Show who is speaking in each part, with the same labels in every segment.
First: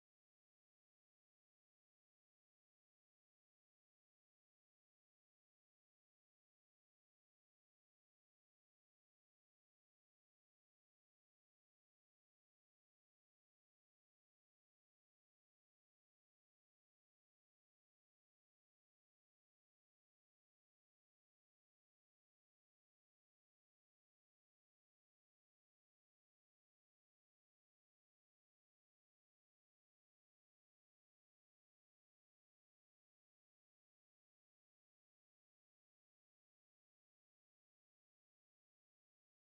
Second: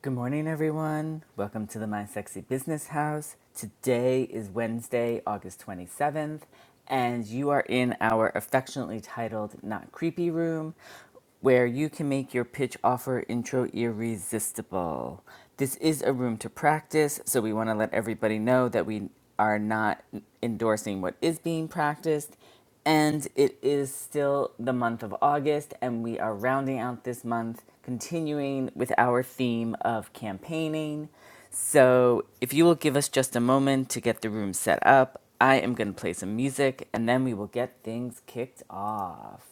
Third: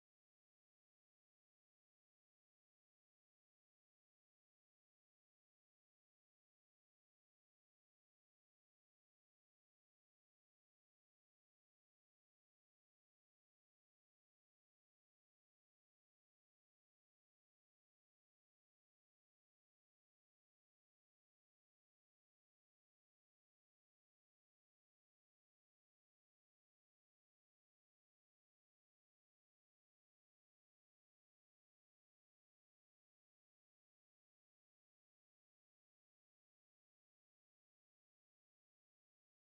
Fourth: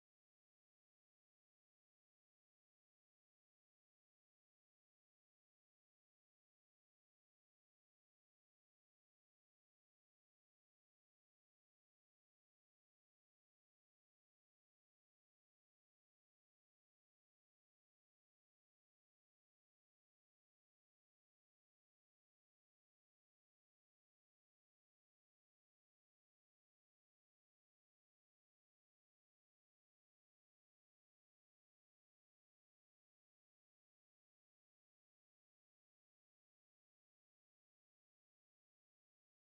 Speaker 1: Good morning, everyone. Welcome to the My Sexy Business House. Today is Wednesday, August 27th, and you are in our affectionately titled Not Creepy Room, where you can make your pitch offer intro irresistible. This is a room to practice, so we want to let everybody know that we are not endorsing what is being practiced and it is still the month of August, and we are rounding out this month, continuing with our theme of campaigning. So, if you will give us just a moment to get the room set up, I am going to play some music and then we will get things kicked off.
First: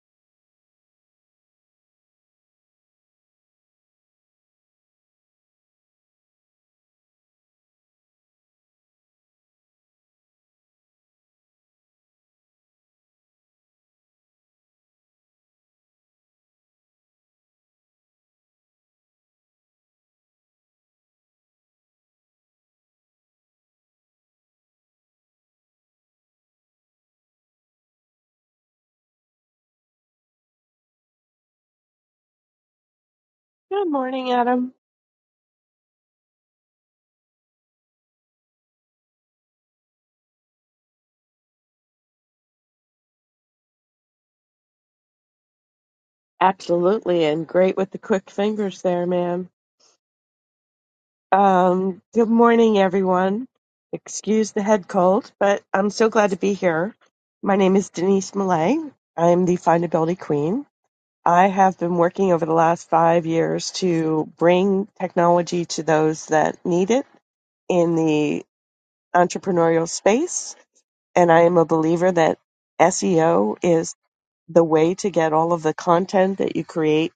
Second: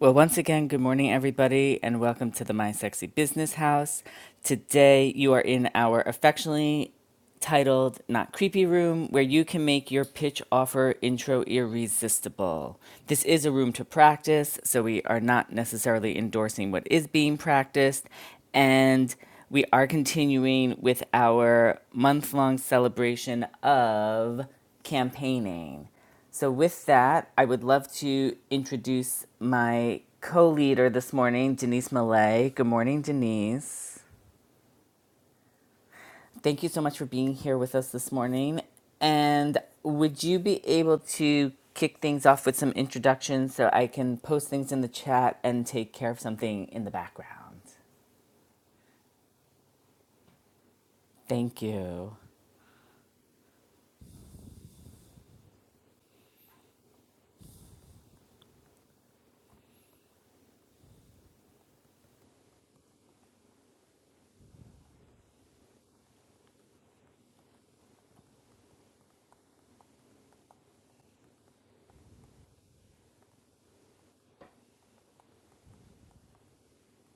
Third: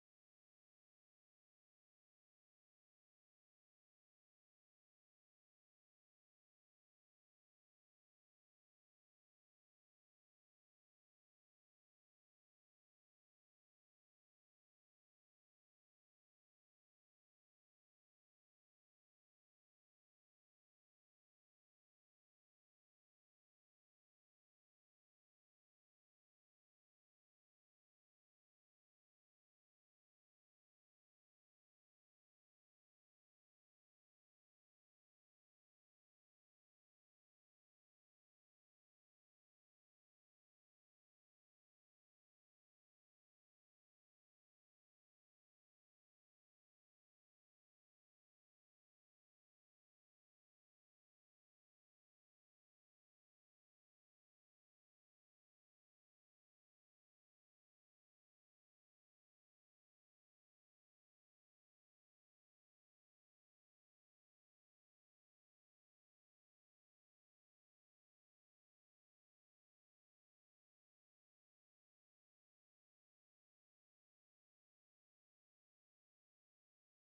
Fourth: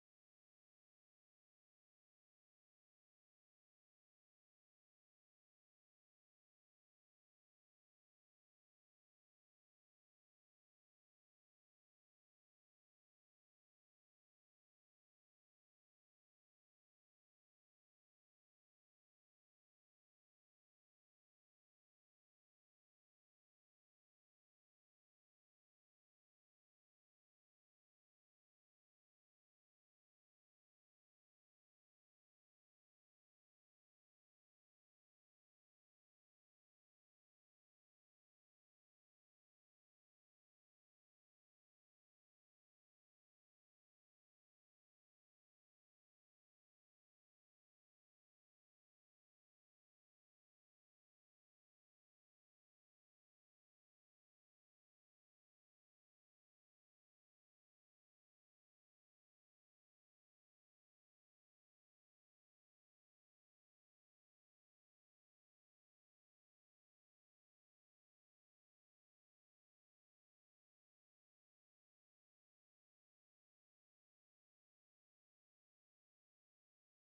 Speaker 1: Well, once again, good morning, everybody, and welcome to the My Sexy Business House. Today, you are in our affectionately titled Not Creepy Room, where you can make your pitch offer intro irresistible. This is a room to practice, so we are not necessarily endorsing what is being practiced, and we are continuing with our month long celebration of campaigning. So, with that, I would love to introduce my co leader this morning, Denise Millay. Good morning,
Speaker 2: Good
Speaker 1: Denise.
Speaker 2: morning, Adam.
Speaker 1: Thank you so much for being here with us this morning. And would you be able to kick things off with some introductions so I can post things in the chat and take care of something in the
Speaker 2: Absolutely, and
Speaker 1: background?
Speaker 2: great with the quick fingers there, ma'am.
Speaker 1: Thank
Speaker 2: Um,
Speaker 1: you.
Speaker 2: good morning, everyone. Excuse the head cold, but I'm so glad to be here. My name is Denise Millay. I'm the findability queen. I have been working over the last five years to bring technology to those that need it in the entrepreneurial space, and I am a believer that SEO is the way to get all of the content that you create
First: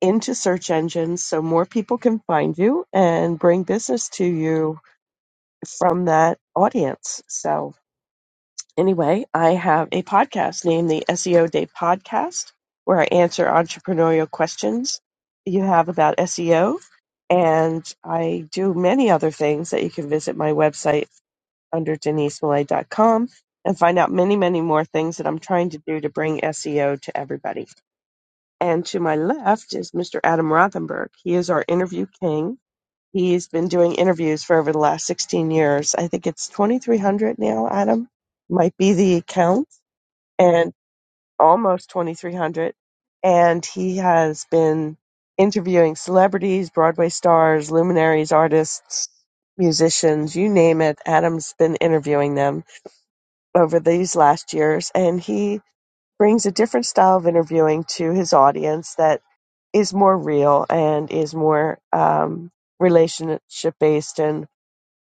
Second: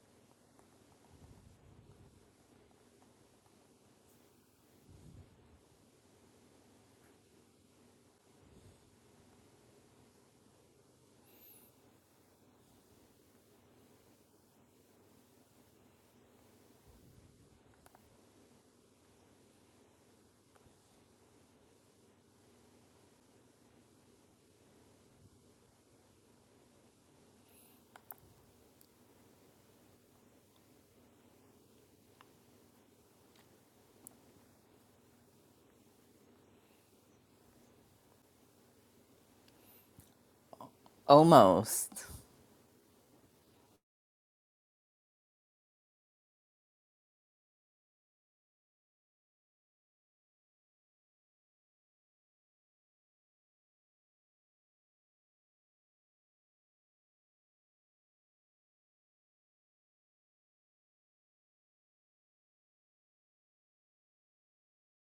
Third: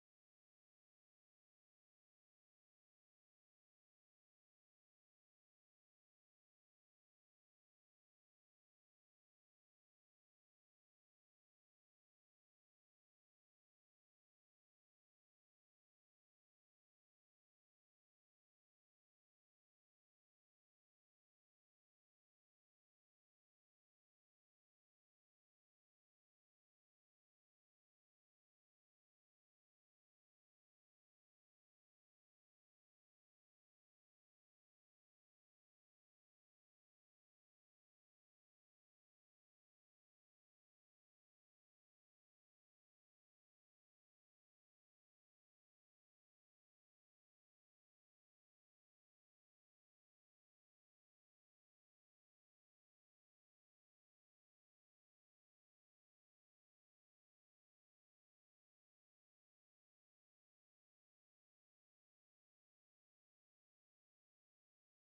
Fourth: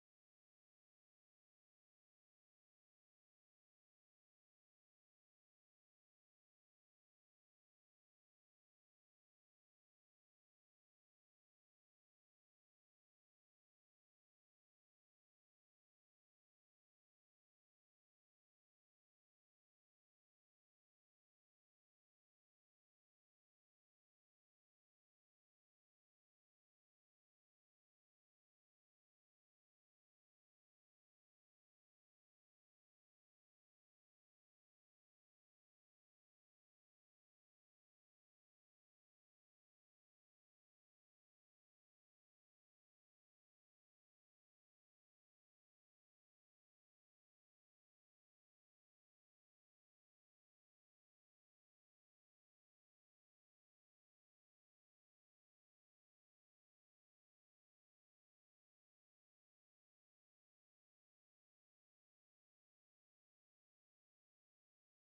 Speaker 2: into search engines so more people can find you and bring business to you from that audience. So, anyway, I have a podcast named the SEO Day Podcast where I answer entrepreneurial questions you have about SEO. And I do many other things that you can visit my website under denise millay dot com and find out many, many more things that I'm trying to do to bring SEO to everybody. And to my left is Mr. Adam Rothenberg. He is our interview king. He's been doing interviews for over the last 16 years. I think it's 2,300 now, Adam, might be the count, and almost
Speaker 1: Almost.
Speaker 2: 2,300. And he has been interviewing celebrities, Broadway stars, luminaries, artists, musicians, you name it. Adam's been interviewing them over these last years. And he brings a different style of interviewing to his audience that is more real and is more um, relationship based and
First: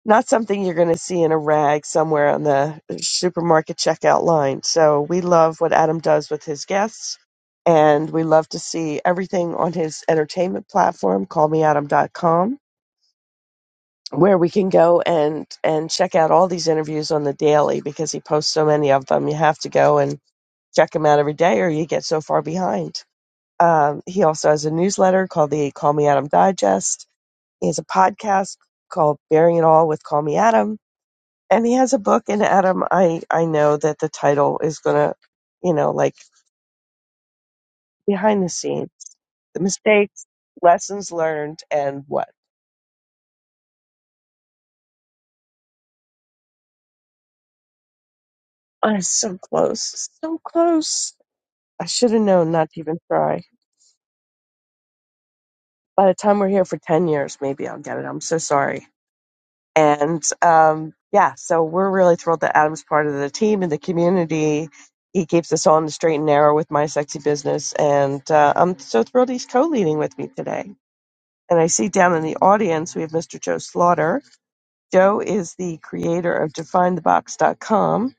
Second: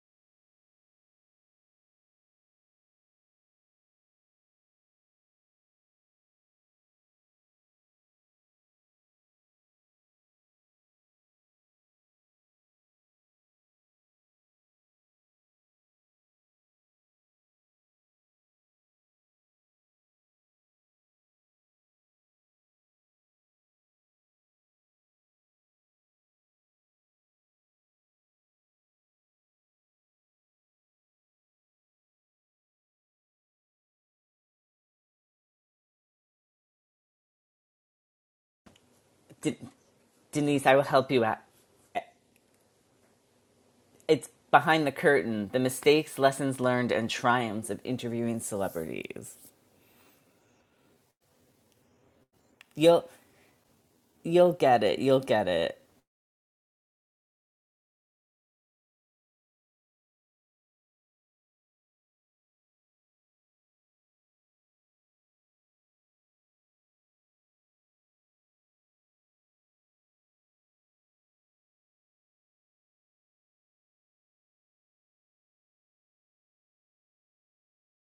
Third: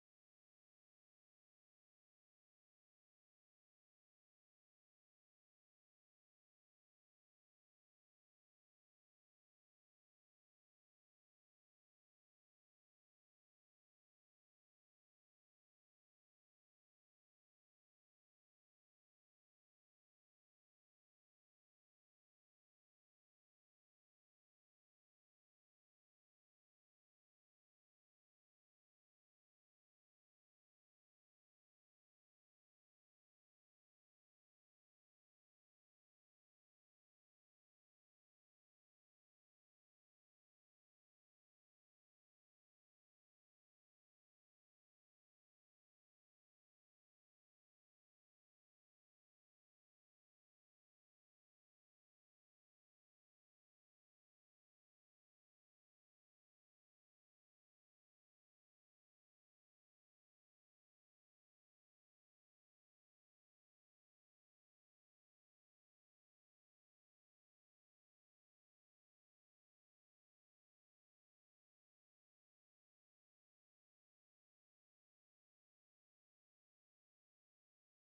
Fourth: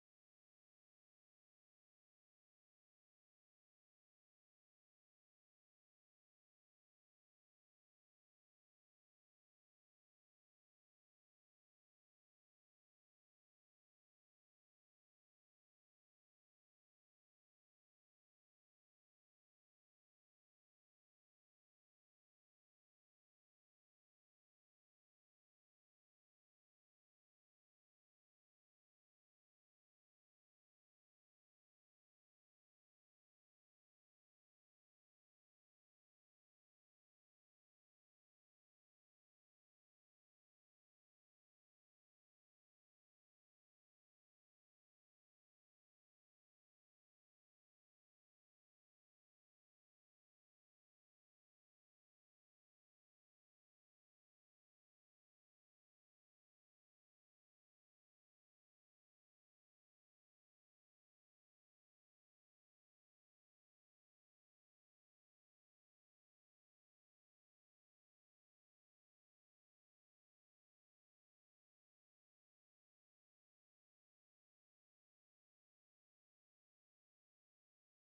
Speaker 2: not something you're going to see in a rag somewhere on the supermarket checkout line. So we love what Adam does with his guests and we love to see everything on his entertainment platform callmeadam.com where we can go and and check out all these interviews on the daily because he posts so many of them you have to go and check them out every day or you get so far behind um, he also has a newsletter called the Call Me Adam Digest. He has a podcast called Bearing It All with Call Me Adam. And he has a book. And Adam, I, I know that the title is going to, you know, like behind the scenes,
Speaker 1: De-
Speaker 2: the mistakes,
Speaker 1: Denise, I will help
Speaker 2: lessons
Speaker 1: you out.
Speaker 2: learned, and what.
Speaker 1: It's Behind the Curtain: The Mistakes, Lessons Learned, and Triumphs of Interviewing
Speaker 2: Oh, it's
Speaker 1: Celebrities.
Speaker 2: so close. So close. I should have known not to even
Speaker 1: You'll
Speaker 2: try.
Speaker 1: you'll get it. You'll get it.
Speaker 2: By the time we're here for 10 years, maybe I'll get it. I'm so sorry. And um, yeah, so we're really thrilled that Adam's part of the team and the community. He keeps us on the straight and narrow with my sexy business. And uh, I'm so thrilled he's co leading with me today. And I see down in the audience, we have Mr. Joe Slaughter. Joe is the creator of DefineTheBox.com,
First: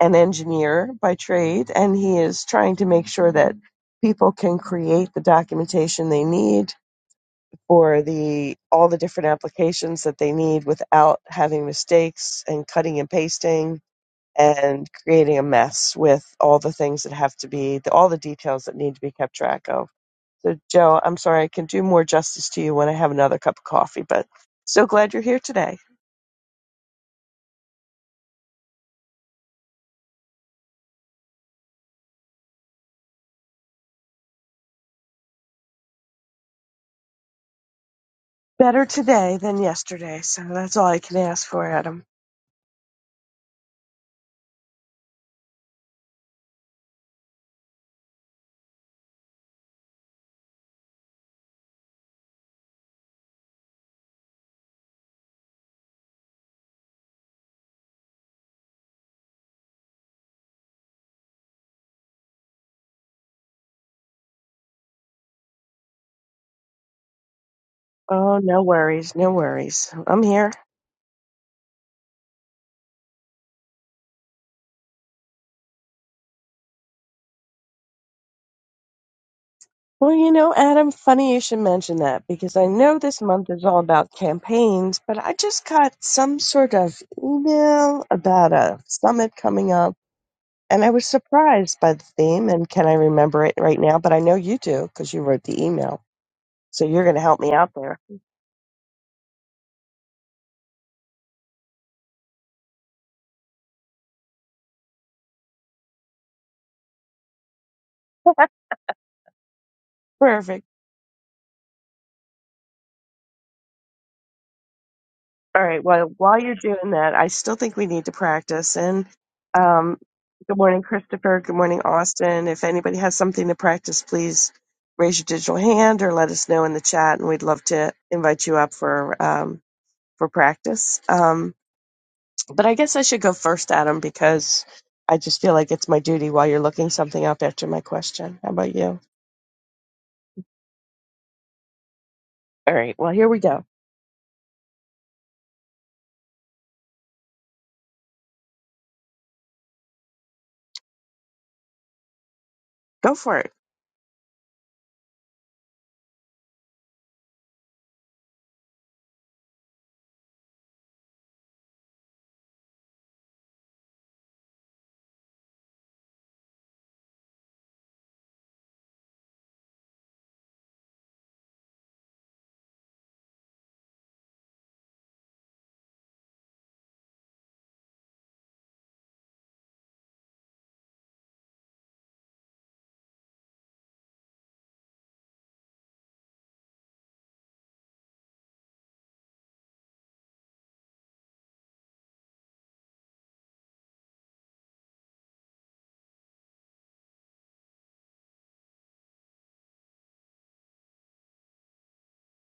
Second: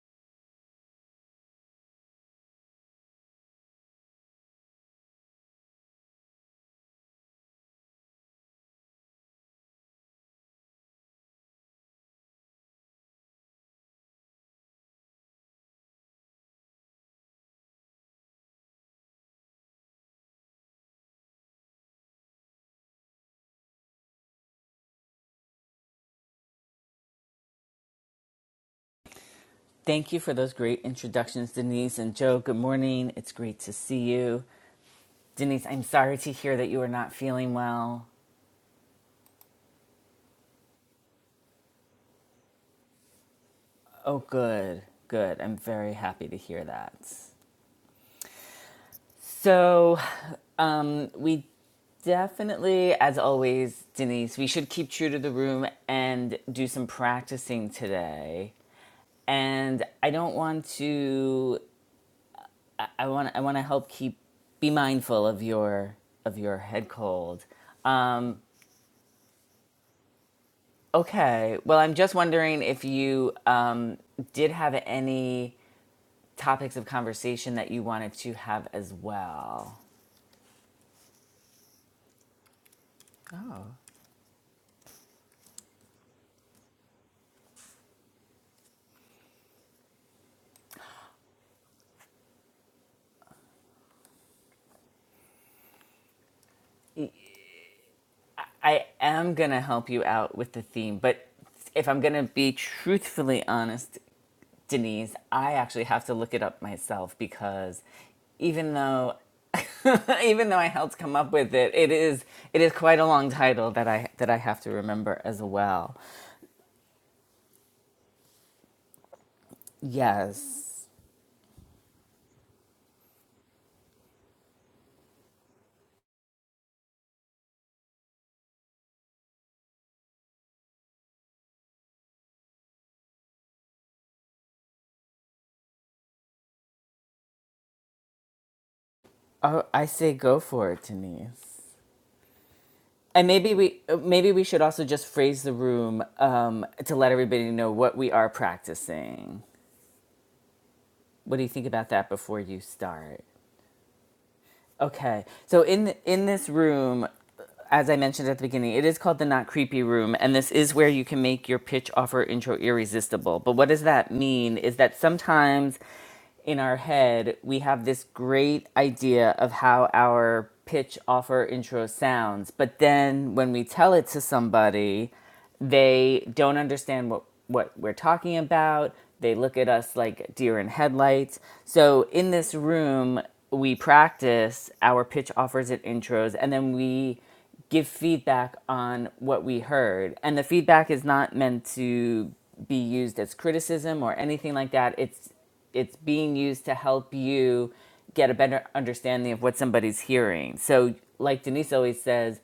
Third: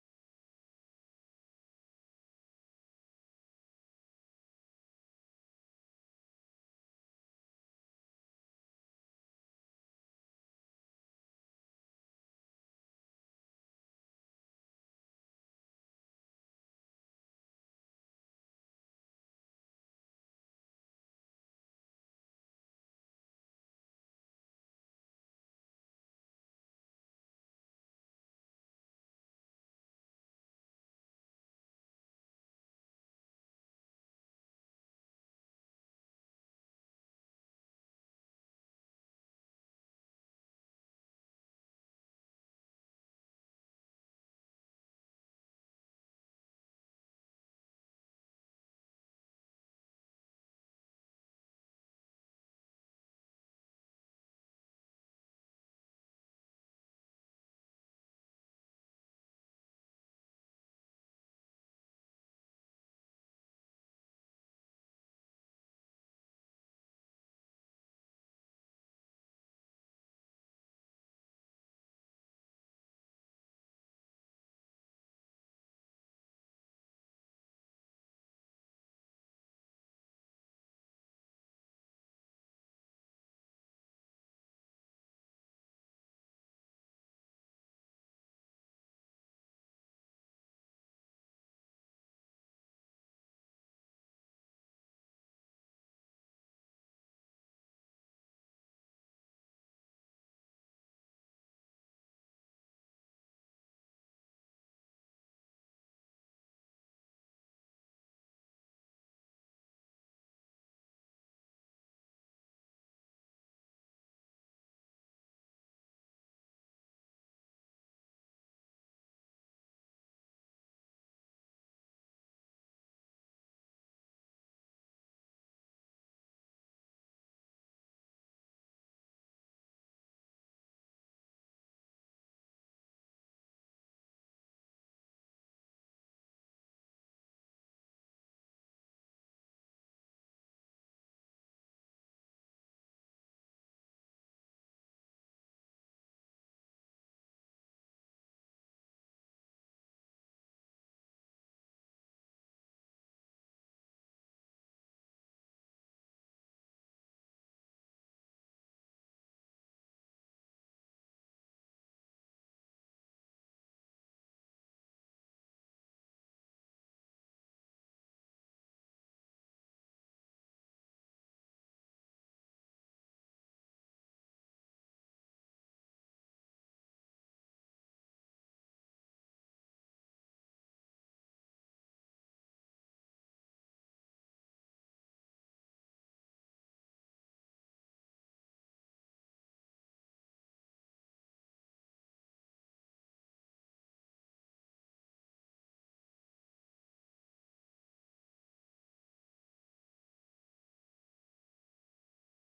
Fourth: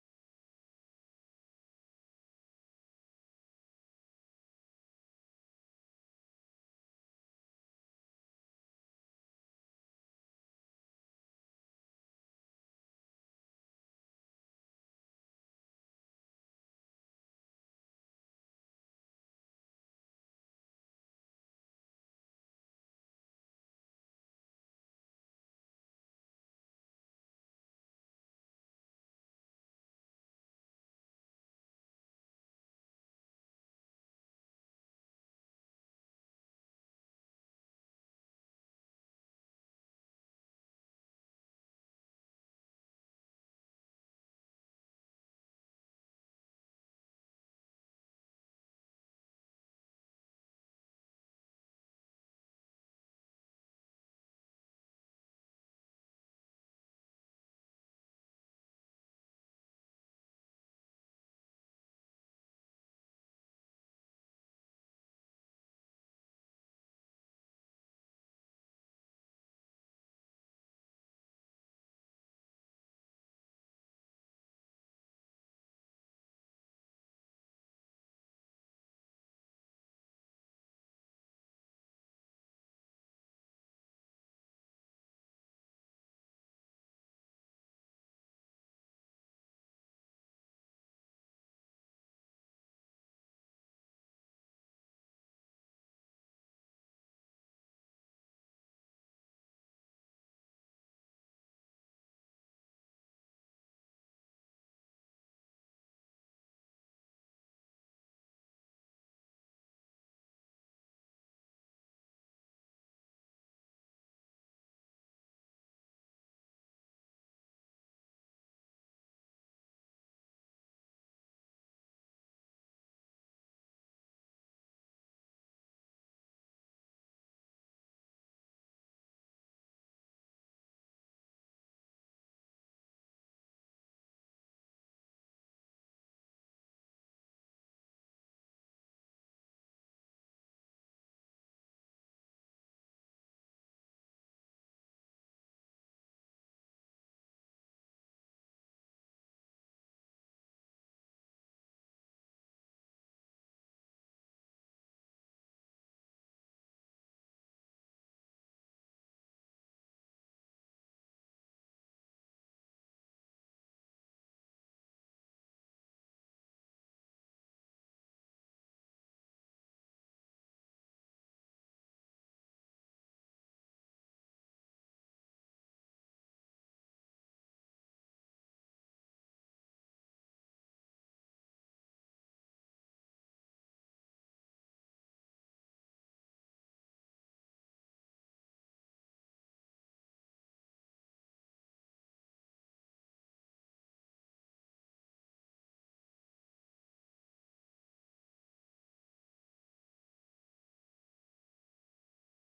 Speaker 2: an engineer by trade, and he is trying to make sure that people can create the documentation they need or the all the different applications that they need without having mistakes and cutting and pasting and creating a mess with all the things that have to be the, all the details that need to be kept track of. So Joe, I'm sorry I can do more justice to you when I have another cup of coffee, but so glad you're here today.
Speaker 1: Thank you for those great introductions, Denise and Joe. Good morning. It's great to see you. Denise, I'm sorry to hear that you are not feeling well.
Speaker 2: Better today than yesterday, so that's all I can ask for, Adam.
Speaker 1: Oh, good. Good. I'm very happy to hear that. So, um, we Definitely, as always, Denise, we should keep true to the room and do some practicing today. and I don't want to. I want. I want to help keep. Be mindful of your of your head cold.
Speaker 2: Oh,
Speaker 1: Um,
Speaker 2: no worries, no worries. I'm here.
Speaker 1: okay. Well, I'm just wondering if you um, did have any topics of conversation that you wanted to have as well.
Speaker 2: Well, you know, Adam, funny you should mention that because I know this month is all about campaigns, but I just got some sort of email about a summit coming up, and I was surprised by the theme. And can I remember it right now? But I know you do because you wrote the email, so you're going to help me out there.
Speaker 1: I am gonna help you out with the theme, but if I'm gonna be truthfully honest, Denise, I actually have to look it up myself because even though even though
Speaker 2: Perfect.
Speaker 1: I helped come up with it, it is it is quite a long title that I that I have to remember as
Speaker 2: All right.
Speaker 1: well.
Speaker 2: Well, while you're doing that, I still think we need to practice. And um, good morning,
Speaker 1: Yes.
Speaker 2: Christopher. Good morning, Austin. If anybody has something to practice, please raise your digital hand or let us know in the chat, and we'd love to invite you up for um, for practice. Um, but I guess I should go first, Adam, because I just feel like it's my duty while you're looking something up after my question. How about you?
Speaker 1: Oh, I say go for it, Denise.
Speaker 2: All right. Well,
Speaker 1: And
Speaker 2: here we
Speaker 1: maybe
Speaker 2: go.
Speaker 1: we maybe we should also just phrase the room um, to let everybody know what we are practicing. What do you think about that before you
Speaker 2: Go
Speaker 1: start?
Speaker 2: for it.
Speaker 1: Okay. So in th- in this room, as I mentioned at the beginning, it is called the not creepy room, and this is where you can make your pitch offer intro irresistible. But what does that mean? Is that sometimes in our head we have this great idea of how our pitch offer intro sounds, but then when we tell it to somebody they don't understand what what we're talking about they look at us like deer in headlights so in this room we practice our pitch offers and intros and then we give feedback on what we heard and the feedback is not meant to be used as criticism or anything like that it's it's being used to help you get a better understanding of what somebody's hearing so like denise always says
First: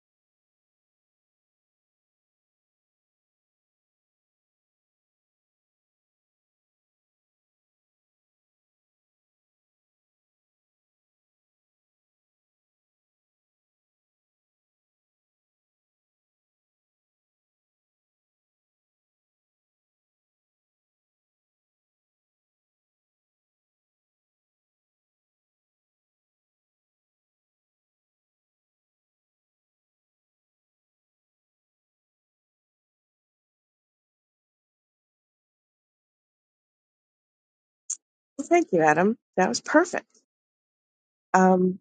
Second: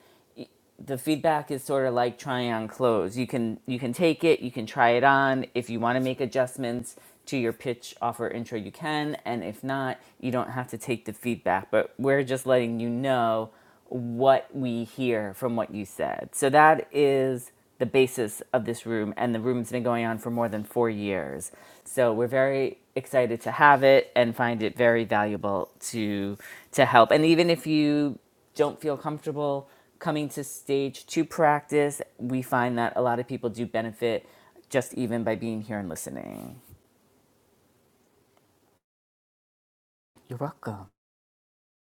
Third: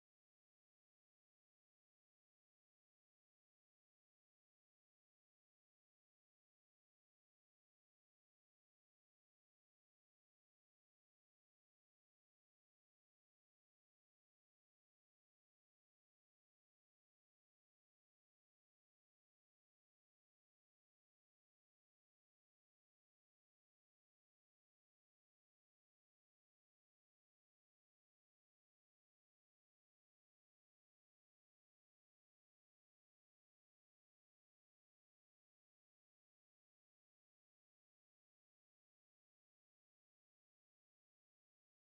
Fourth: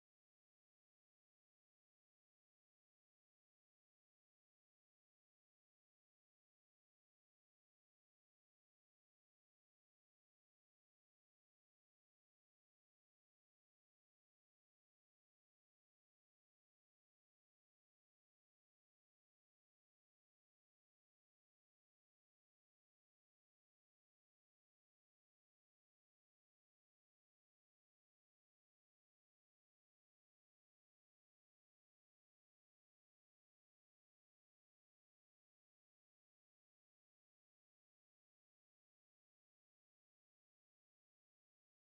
Speaker 1: the feedback is sort of like trying on clothes. You can you can take it, you can try it on. If you want to make adjustments to your pitch, offer, intro, you can, and if not, you don't have to take the feedback. But we're just letting you know what we hear from what you said. So that is the basis of this room, and the room's been going on for more than four years. So we're very excited to have it and find it very valuable to to help. And even if you don't feel comfortable coming to stage two practice, we find that a lot of people do benefit just even by being here and listening.
Speaker 2: Well, thank you, Adam. That was perfect.
Speaker 1: You're welcome.
Speaker 2: Um,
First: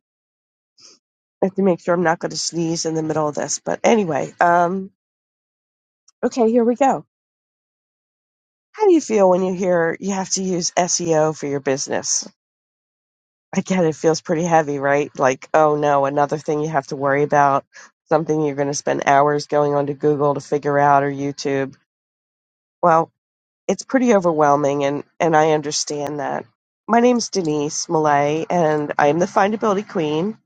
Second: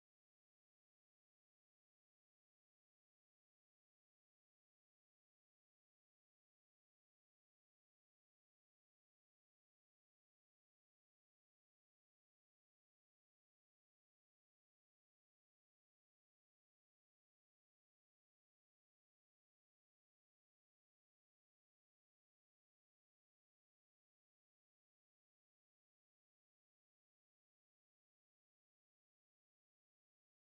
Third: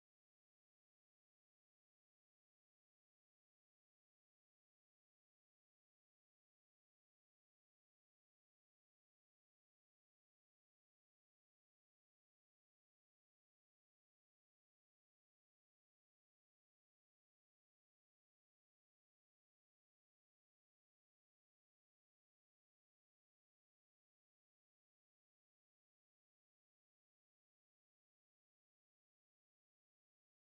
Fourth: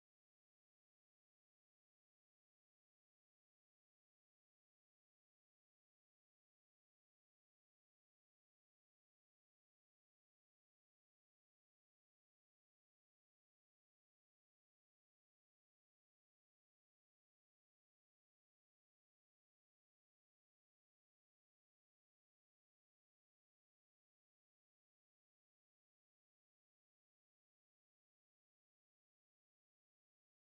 Speaker 2: I have to make sure I'm not going to sneeze in the middle of this. But anyway, um, okay, here we go. How do you feel when you hear you have to use SEO for your business? I get it feels pretty heavy, right? Like, oh no, another thing you have to worry about, something you're going to spend hours going onto Google to figure out or YouTube. Well, it's pretty overwhelming, and, and I understand that. My name's Denise Millay, and I'm the Findability Queen,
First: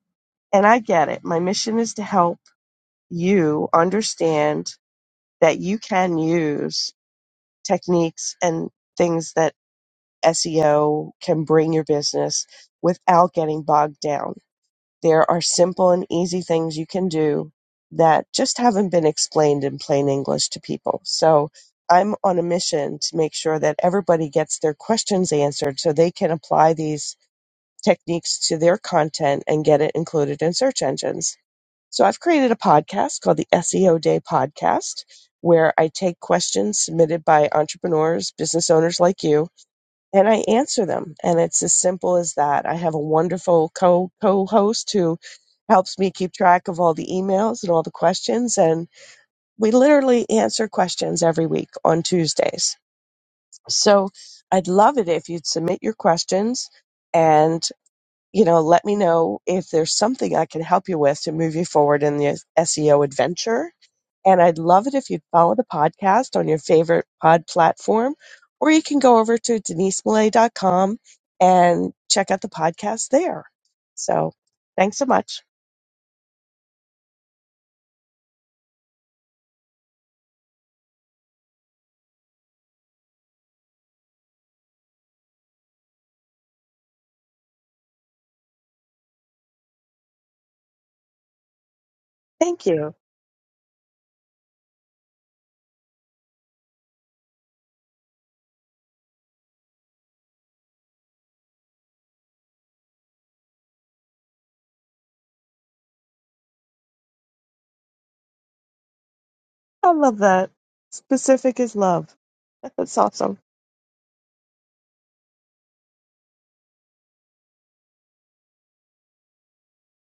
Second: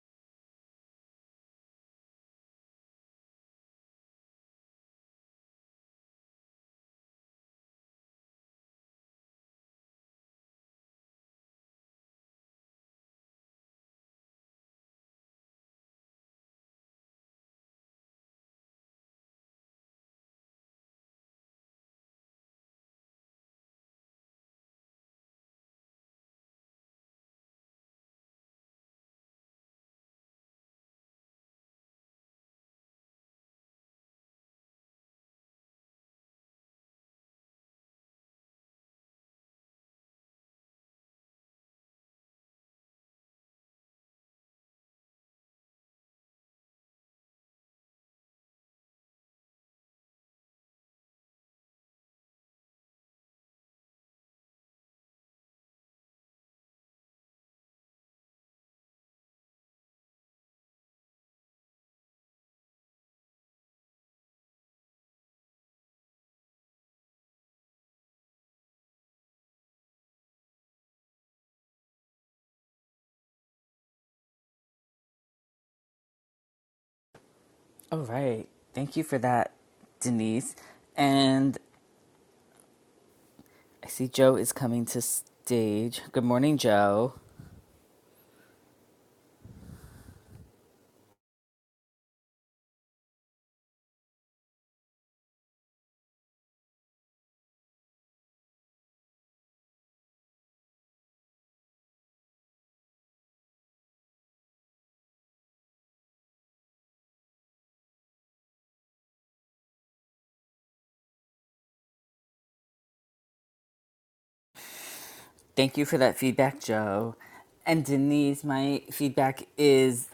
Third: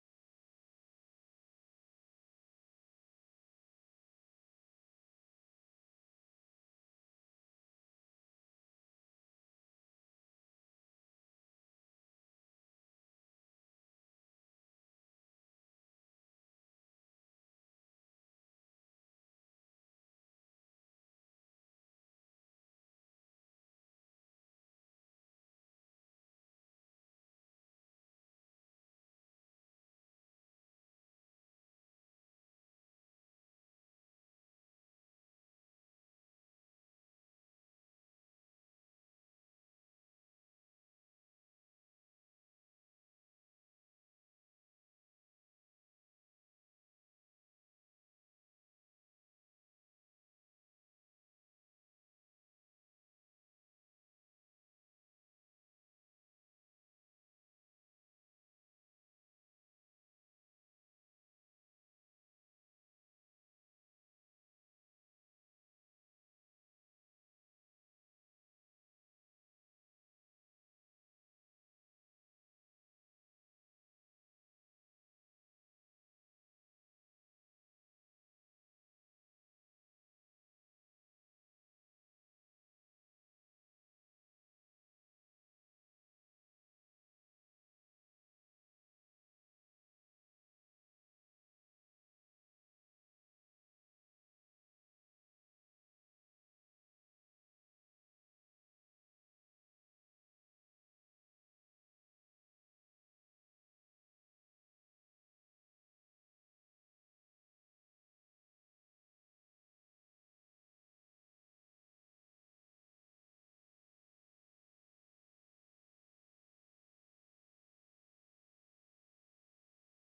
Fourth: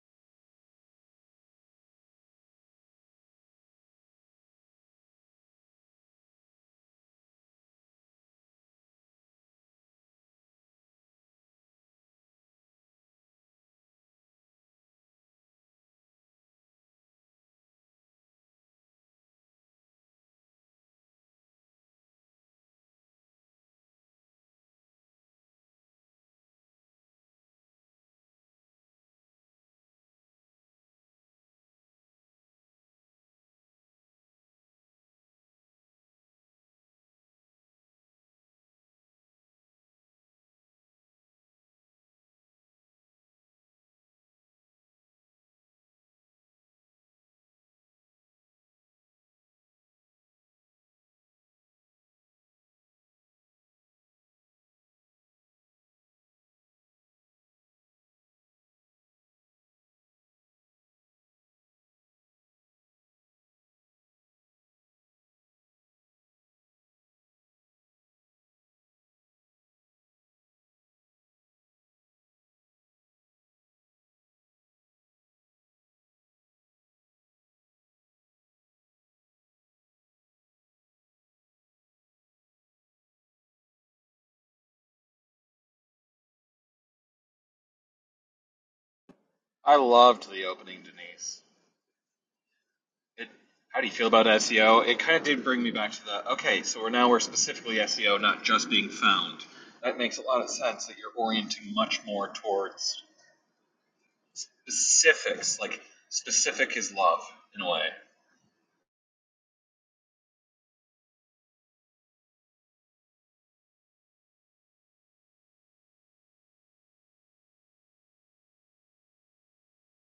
Speaker 2: and I get it. My mission is to help you understand that you can use techniques and things that SEO can bring your business without getting bogged down. There are simple and easy things you can do that just haven't been explained in plain English to people. So I'm on a mission to make sure that everybody gets their questions answered so they can apply these techniques to their content and get it included in search engines so I've created a podcast called the SEO Day Podcast, where I take questions submitted by entrepreneurs, business owners like you, and I answer them. And it's as simple as that. I have a wonderful co co host who helps me keep track of all the emails and all the questions. And we literally answer questions every week on Tuesdays. So I'd love it if you'd submit your questions. And you know, let me know if there's something I can help you with to move you forward in the SEO adventure. And I'd love it if you'd follow the podcast on your favorite pod platform, or you can go over to denisemillay.com and check out the podcast there. So thanks so much.
Speaker 1: All right. Thank you for that, Denise. And I see Joe is coming to stage. Good morning, Joe.
Speaker 3: I loved the opening, Denise.
Speaker 2: Thank you.
Speaker 3: It, how do you feel about SEO? It kind of did bring me back to the okay. So we're now we're specifically SEO, not just being found. That makes a lot of sense that you're orienting much more towards specifics. Like specific is love in a way.
Speaker 2: I love that. Specific is love. That's awesome.
Speaker 1: Thank you for that feedback, Joe. And Denise, my feedback is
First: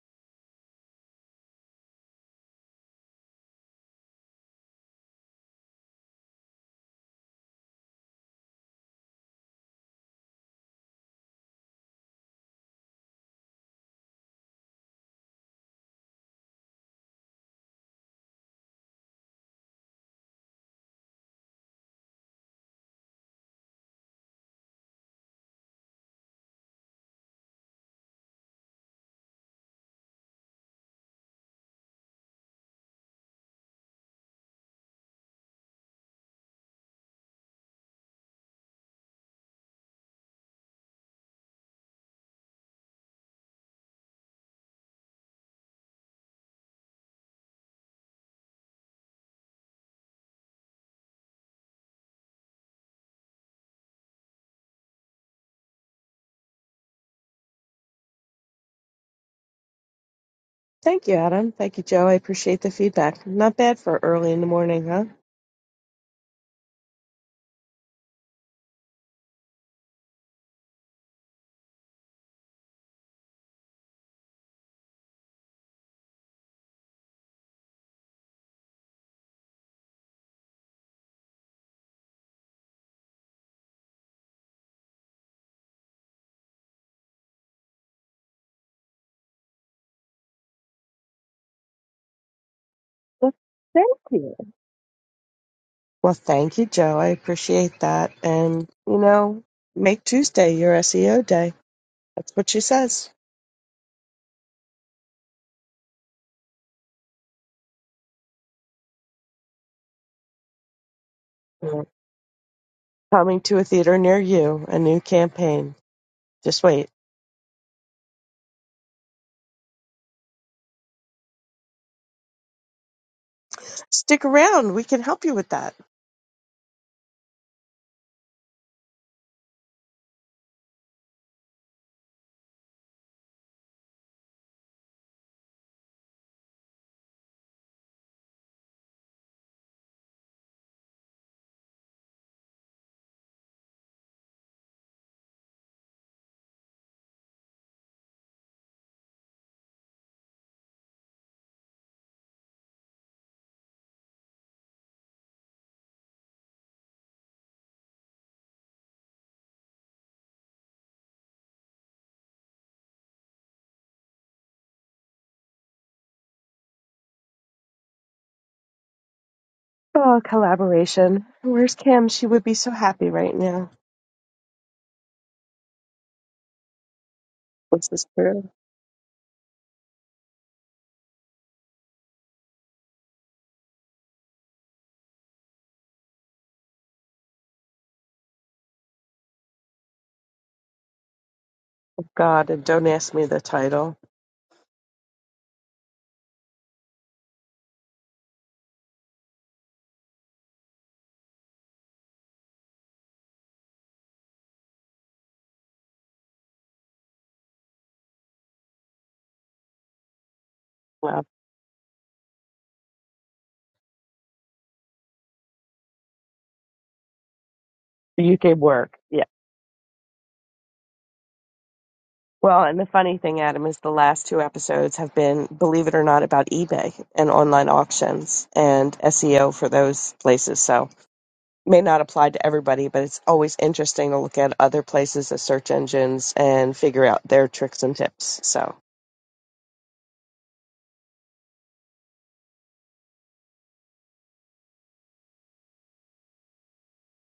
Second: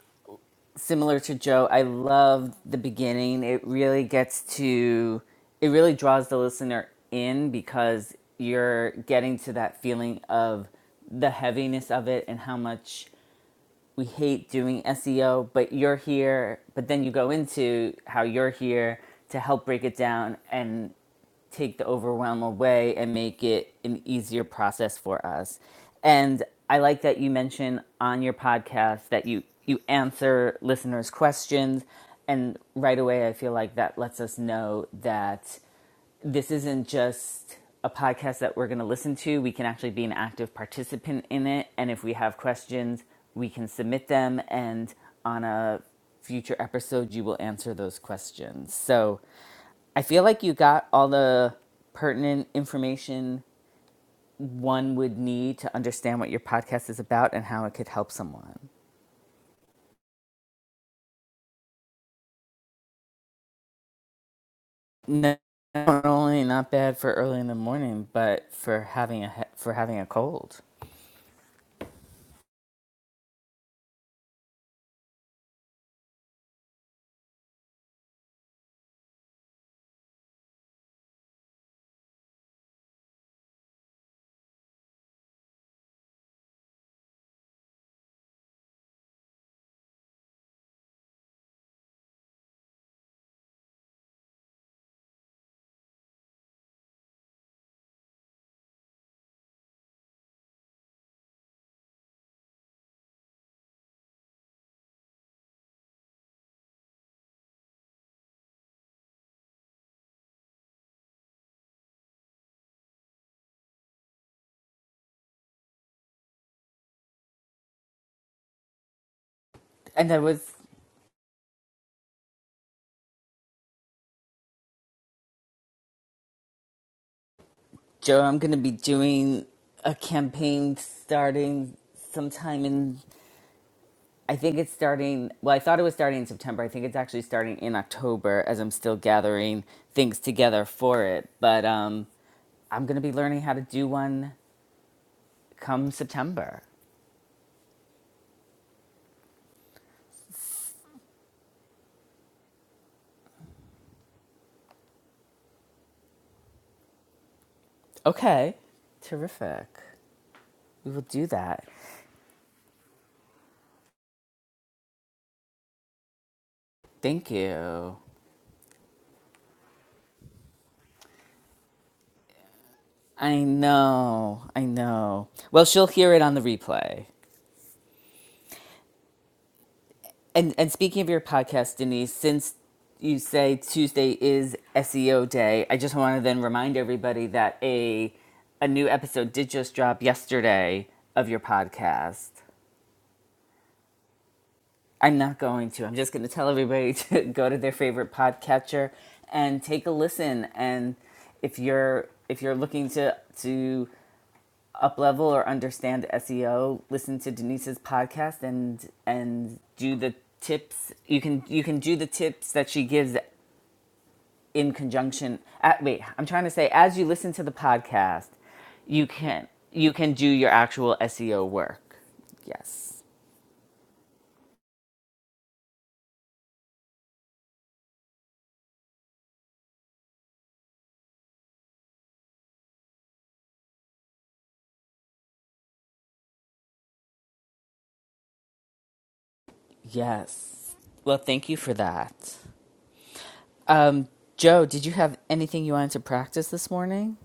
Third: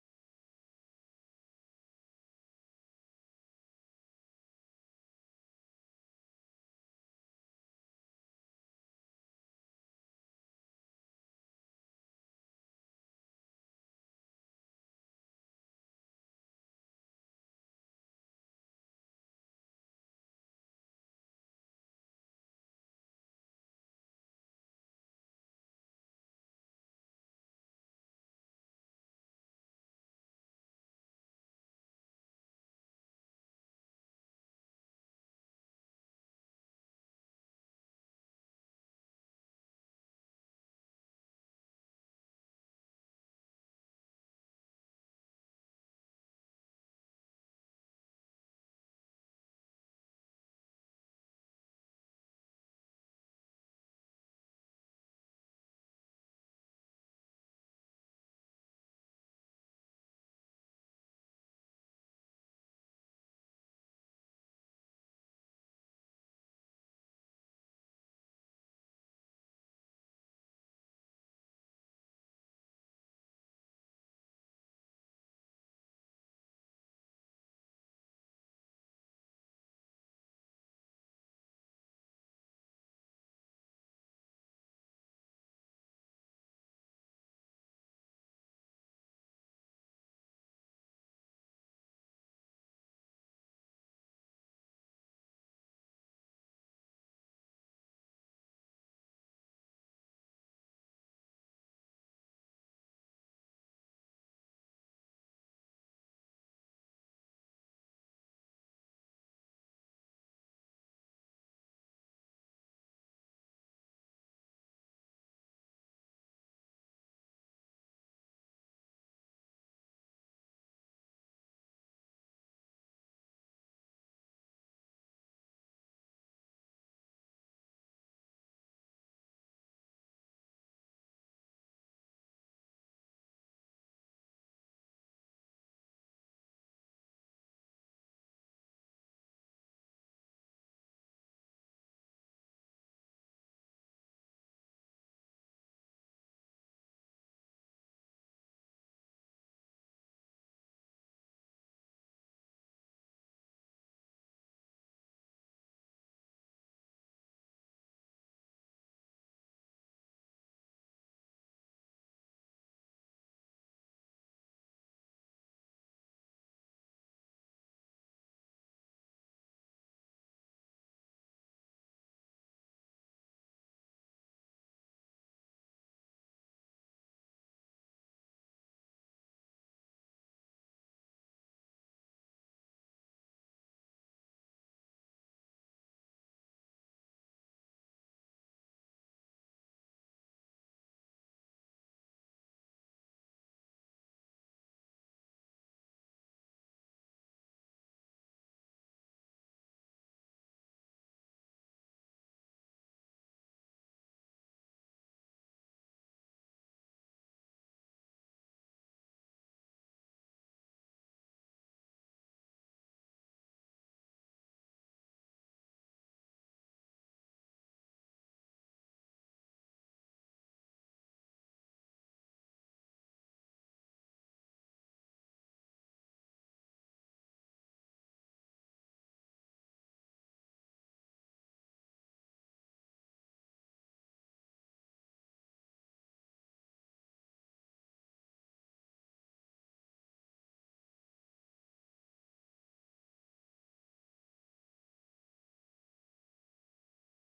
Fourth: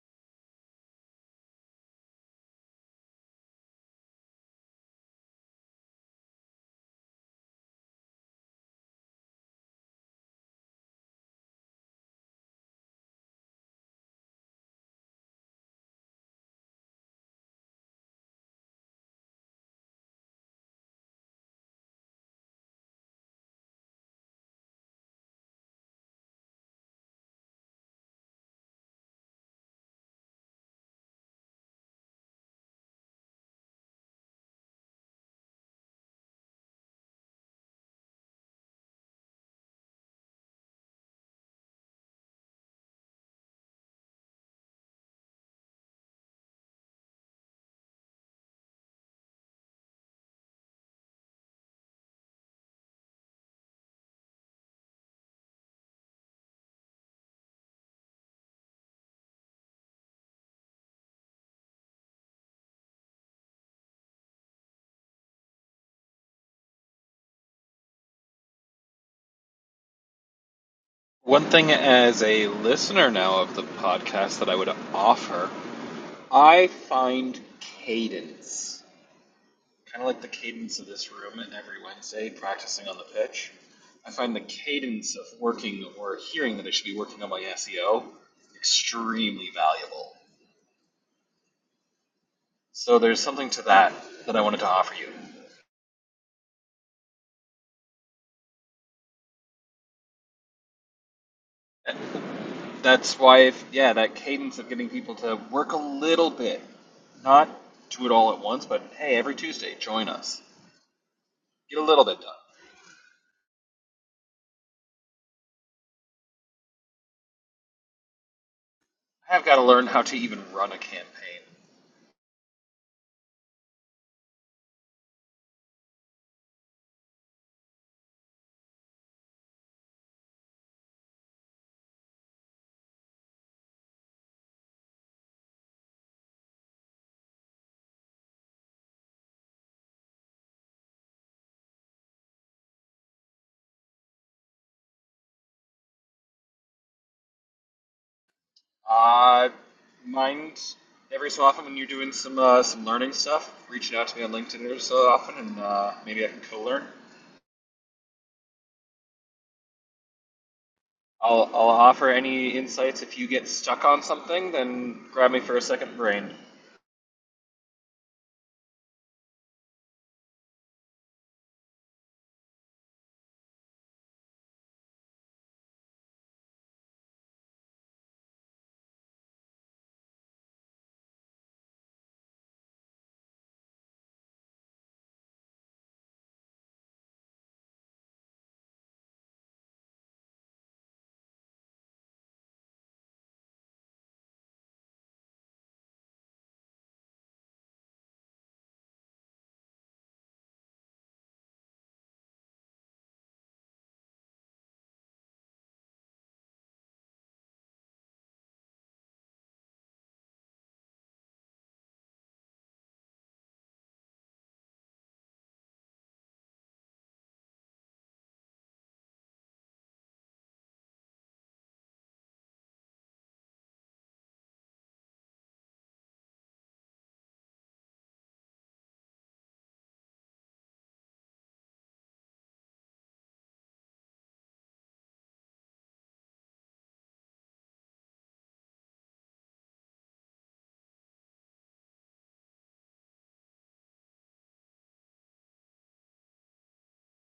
Speaker 1: similar to Joe, I love the beginning. It really gets to, it really draws the listener in because you're getting to that feeling of the heaviness of it and how much we hate doing SEO, but you're here. But then you go into how you're here to help break it down and take the overwhelm away and make it an easier process for us. And I like that you mention on your podcast that you you answer listeners' questions and right away I feel like that lets us know that this isn't just a podcast that we're going to listen to. We can actually be an active participant in it. And if we have questions, we can submit them. And on a future episode, you will answer those questions. So I feel like you got all the pertinent information one would need to understand what your podcast is about and how it could help someone.
Speaker 2: Thank you, Adam. Thank you, Joe. I appreciate the feedback. Not bad for early in the morning, huh?
Speaker 1: Not only not bad for early in the morning, but for having a for having a cold.
Speaker 3: One thing as a listener now of the podcast that I would offer, I find cadence kind of like the cadence of this room and every Wednesday practicing on the pitch. I find the cadence of working or hearing that I should be working on my SEO extremely valuable. So there's
Speaker 2: Well,
Speaker 3: something to
Speaker 2: Thank
Speaker 3: that
Speaker 2: you.
Speaker 3: that I wanted to offer you.
Speaker 2: Well, thank you, Joe. I appreciate that. And, you know, make Tuesday your SEO day. That's what she says.
Speaker 3: That's why, if, yeah, that cadence of getting people to work a little bit, not do it all at once, but hey, every Tuesday, join us. Get
Speaker 2: Yeah.
Speaker 3: a little bit done.
Speaker 2: Coming to a theater near you, a new campaign. Just wait.
Speaker 3: I have got to learn how
Speaker 1: And
Speaker 3: to
Speaker 1: I
Speaker 3: even
Speaker 1: was
Speaker 3: run a campaign.
Speaker 2: Stick around. We can help you with that.
Speaker 1: Joe, I'm going to be doing a campaign starting sometime in, I think it's starting, well, I thought it was starting in September. I think it's actually starting in October as I'm still gathering things together for it. But um, I'm going to be learning how to do one come September.
Speaker 3: Uh, mind every so often when you're doing some uh, some learning stuff, reaching out to me on LinkedIn every so often, and uh, maybe I can co-learn.
Speaker 1: Okay, terrific. We will do
Speaker 3: I'll
Speaker 1: that.
Speaker 3: I'll offer any insights if you get stuck on something, then grab me for a second brain.
Speaker 1: Thank you.
Speaker 2: Oh, collaboration. Where's Kim? She would be so happy right
Speaker 1: I
Speaker 2: now.
Speaker 1: know, I know. Well, she'll hear it on the replay.
Speaker 2: What's this for?
Speaker 1: And and speaking of your podcast, Denise, since you say Tuesday is SEO day, I just want to then remind everybody that a a new episode did just drop yesterday of your podcast.
Speaker 2: God, and don't ask me the title.
Speaker 1: I'm not going to. I'm just going to tell everybody to go to their favorite podcatcher and take a listen. And if you're if you're looking to to up level or understand SEO, listen to Denise's podcast and and do the tips. You
Speaker 2: Wow.
Speaker 1: can you can do the tips that she gives in conjunction. At, wait, I'm trying to say as you listen to the podcast,
Speaker 2: The UK work.
Speaker 1: you can you can do your actual SEO work.
Speaker 2: Well, and the
Speaker 1: Yes.
Speaker 2: funny thing, Adam, is the last two episodes have been, believe it or not, about eBay and online auctions and SEO for those places. So may not apply to everybody, but it's always interesting to look at other places as search engines and figure out their tricks and tips. So
Speaker 1: Yes. Well, thank you for that. Um, Joe, did you have anything you wanted to practice this morning?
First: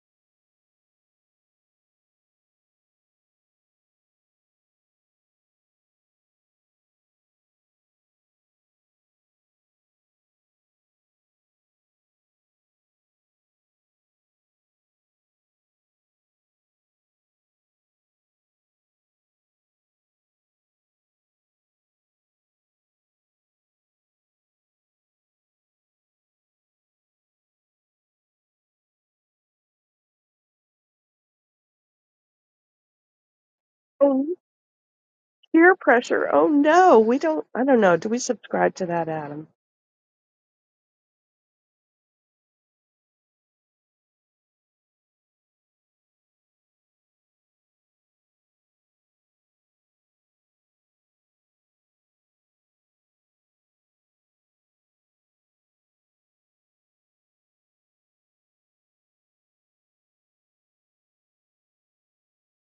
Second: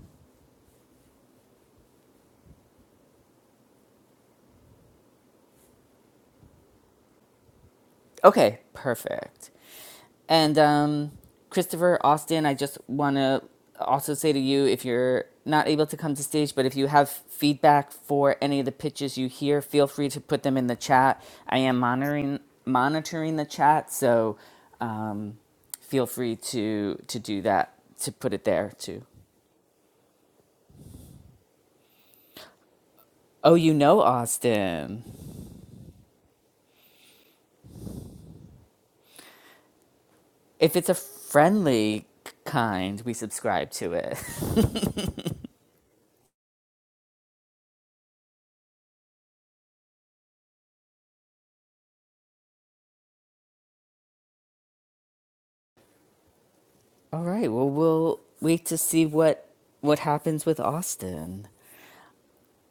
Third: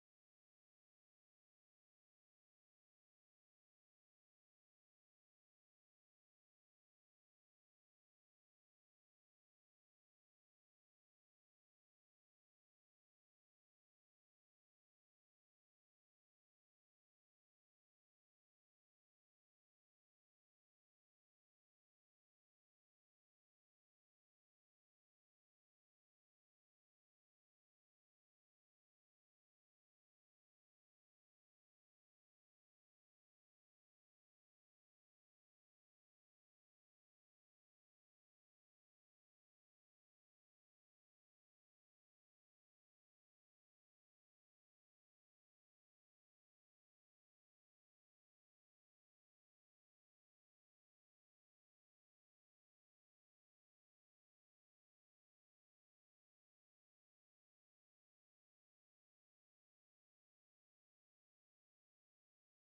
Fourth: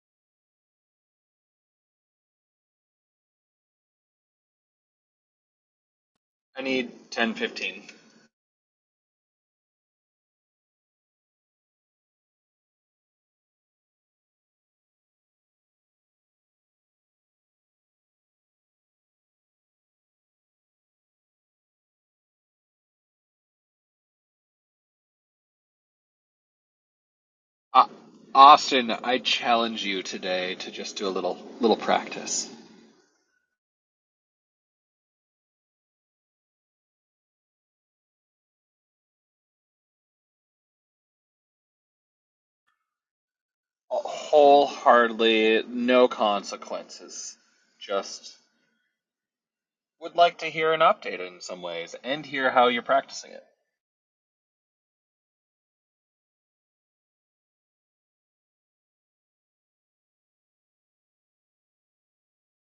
Speaker 3: I need ten, fifteen.
Speaker 1: Okay, perfect. And um, Christopher Austin, I just want to also say to you if you're not able to come to stage, but if you have feedback for any of the pitches you hear, feel free to put them in the chat. I am monitoring monitoring the chat, so um, feel free to to do that
Speaker 3: Uh,
Speaker 1: to put it there
Speaker 3: Austin,
Speaker 1: too.
Speaker 3: I challenge you today to just do a little little practice.
Speaker 1: Oh, you know
Speaker 2: oh,
Speaker 1: Austin.
Speaker 2: peer pressure. Oh no, we don't. I don't know. Do we subscribe to that, Adam?
Speaker 1: If it's a friendly kind, we subscribe to it.
Speaker 3: Wholeheartedly, no consequences. Just would like to hear an update in some ways and hear how you're practicing it.
Speaker 1: All right. Well, we'll wait to see what what happens with Austin.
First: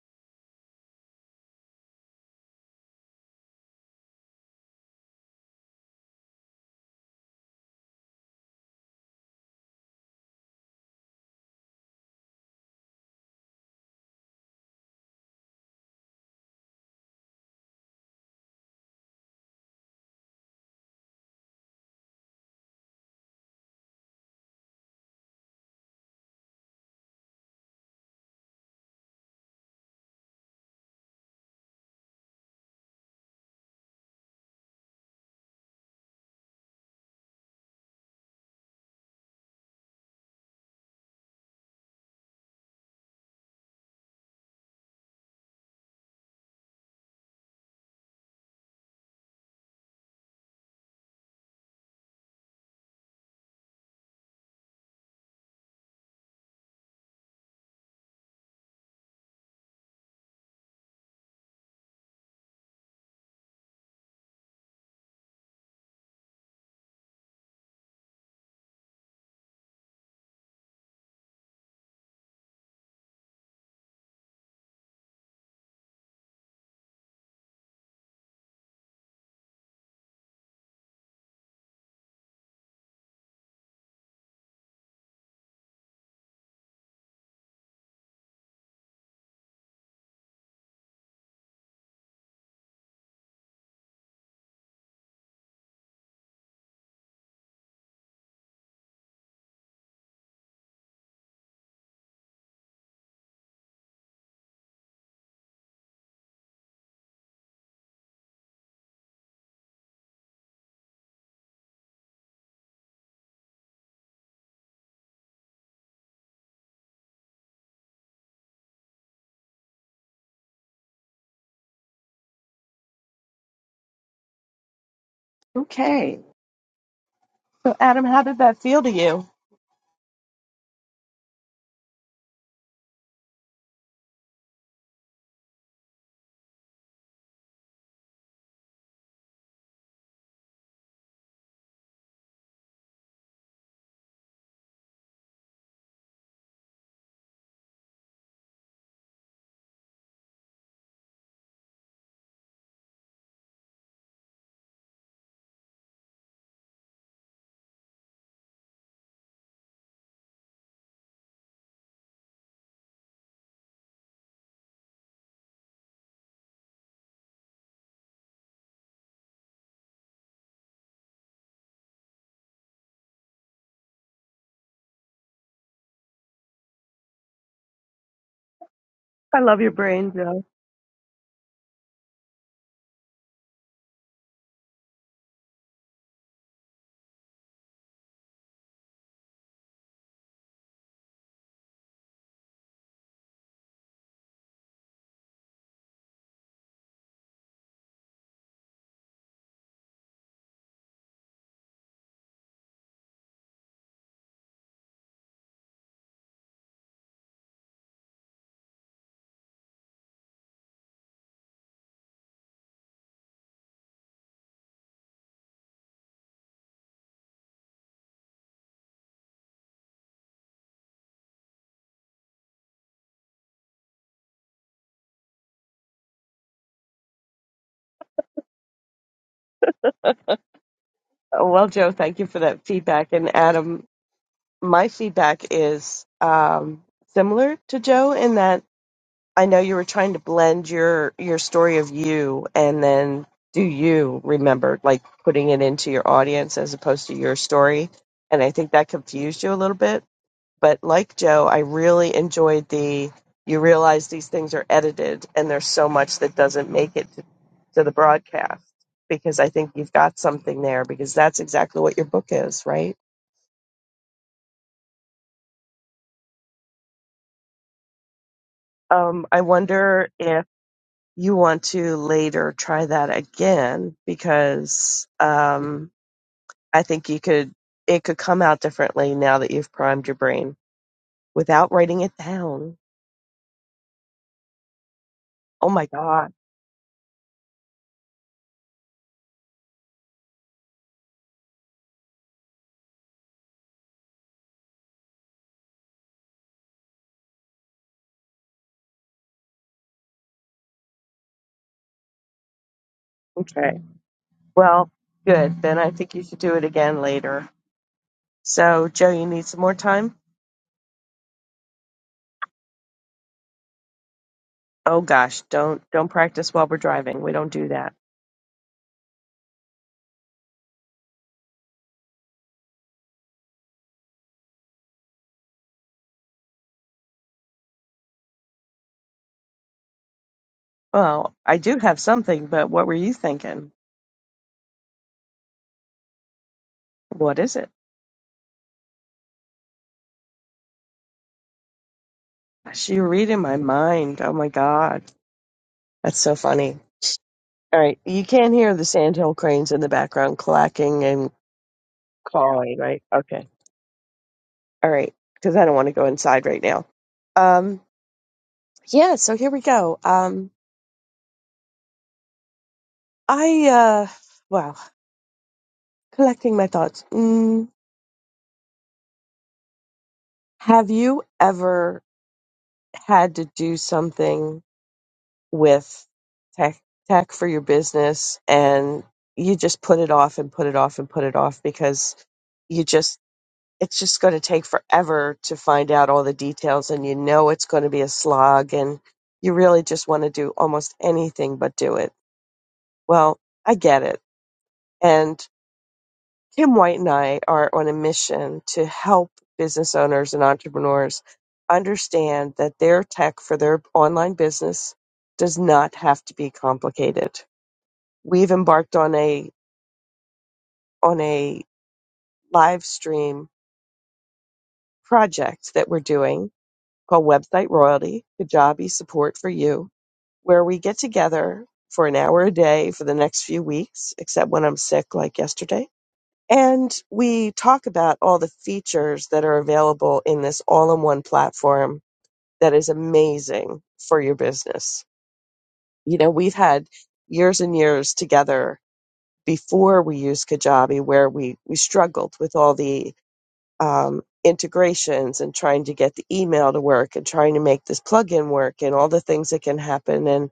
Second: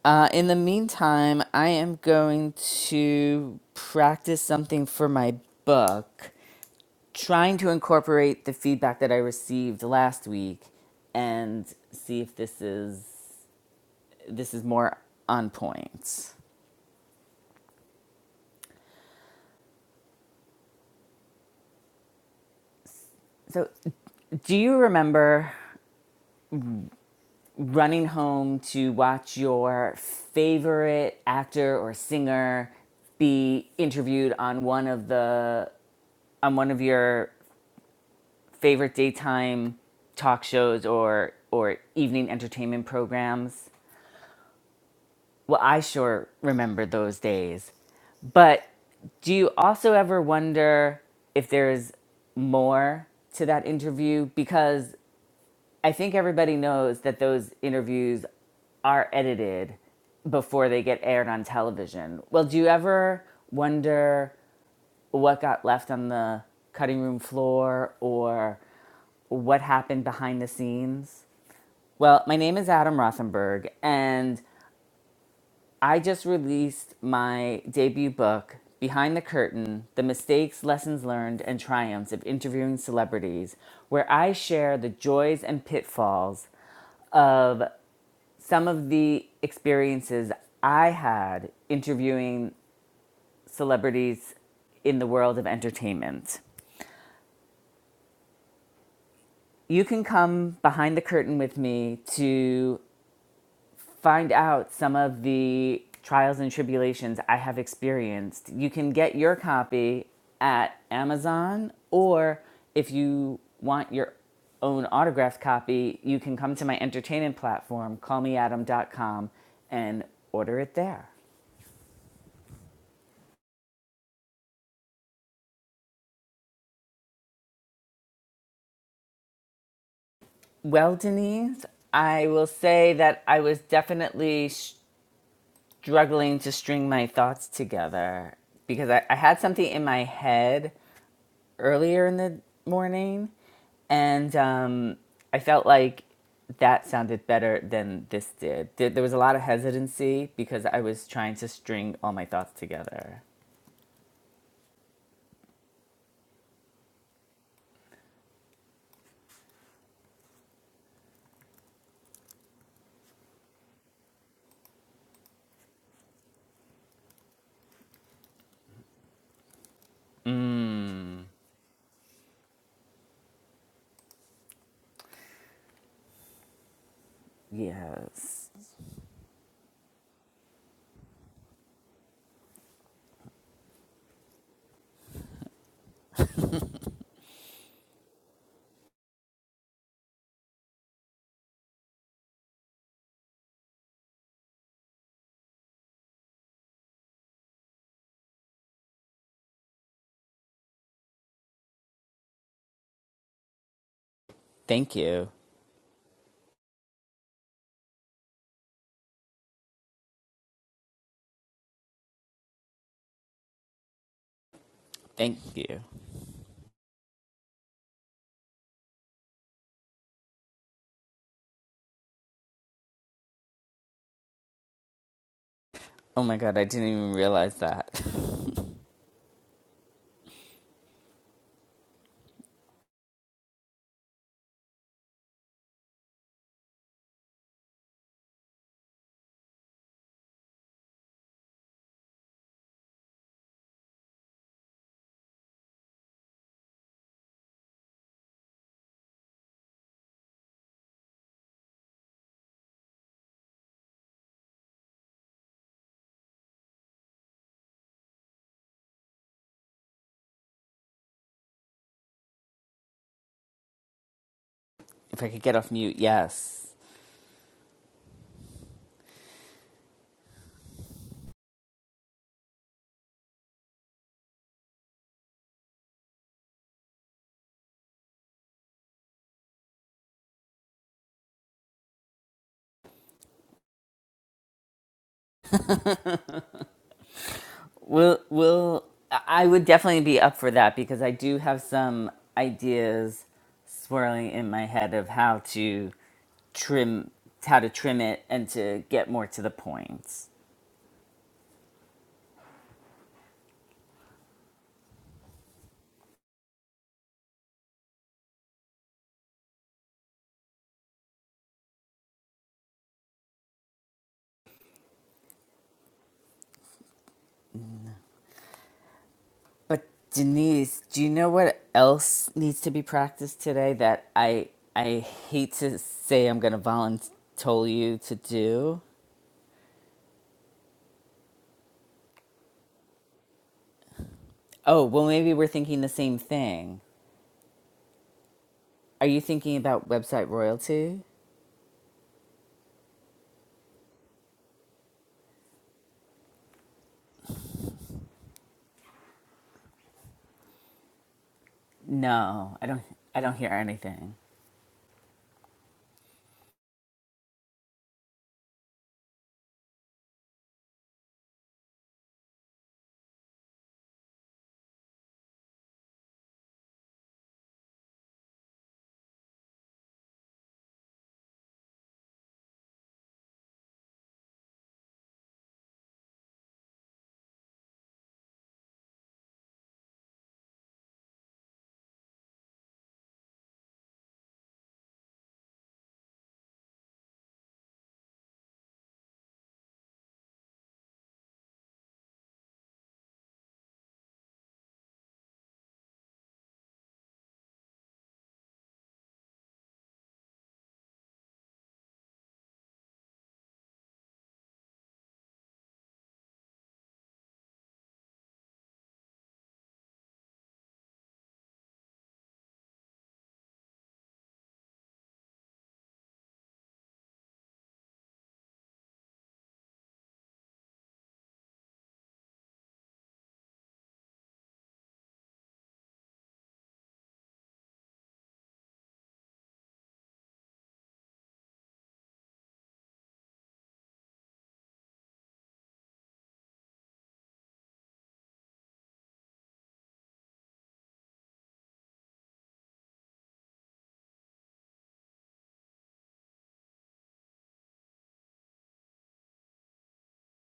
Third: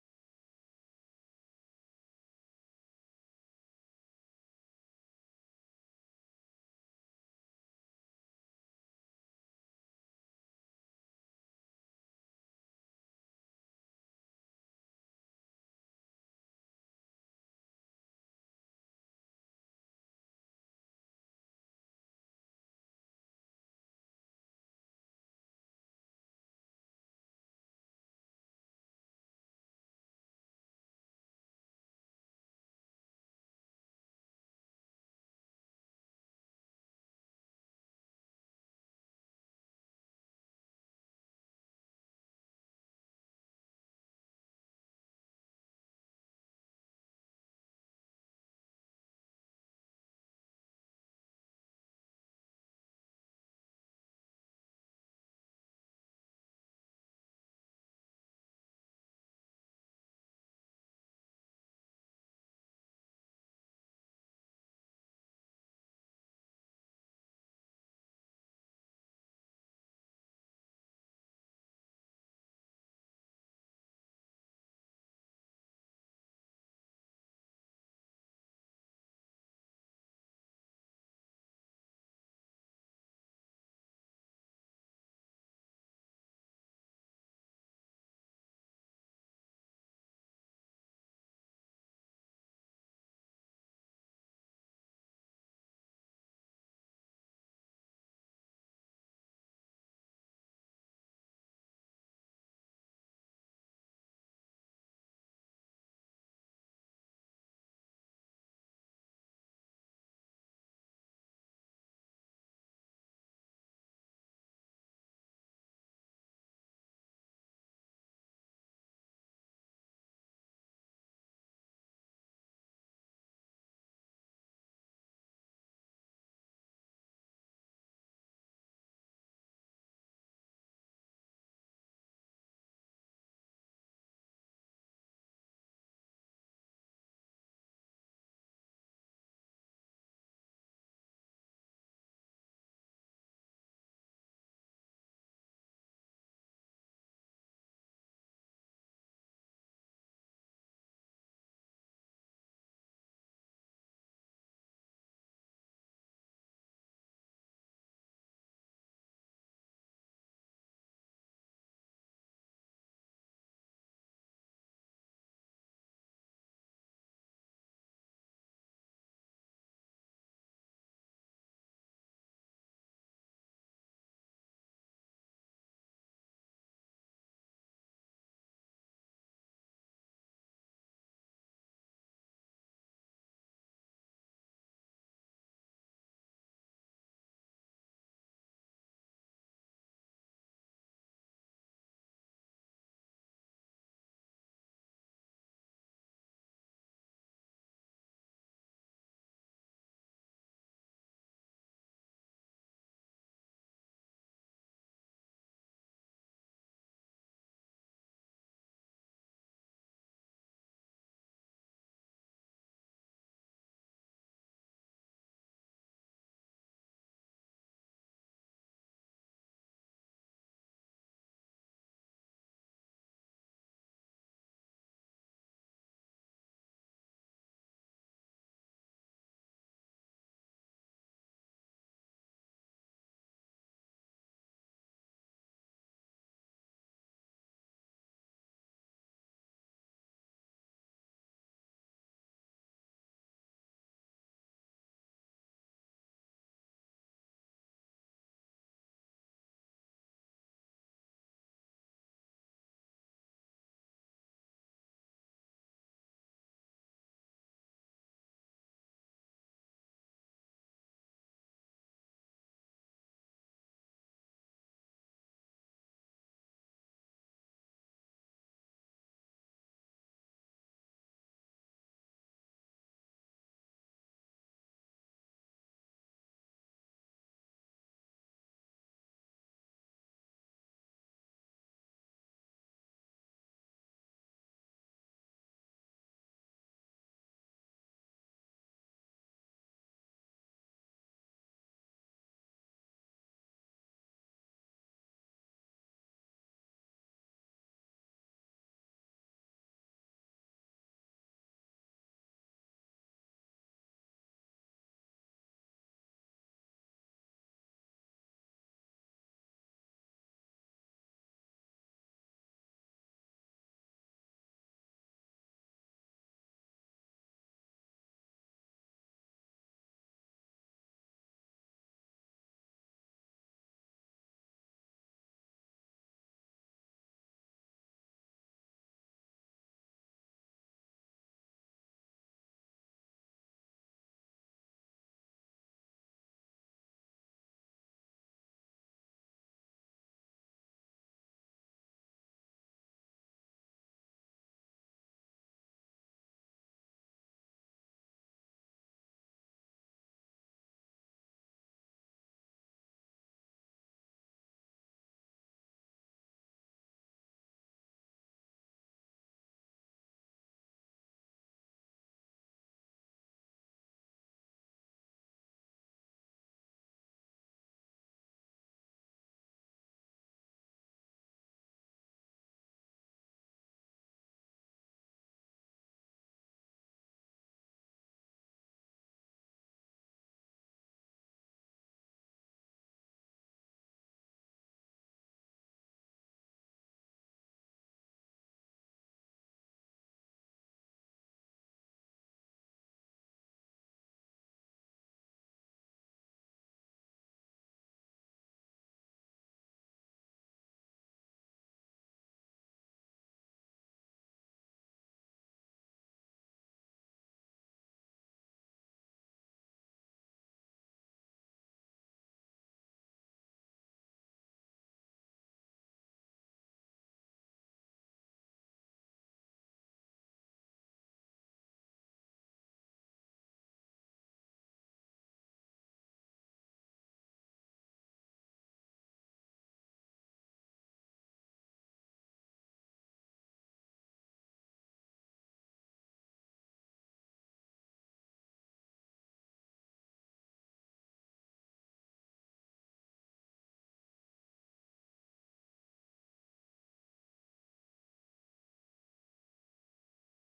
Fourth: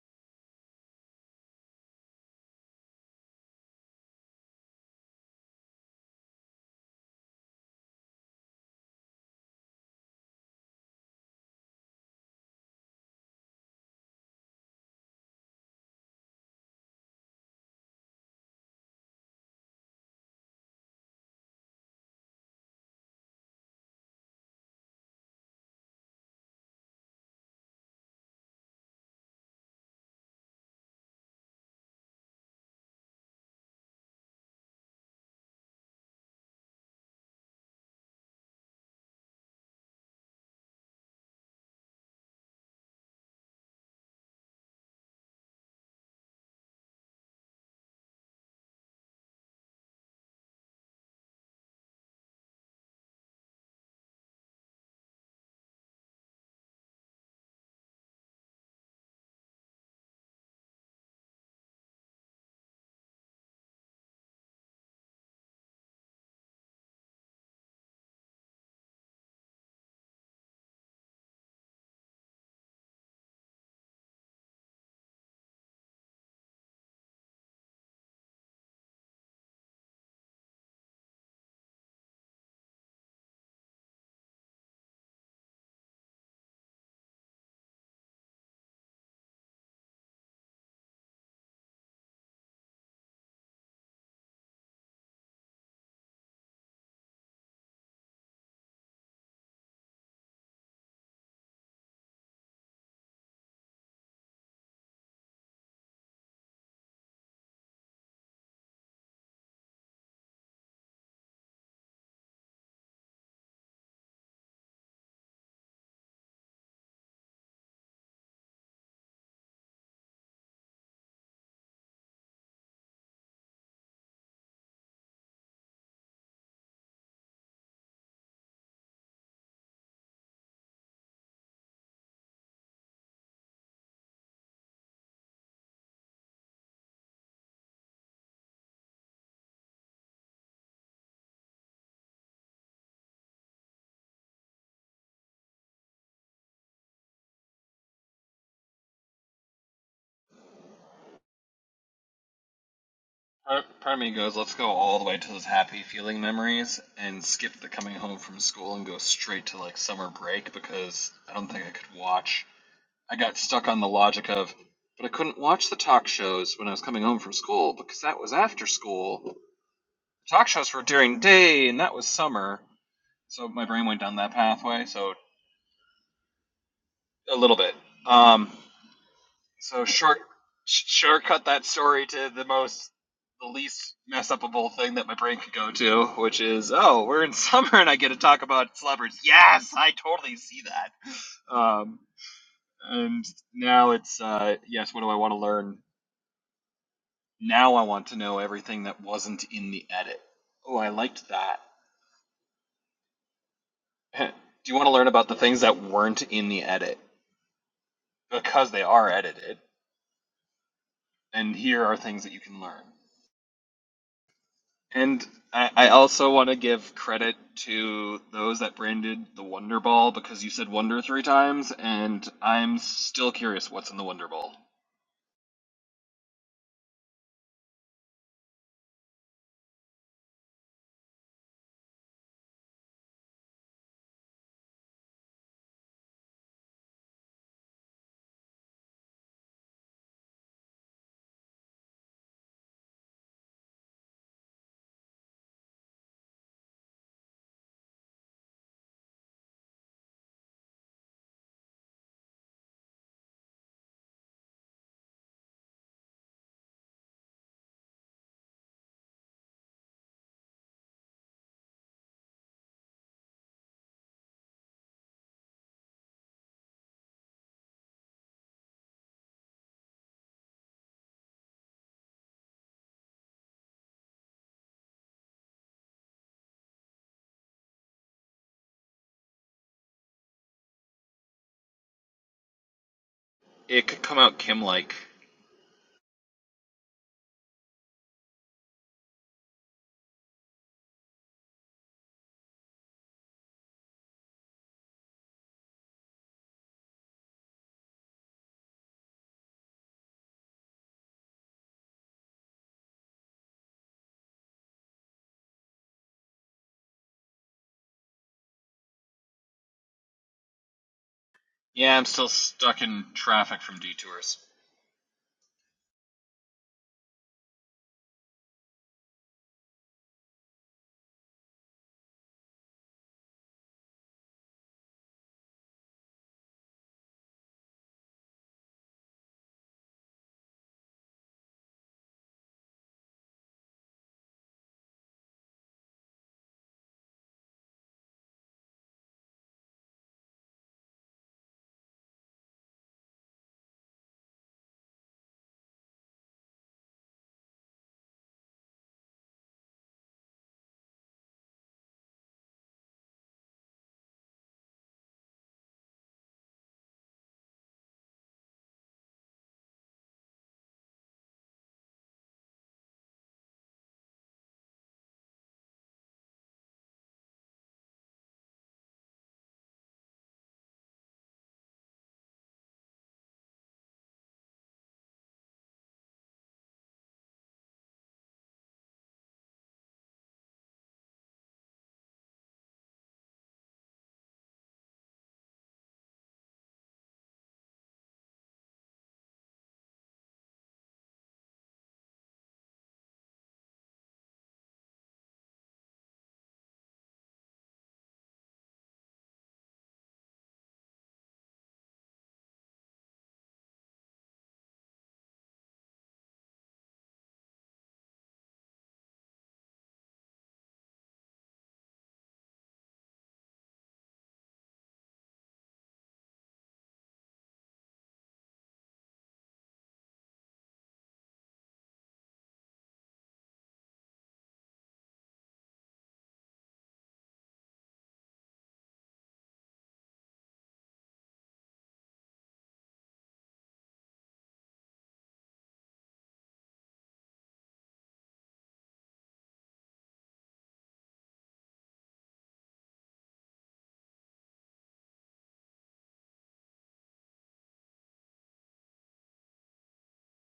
Speaker 1: Uh, in the meantime, I am going to practice something for my book, trying to incorporate the feedback that I received last week, and see if this is this is more on point. So, do you remember? running home to watch your favorite actor or singer be interviewed on one of the on one of your favorite daytime talk shows or or evening entertainment programs. Well, I sure remember those days. But do you also ever wonder if there's more to that interview because I think everybody knows that those interviews are edited before they get aired on television. Well, do you ever wonder what got left on the cutting room floor or what happened behind the scenes? Well, my name is Adam Rothenberg, and I just released my debut book, Behind the Curtain The Mistakes, Lessons Learned, and Triumphs of Interviewing Celebrities, where I share the joys and pitfalls of. some of the experiences I had interviewing celebrities in the world of entertainment. You can come behind the curtain with me to find out some of the trials and tribulations I have experienced. You can get your copy at Amazon, or if you want your own autographed copy, you can come to my entertainment platform, callmeadam.com, and order it there.
Speaker 2: Okay. So, Adam, how did that feel to you?
Speaker 1: Well, Denise, I will say that I was definitely struggling to string my thoughts together because I, I had something in my head earlier in the morning, and um, I felt like that sounded better than this did. There there was a lot of hesitancy because I was trying to string all my thoughts together.
Speaker 3: Part, part of me goes, let's go all the way to those happy feeling memories and skip the coming home from school and go straight to like summer break because I don't think I could watch. I got stuck on the logic of, but I couldn't watch the talk shows when I was coming home from school because that was after school. Talk shows were during day and that was summer. So my brain went down that pathway. So a little bit.
Speaker 1: Yes.
Speaker 3: Um,
Speaker 2: I love your
Speaker 3: So
Speaker 2: brain,
Speaker 3: short,
Speaker 2: Joe.
Speaker 3: shortcut that story to the most, the least mess upable thing that my brain could go to, which is, oh, we're in summer and I get to talk about celebrities. Yes, I totally see that. Um, and now it's, uh, yes, what do I want to learn? Now I want to know everything that wasn't in the edit. Oh, I liked that. do you want to
Speaker 1: Thank
Speaker 3: learn
Speaker 1: you.
Speaker 3: about the things that weren't in the edit? Because they are edited. And here are things that you can learn. And
Speaker 1: Thank
Speaker 3: I,
Speaker 1: you.
Speaker 3: I also want to give credit to those that branded the Wonder Ball because you said Wonder three times, and I'm still curious what's in the Wonder Ball.
Speaker 1: Oh my God, I didn't even realize that.
Speaker 2: Oh, Well, Joe, thank you for that feedback. And Adam, my feedback is um, similar to Joe in that I know you were trying to blend your your story of you and then do you remember like putting it into your audience as opposed to your story, and I think that confused you a little bit. But like Joe, I really enjoyed the you realize these things are edited and there's so much that doesn't make it to, to the broadcast because I think you've got something there because that's exactly what your book is, right?
Speaker 1: If I could get off mute, yes.
Speaker 2: Um, I wonder if you want to later try that again because um, I think you could it could come out differently now that you've primed your brain without writing it down.
Speaker 3: It could come out Kim like.
Speaker 2: Oh my god.
Speaker 1: Will will I would definitely be up for that because I do have some ideas swirling in my head of how to trim how to trim it and to get more to the point.
Speaker 2: Okay. Well, good. Then I think you should do it again later. So, Joe, you need some more time?
Speaker 3: Yeah, I'm still stuck in traffic from detours.
Speaker 2: Oh gosh, don't don't practice while we're driving. We don't do that.
Speaker 1: But Denise, do you know what else needs to be practiced today that I I hate to say I'm going to volunteer you to do?
Speaker 2: Well, I do have something, but what were you thinking?
Speaker 1: Oh, well maybe we're thinking the same thing.
Speaker 2: What is it?
Speaker 1: Are you thinking about website royalty?
Speaker 2: Gosh, You're reading my mind. Oh my god. That's so funny. All right. You can hear the sandhill cranes in the background clacking and
Speaker 1: No, I
Speaker 2: cawing,
Speaker 1: don't
Speaker 2: right?
Speaker 1: I don't
Speaker 2: Okay.
Speaker 1: hear anything.
Speaker 2: All right. Because I don't want to go inside right now. Um, yeah. So here we go. Um, I, uh, well, collecting my thoughts. Mm, have you ever had to do something with tech, tech for your business and you just put it off and put it off and put it off because you just it's just going to take forever to find out all the details and you know it's going to be a slog and you really just want to do almost anything but do it. Well, I get it. And Kim White and I are on a mission to help business owners and entrepreneurs understand that their tech for their online business does not have to be complicated. We've embarked on a on a live stream project that we're doing called Website Royalty Kajabi Support for You, where we get together for an hour a day for the next few weeks, except when I'm sick, like yesterday. And we talk about all the features that are available in this all in one platform that is amazing for your business. You know, we've had years and years together before we used Kajabi where we, we struggled with all the um, integrations and trying to get the email to work and trying to make this plugin work and all the things that can happen. And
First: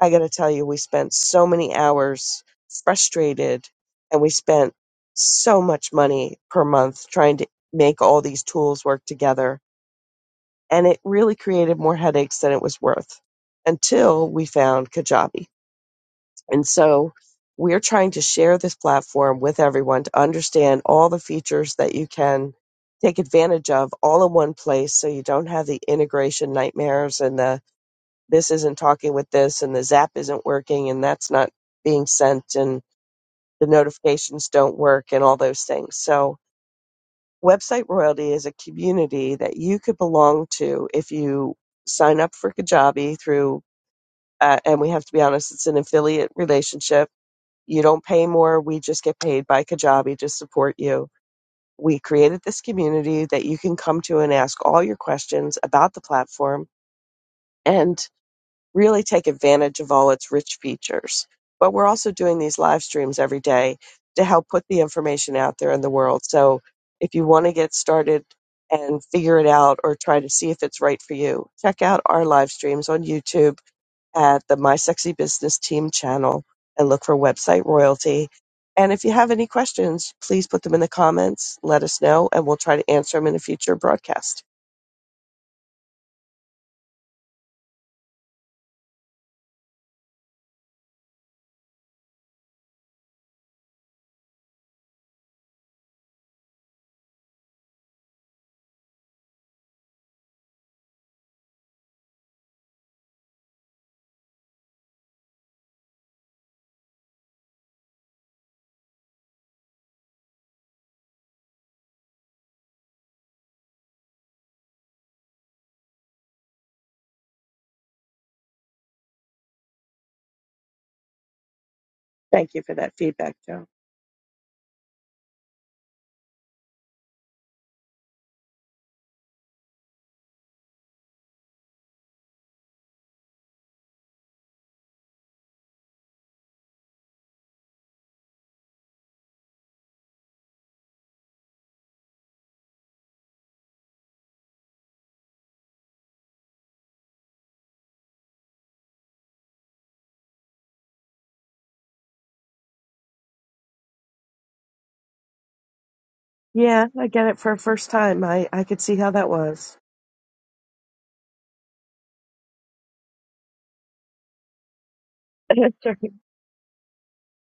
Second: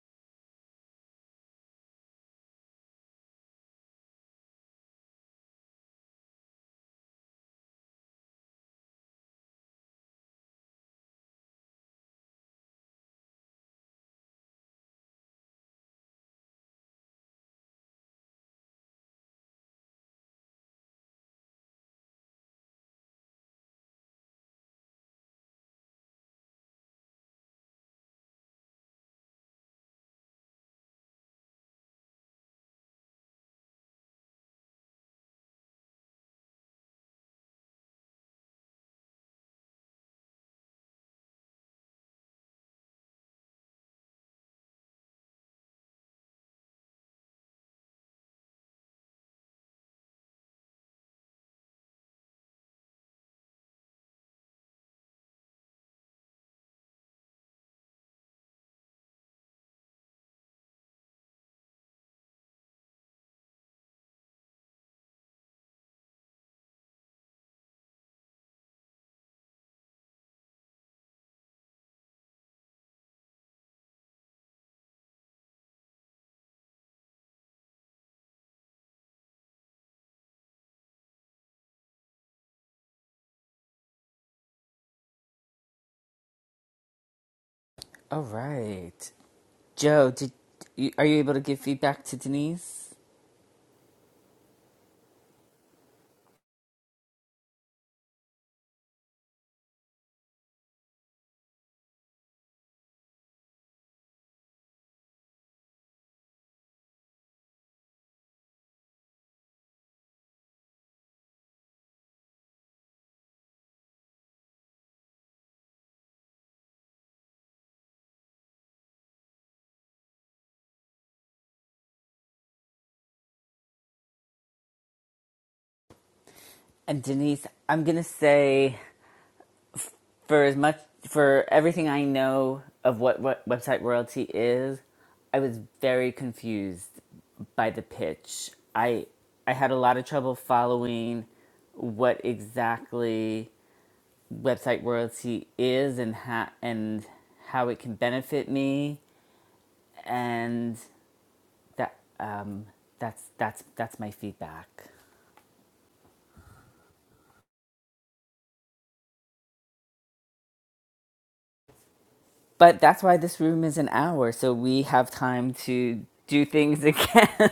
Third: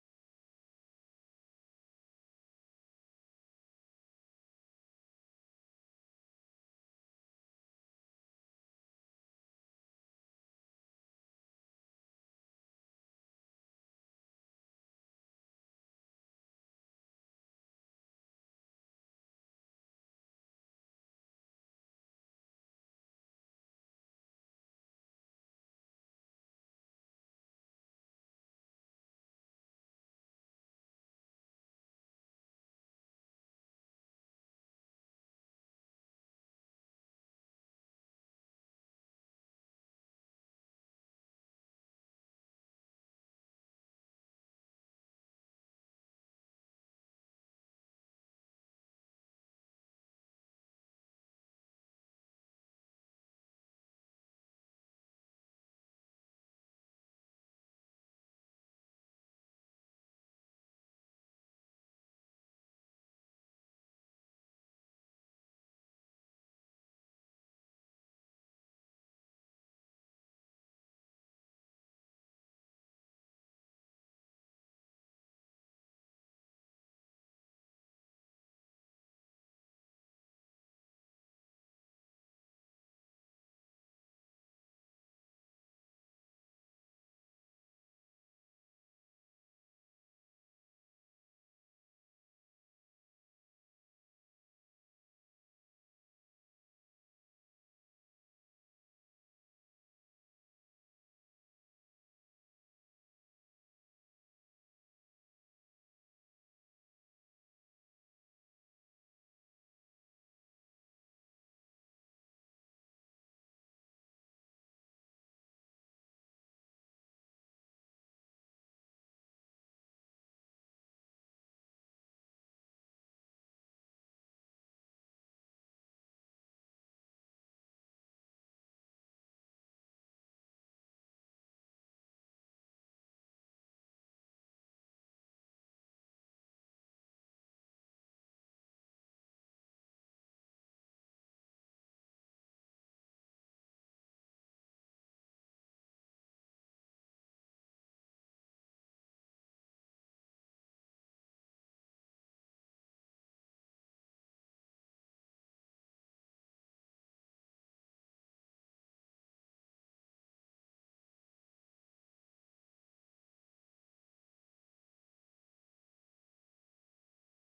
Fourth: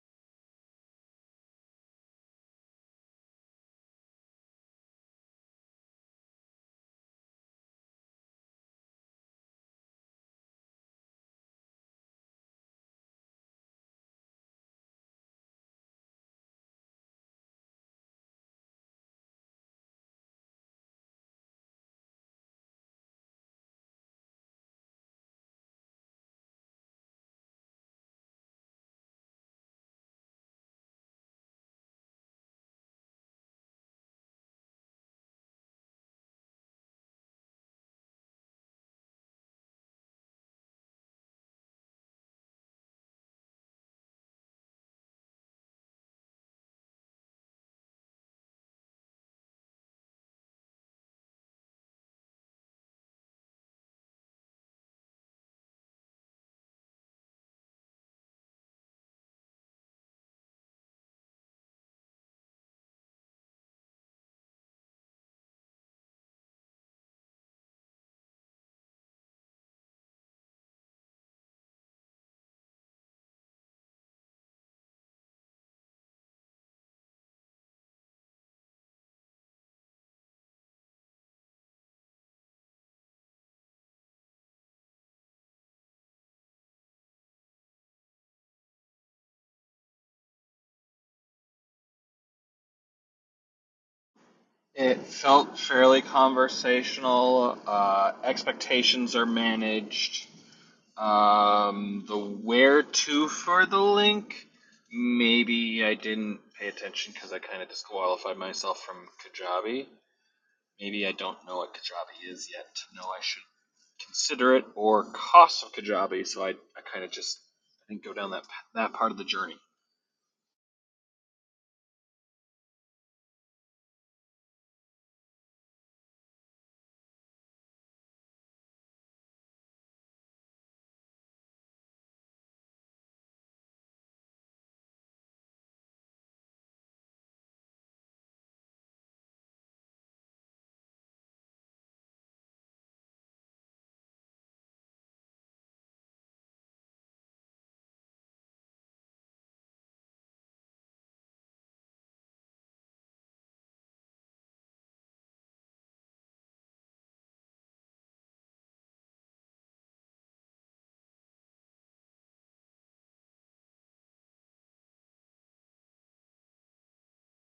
Speaker 2: I got to tell you, we spent so many hours frustrated and we spent so much money per month trying to make all these tools work together. And it really created more headaches than it was worth until we found Kajabi. And so we're trying to share this platform with everyone to understand all the features that you can take advantage of all in one place so you don't have the integration nightmares and the this isn't talking with this and the zap isn't working and that's not being sent and the notifications don't work and all those things. So website royalty is a community that you could belong to if you sign up for Kajabi through uh, and we have to be honest it's an affiliate relationship you don't pay more. We just get paid by Kajabi to support you. We created this community that you can come to and ask all your questions about the platform and really take advantage of all its rich features. But we're also doing these live streams every day to help put the information out there in the world. So if you want to get started and figure it out or try to see if it's right for you, check out our live streams on YouTube at the My Sexy Business Team channel and look for website royalty. And if you have any questions, please put them in the comments, let us know, and we'll try to answer them in a future broadcast.
Speaker 1: All right. Joe, did you, are you able to give feedback to Denise?
Speaker 3: It felt fairly conversational. Uh, expectations are managed. Um, the where to for the link maybe I didn't pay attention because I kind of disqualified myself from Kajabi. Maybe I don't know what Kajabi is yet to know I should consider it or cost of Kajabi. So I, I kind of just I didn't go down that that part of the journey.
Speaker 2: Thank you for that feedback, Joe.
Speaker 1: And Denise, I'm gonna say for as much for everything I know of what, what website royalty is, I was very confused by the pitch. I I had a lot of trouble following what exactly website royalty is and how and how it can benefit me and that um, that's that's that's my feedback.
Speaker 2: Yeah, I get it for a first time. I, I could see how that was.
Speaker 1: But that's why this room is an hour, so we have time to do things again.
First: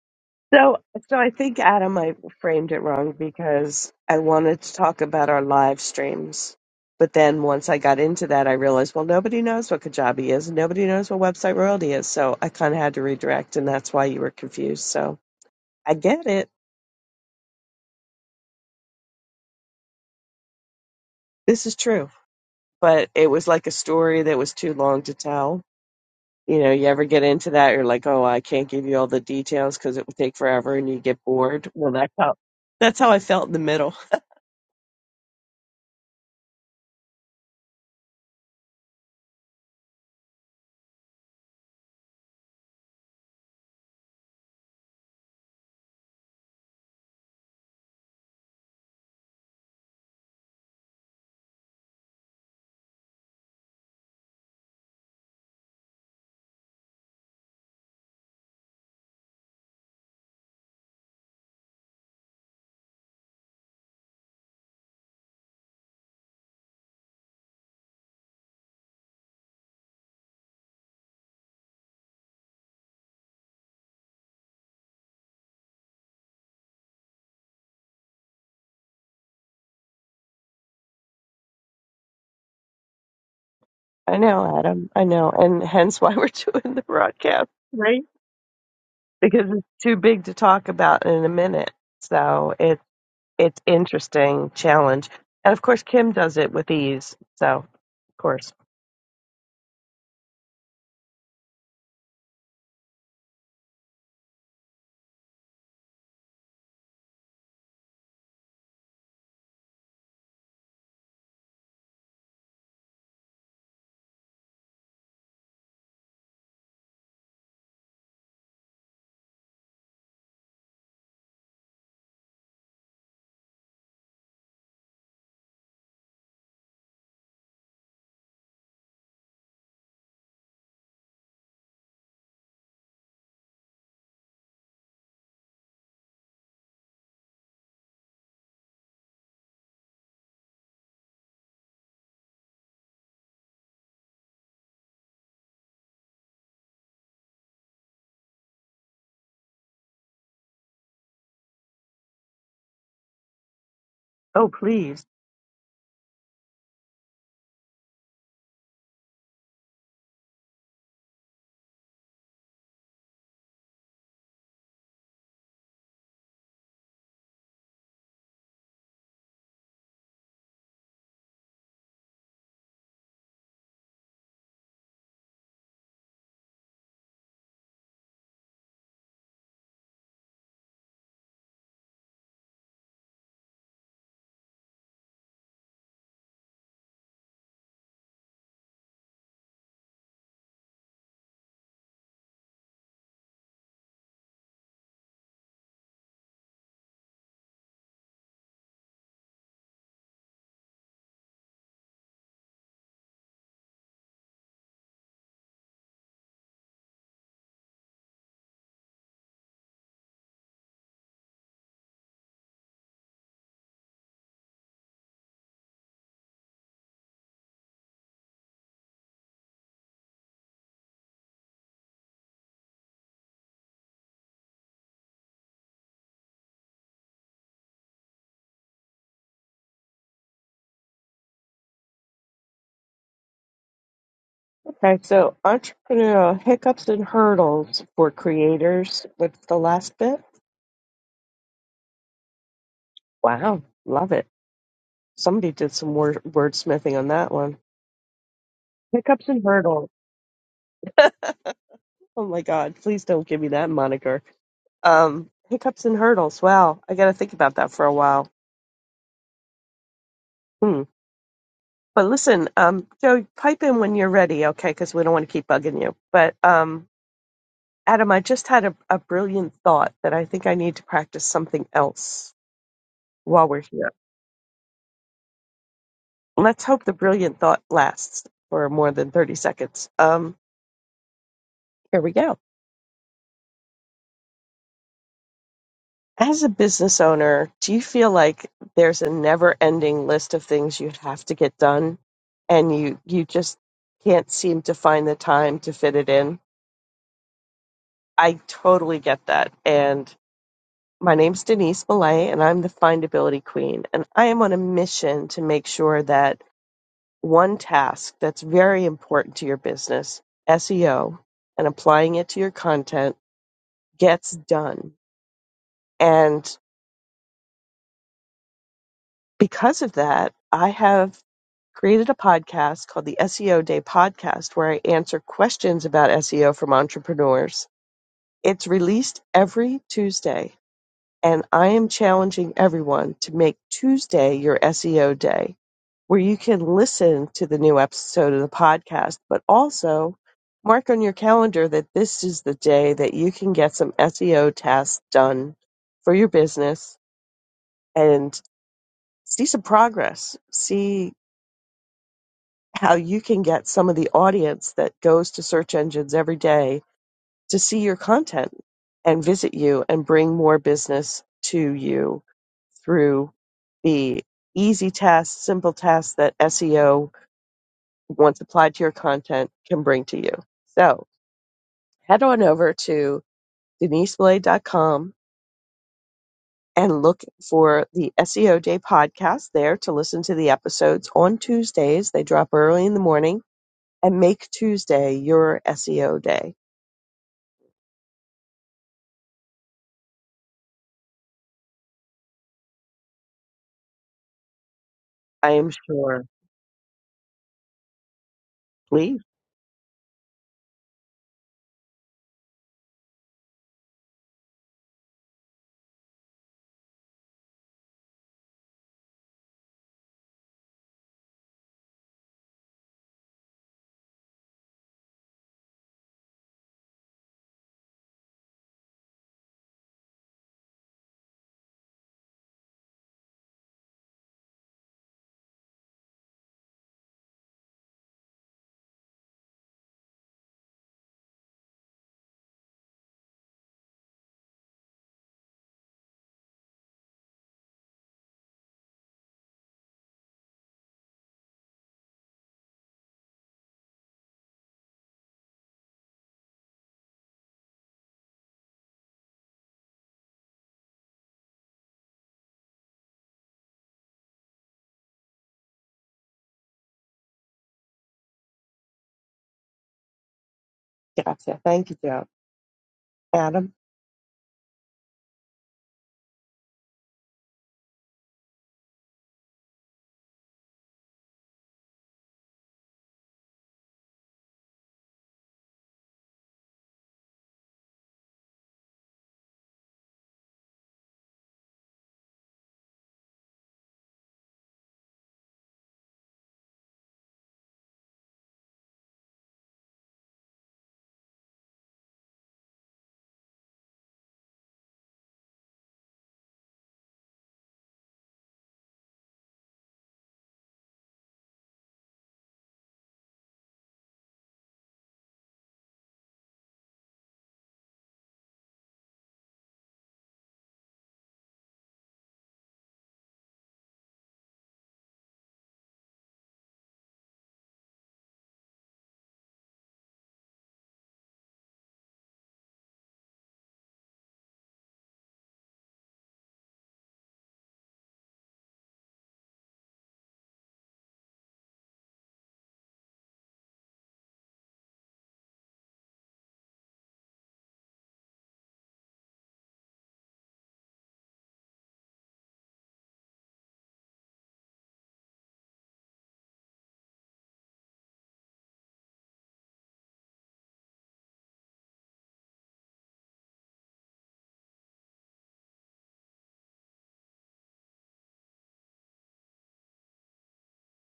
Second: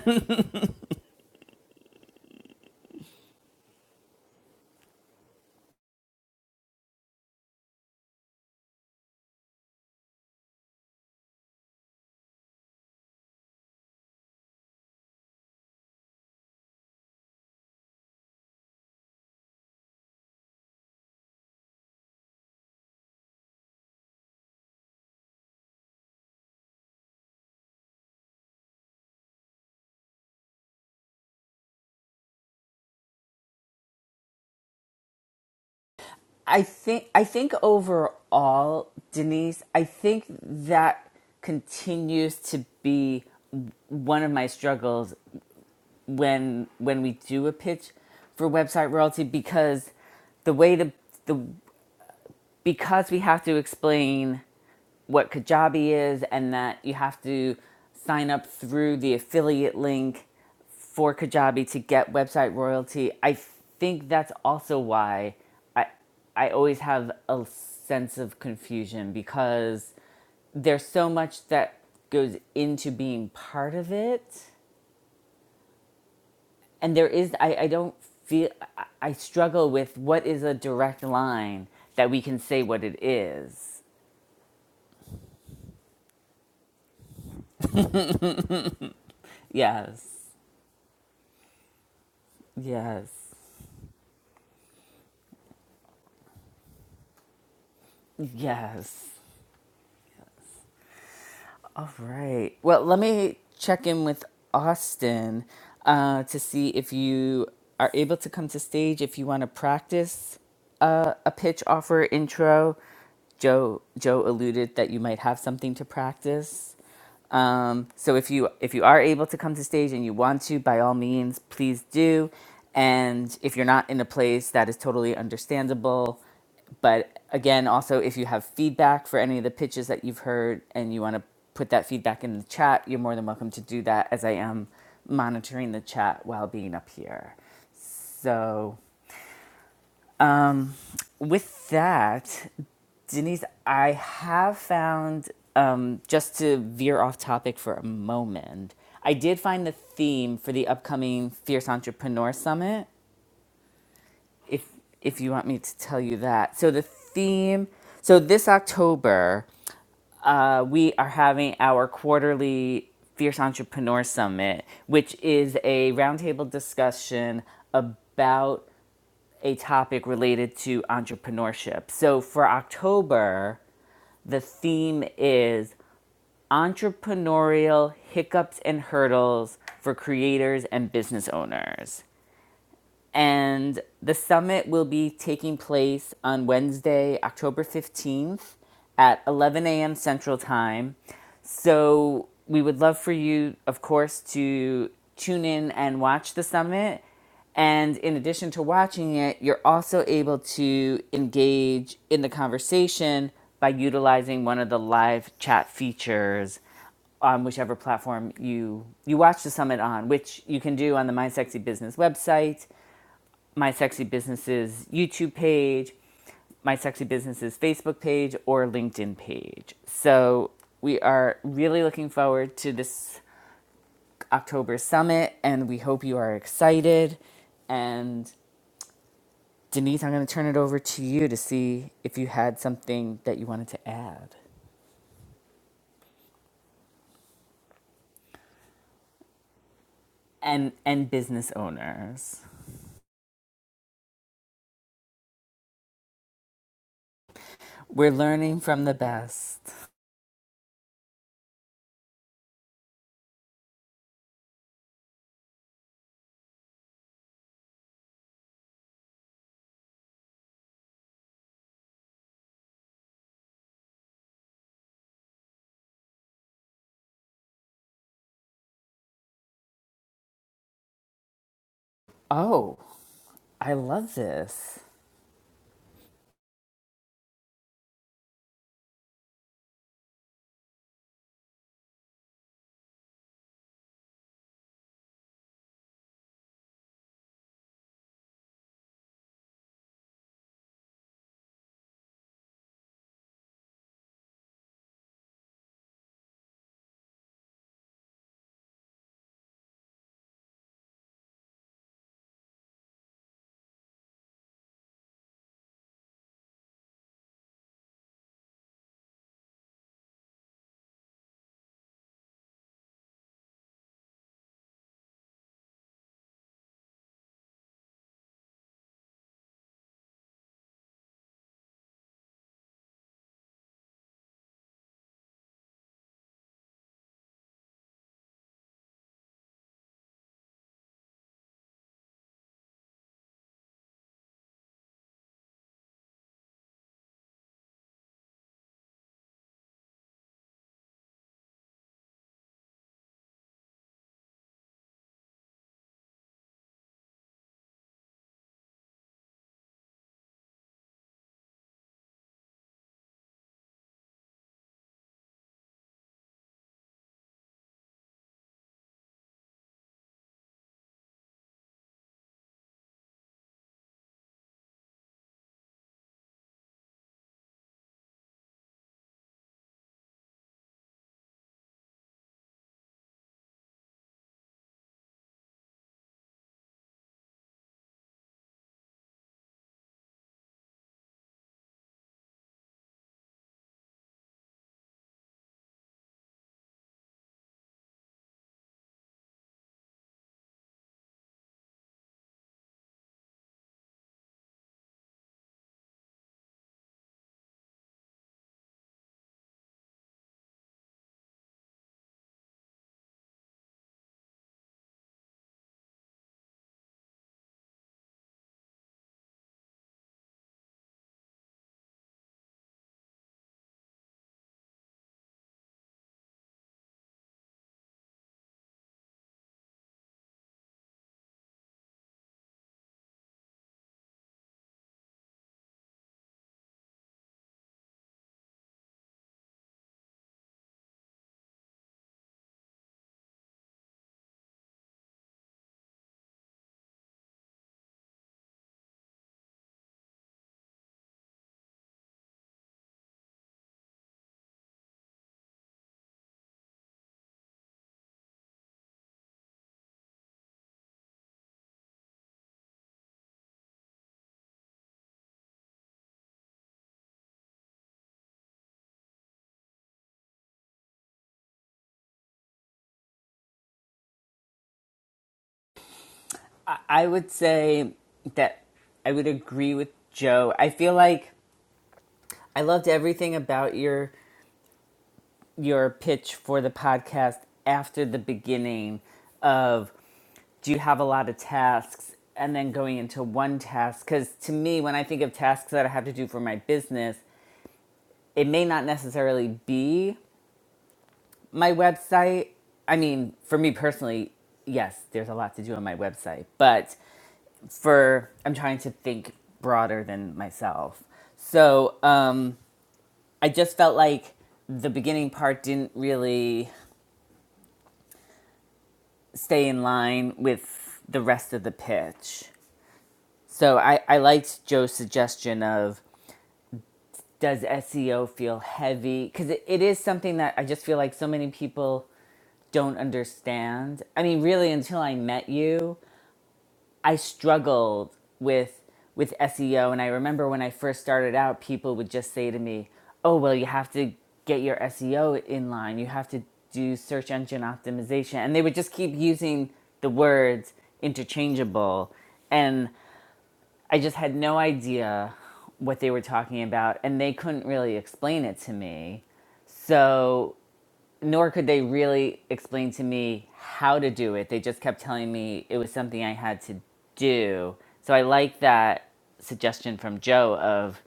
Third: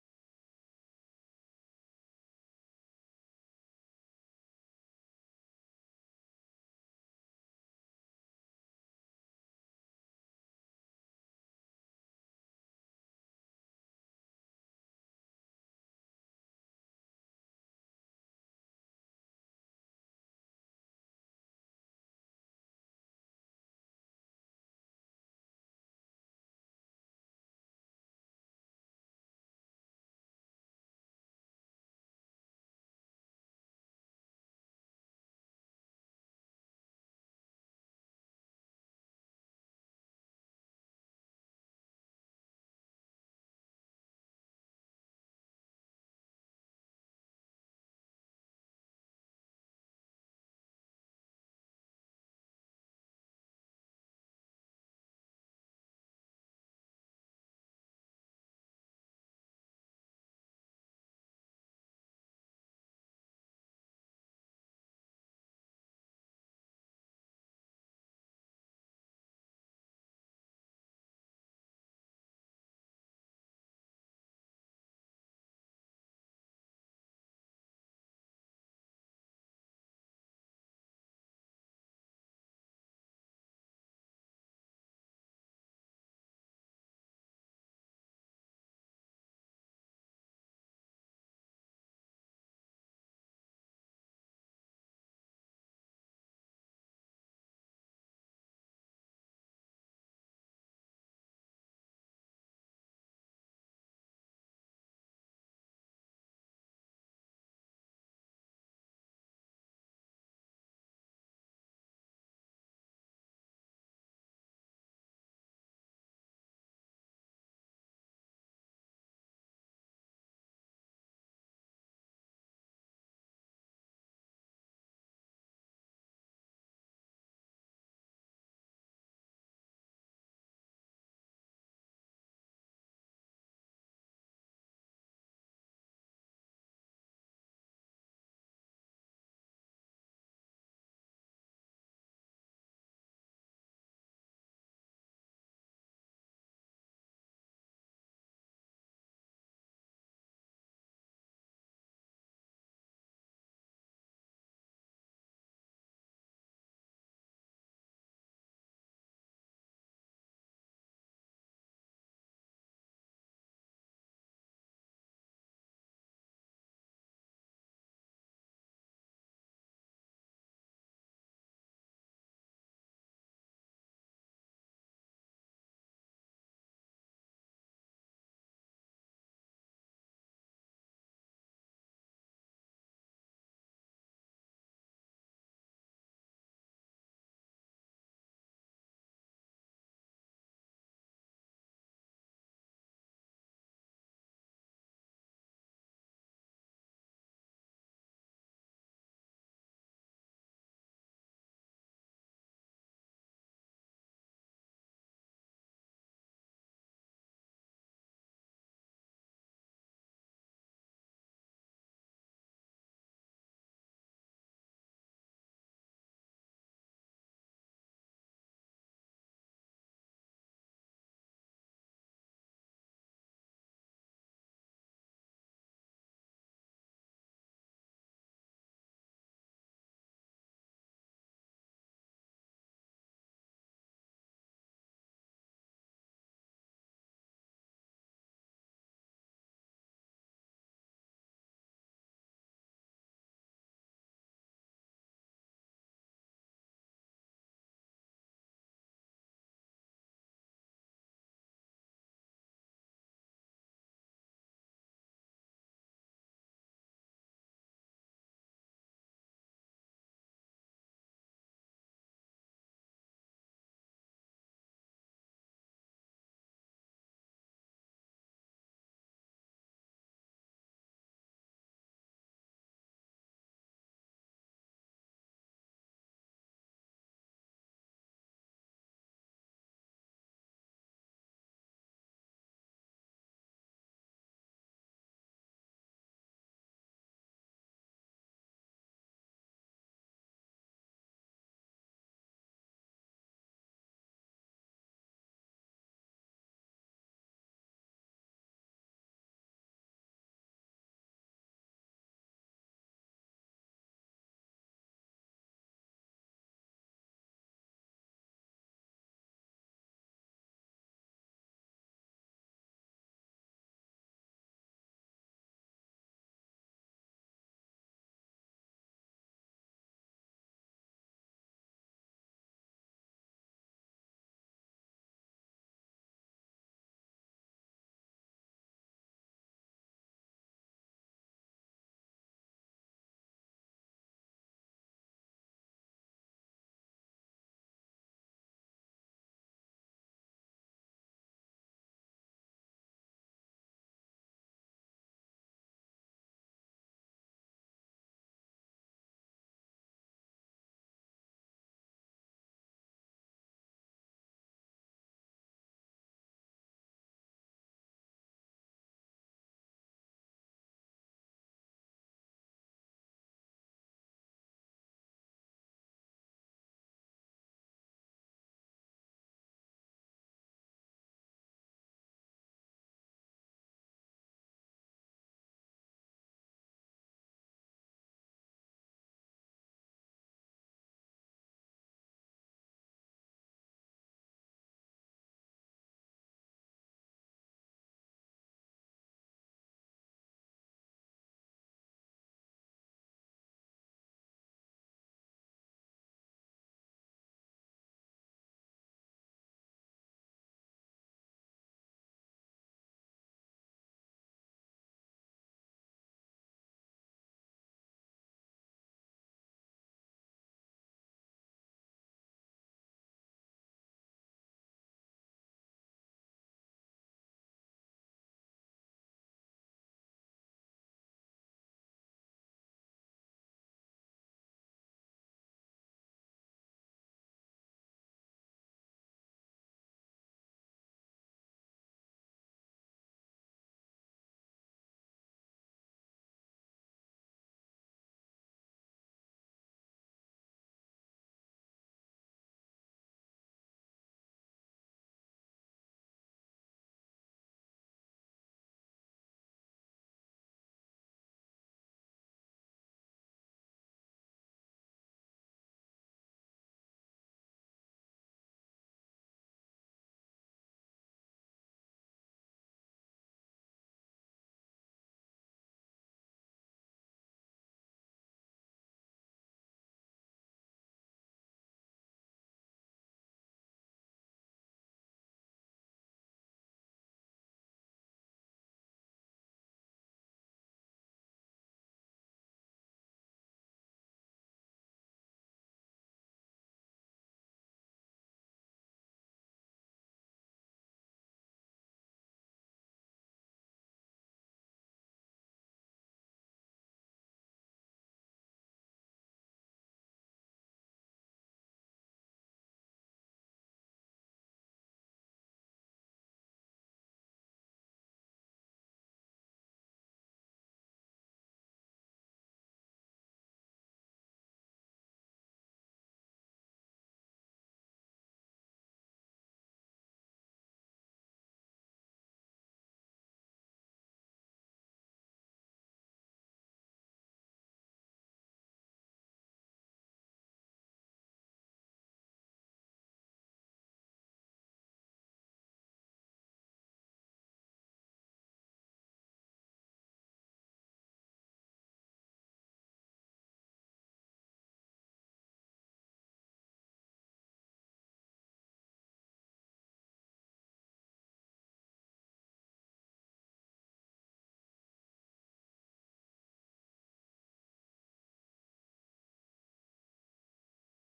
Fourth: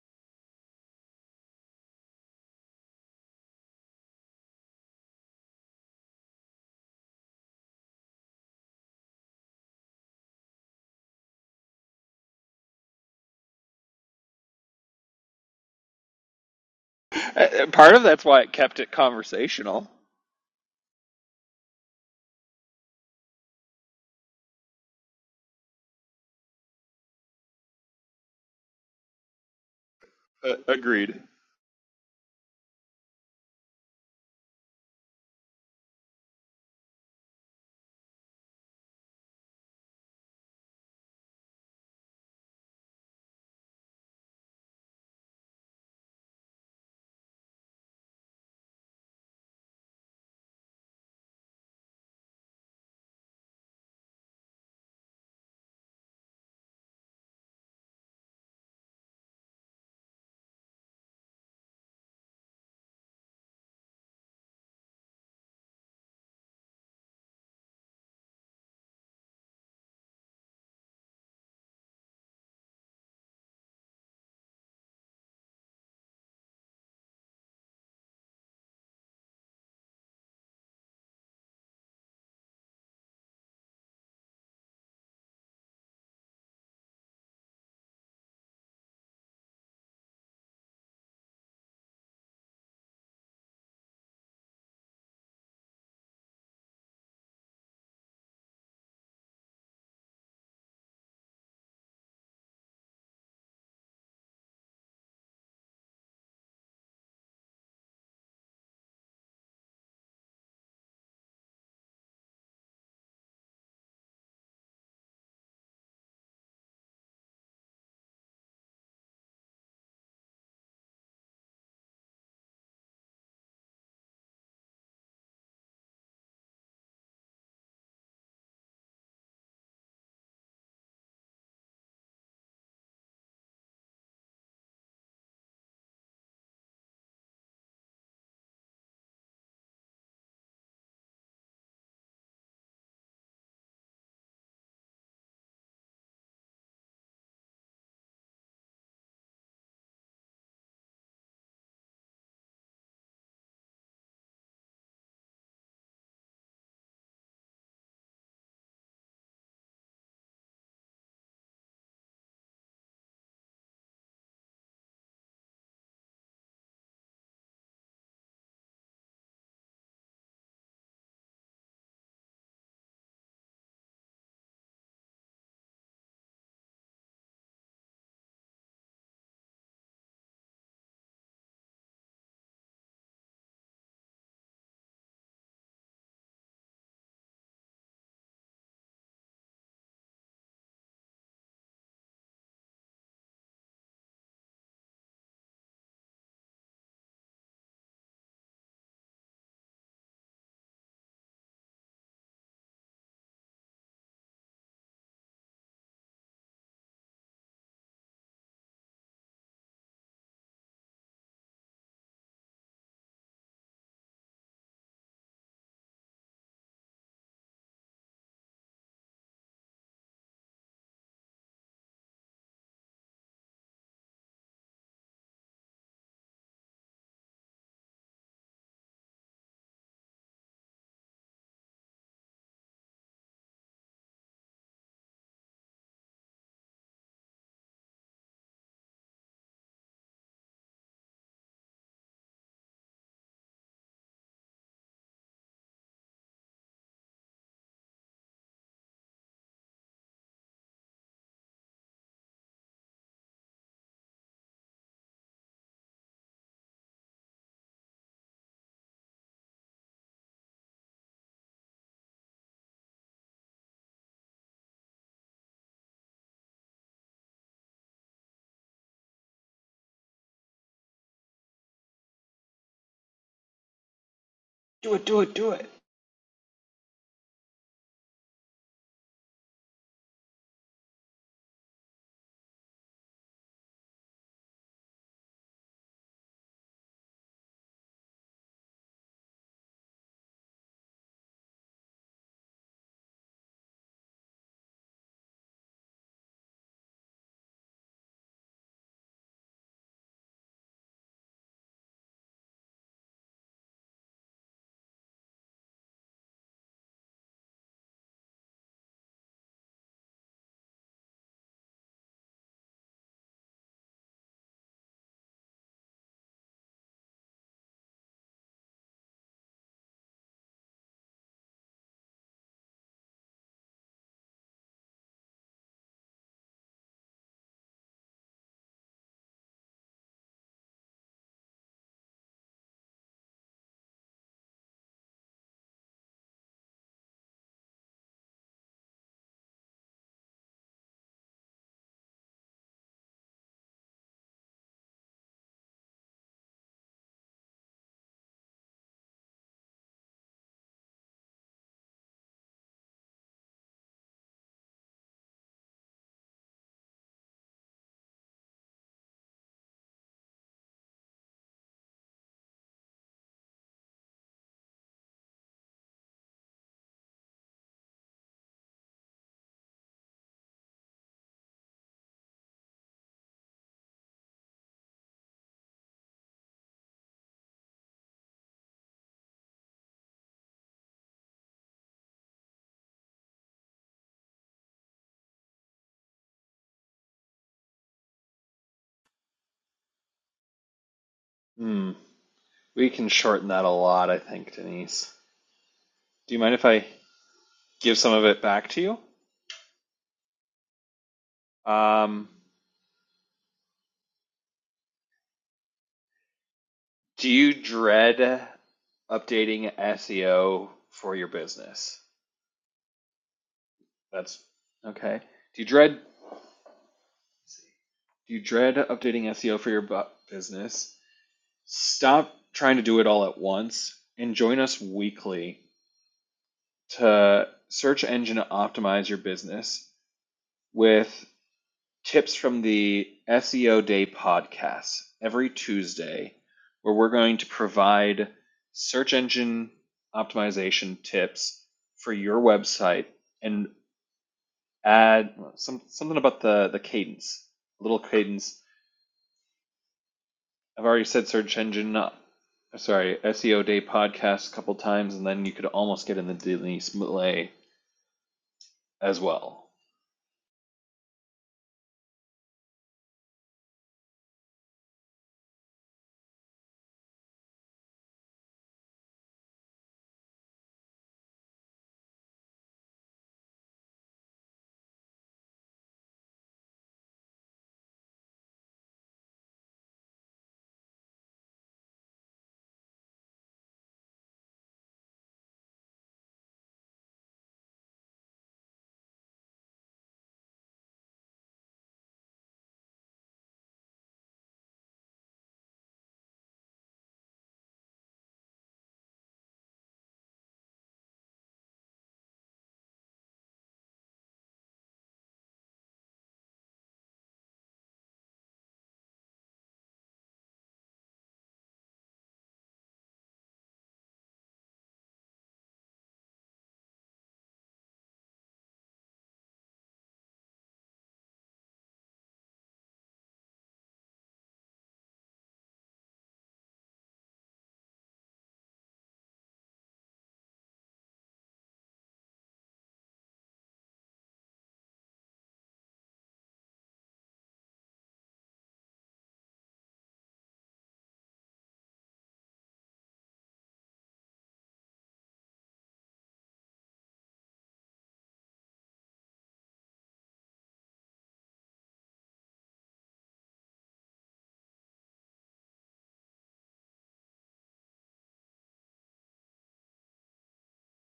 Speaker 2: So, so I think Adam, I framed it wrong because I wanted to talk about our live streams. But then once I got into that, I realized, well, nobody knows what Kajabi is, and nobody knows what website royalty is. So I kind of had to redirect, and that's why you were confused. So I get it.
Speaker 3: Uh, uh, Part of that's why it kept it conversational.
Speaker 2: This is true. But it was like a story that was too long to tell. You know, you ever get into that, you're like, oh, I can't give you all the details because it would take
Speaker 3: Uh,
Speaker 2: forever and you get
Speaker 3: agreed.
Speaker 2: bored. Well, that's how, that's how I felt in the middle.
Speaker 1: I think I think overall, Denise, I think that continues to be one of my struggles when when we do a pitch for website royalty because the way the the because we have to explain what Kajabi is and that you have to sign up through the affiliate link for Kajabi to get website royalty. I think that's also why I I always have a sense of confusion because there's so much that goes into being part of it. And there is I, I don't feel I struggle with what is a direct line that we can say what it is
Speaker 2: I know, Adam. I know. And hence why we're doing the broadcast, right? Because it's too
Speaker 1: Yes.
Speaker 2: big to talk about in a minute. So it's
Speaker 1: Yes.
Speaker 2: it's interesting challenge. And of course Kim does it with ease. So of course.
Speaker 1: Yes. All right. Well, let me check in with Austin uh, to see if you are able to come to stage if you want to practice uh, a pitch offer intro. Joe Joe alluded that you might have something to practice. Um, so if you if you are able to come to stage and you want to, by all means, please do. And if you're not in a place that is totally understandable, but again, also if you have feedback for any of the pitches that you've heard and you want to put that feedback in the chat, you're more than welcome to do that as I am monitoring the chat while being up here. So with that, Denise, I have found, um, just to veer off topic for a moment, I did find the theme for the upcoming Fierce Entrepreneur Summit,
Speaker 2: Oh
Speaker 1: if,
Speaker 2: please.
Speaker 1: if you want me to tell you that. So, the theme, so this October, uh, we are having our quarterly Fierce Entrepreneur Summit, which is a roundtable discussion about a topic related to entrepreneurship. So for October, the theme is entrepreneurial hiccups and hurdles for creators and business owners. And the summit will be taking place on Wednesday, October 15th at 11 a.m. Central Time. So we would love for you, of course, to tune in and watch the summit. And in addition to watching it, you're also able to engage in the conversation by utilizing one of the live chat features on whichever platform you you watch the summit on, which you can do on the My Sexy Business website my sexy business's YouTube page, my sexy business's Facebook page, or LinkedIn page. So we are really looking forward to this October summit, and we hope you are excited. And Denise, I'm going to turn it over to you to see if you had something that you wanted to add.
Speaker 2: Okay, so entrepreneurial hiccups and hurdles for creators. What's the last bit?
Speaker 1: And and business owners,
Speaker 2: Wow, love it. Somebody did some word wordsmithing on that one.
Speaker 1: we're learning from the
Speaker 2: Hiccups and
Speaker 1: best.
Speaker 2: hurdles. Oh my god, please don't give me that moniker. Um, hiccups and hurdles. Wow, I got to think about that for a while. Hmm. But listen, um, Joe, pipe in when you're ready, okay? Because we don't want to keep bugging you. But um, Adam, I just had a, a brilliant thought that I think I need to practice something else
Speaker 1: Oh,
Speaker 2: while we're
Speaker 1: I
Speaker 2: here.
Speaker 1: love this.
Speaker 3: Do it, do it, do it.
Speaker 2: Let's hope the brilliant thought lasts for more than 30 seconds. Um, here we go. As a business owner, do you feel like there's a never-ending list of things you have to get done and you you just can't seem to find the time to fit it in? I totally get that. And my name's Denise Millay and I'm the findability queen and I am on a mission to make sure that one task that's very important to your business, SEO, and applying it to your content gets done. and because of that, I have created a podcast called the SEO Day Podcast where I answer questions about SEO from entrepreneurs. It's released every Tuesday, and I am challenging everyone to make Tuesday your SEO day, where you can listen to the new episode of the podcast, but also mark on your calendar that this is the day that you can get some SEO tasks done for your business and see some progress, see how you can get some of the audience that goes to search engines every day to see your content and visit you and bring more business to you through the easy tasks, simple tasks that SEO, once applied to your content, can bring to you. So head on over to deniseblade.com and look for the SEO Day podcast there to listen to the episodes on Tuesdays. They drop early in the morning and make Tuesday your SEO day.
Speaker 3: Hmm. We can shorten that a lot, I think, Denise.
Speaker 2: I am sure.
Speaker 3: Do you mind if I give some of it back to
Speaker 2: Please.
Speaker 3: you? Um, do you dread updating SEO for your business? That's okay. Do you dread? see. Do you dread updating SEO for your business? Stop trying to do it all at once and join us weekly to search engine optimize your business with tips from the SEO Day podcast every Tuesday, where we're going to provide search engine optimization tips for your website and add well, some, something about the, the cadence, a little cadence I've already said search engine, uh, sorry, SEO day podcast a couple times, and then you could almost get in the Denise Malay as well.
Speaker 2: Gotcha. Thank you, Joe. Adam.
Speaker 1: I would say that I would agree with Joe. I feel like I loved everything about your your pitch for the podcast after the beginning of do you have a lot of tasks and then going into one task cuz to me when I think of tasks that I have to do for my business, it may not necessarily be my website. I mean, for me personally, yes, there's a lot to do on my website, but for I'm trying to think broader than myself. So um, I just felt like the beginning part didn't really stay in line with the rest of the pitch. So I, I liked Joe's suggestion of does SEO feel heavy? Because it, it is something that I just feel like so many people don't understand. I mean, really, until I met you, I struggled with with SEO and I remember when I first started out people would just say to me, "Oh, well, you have to get your SEO in line. You have to do search engine optimization." And they would just keep using the words interchangeable and I just had no idea what they were talking about and they couldn't really explain it to me. So nor could they really explain to me how to do it. They just kept telling me it was something I had to do. So I like that suggestion from Joe of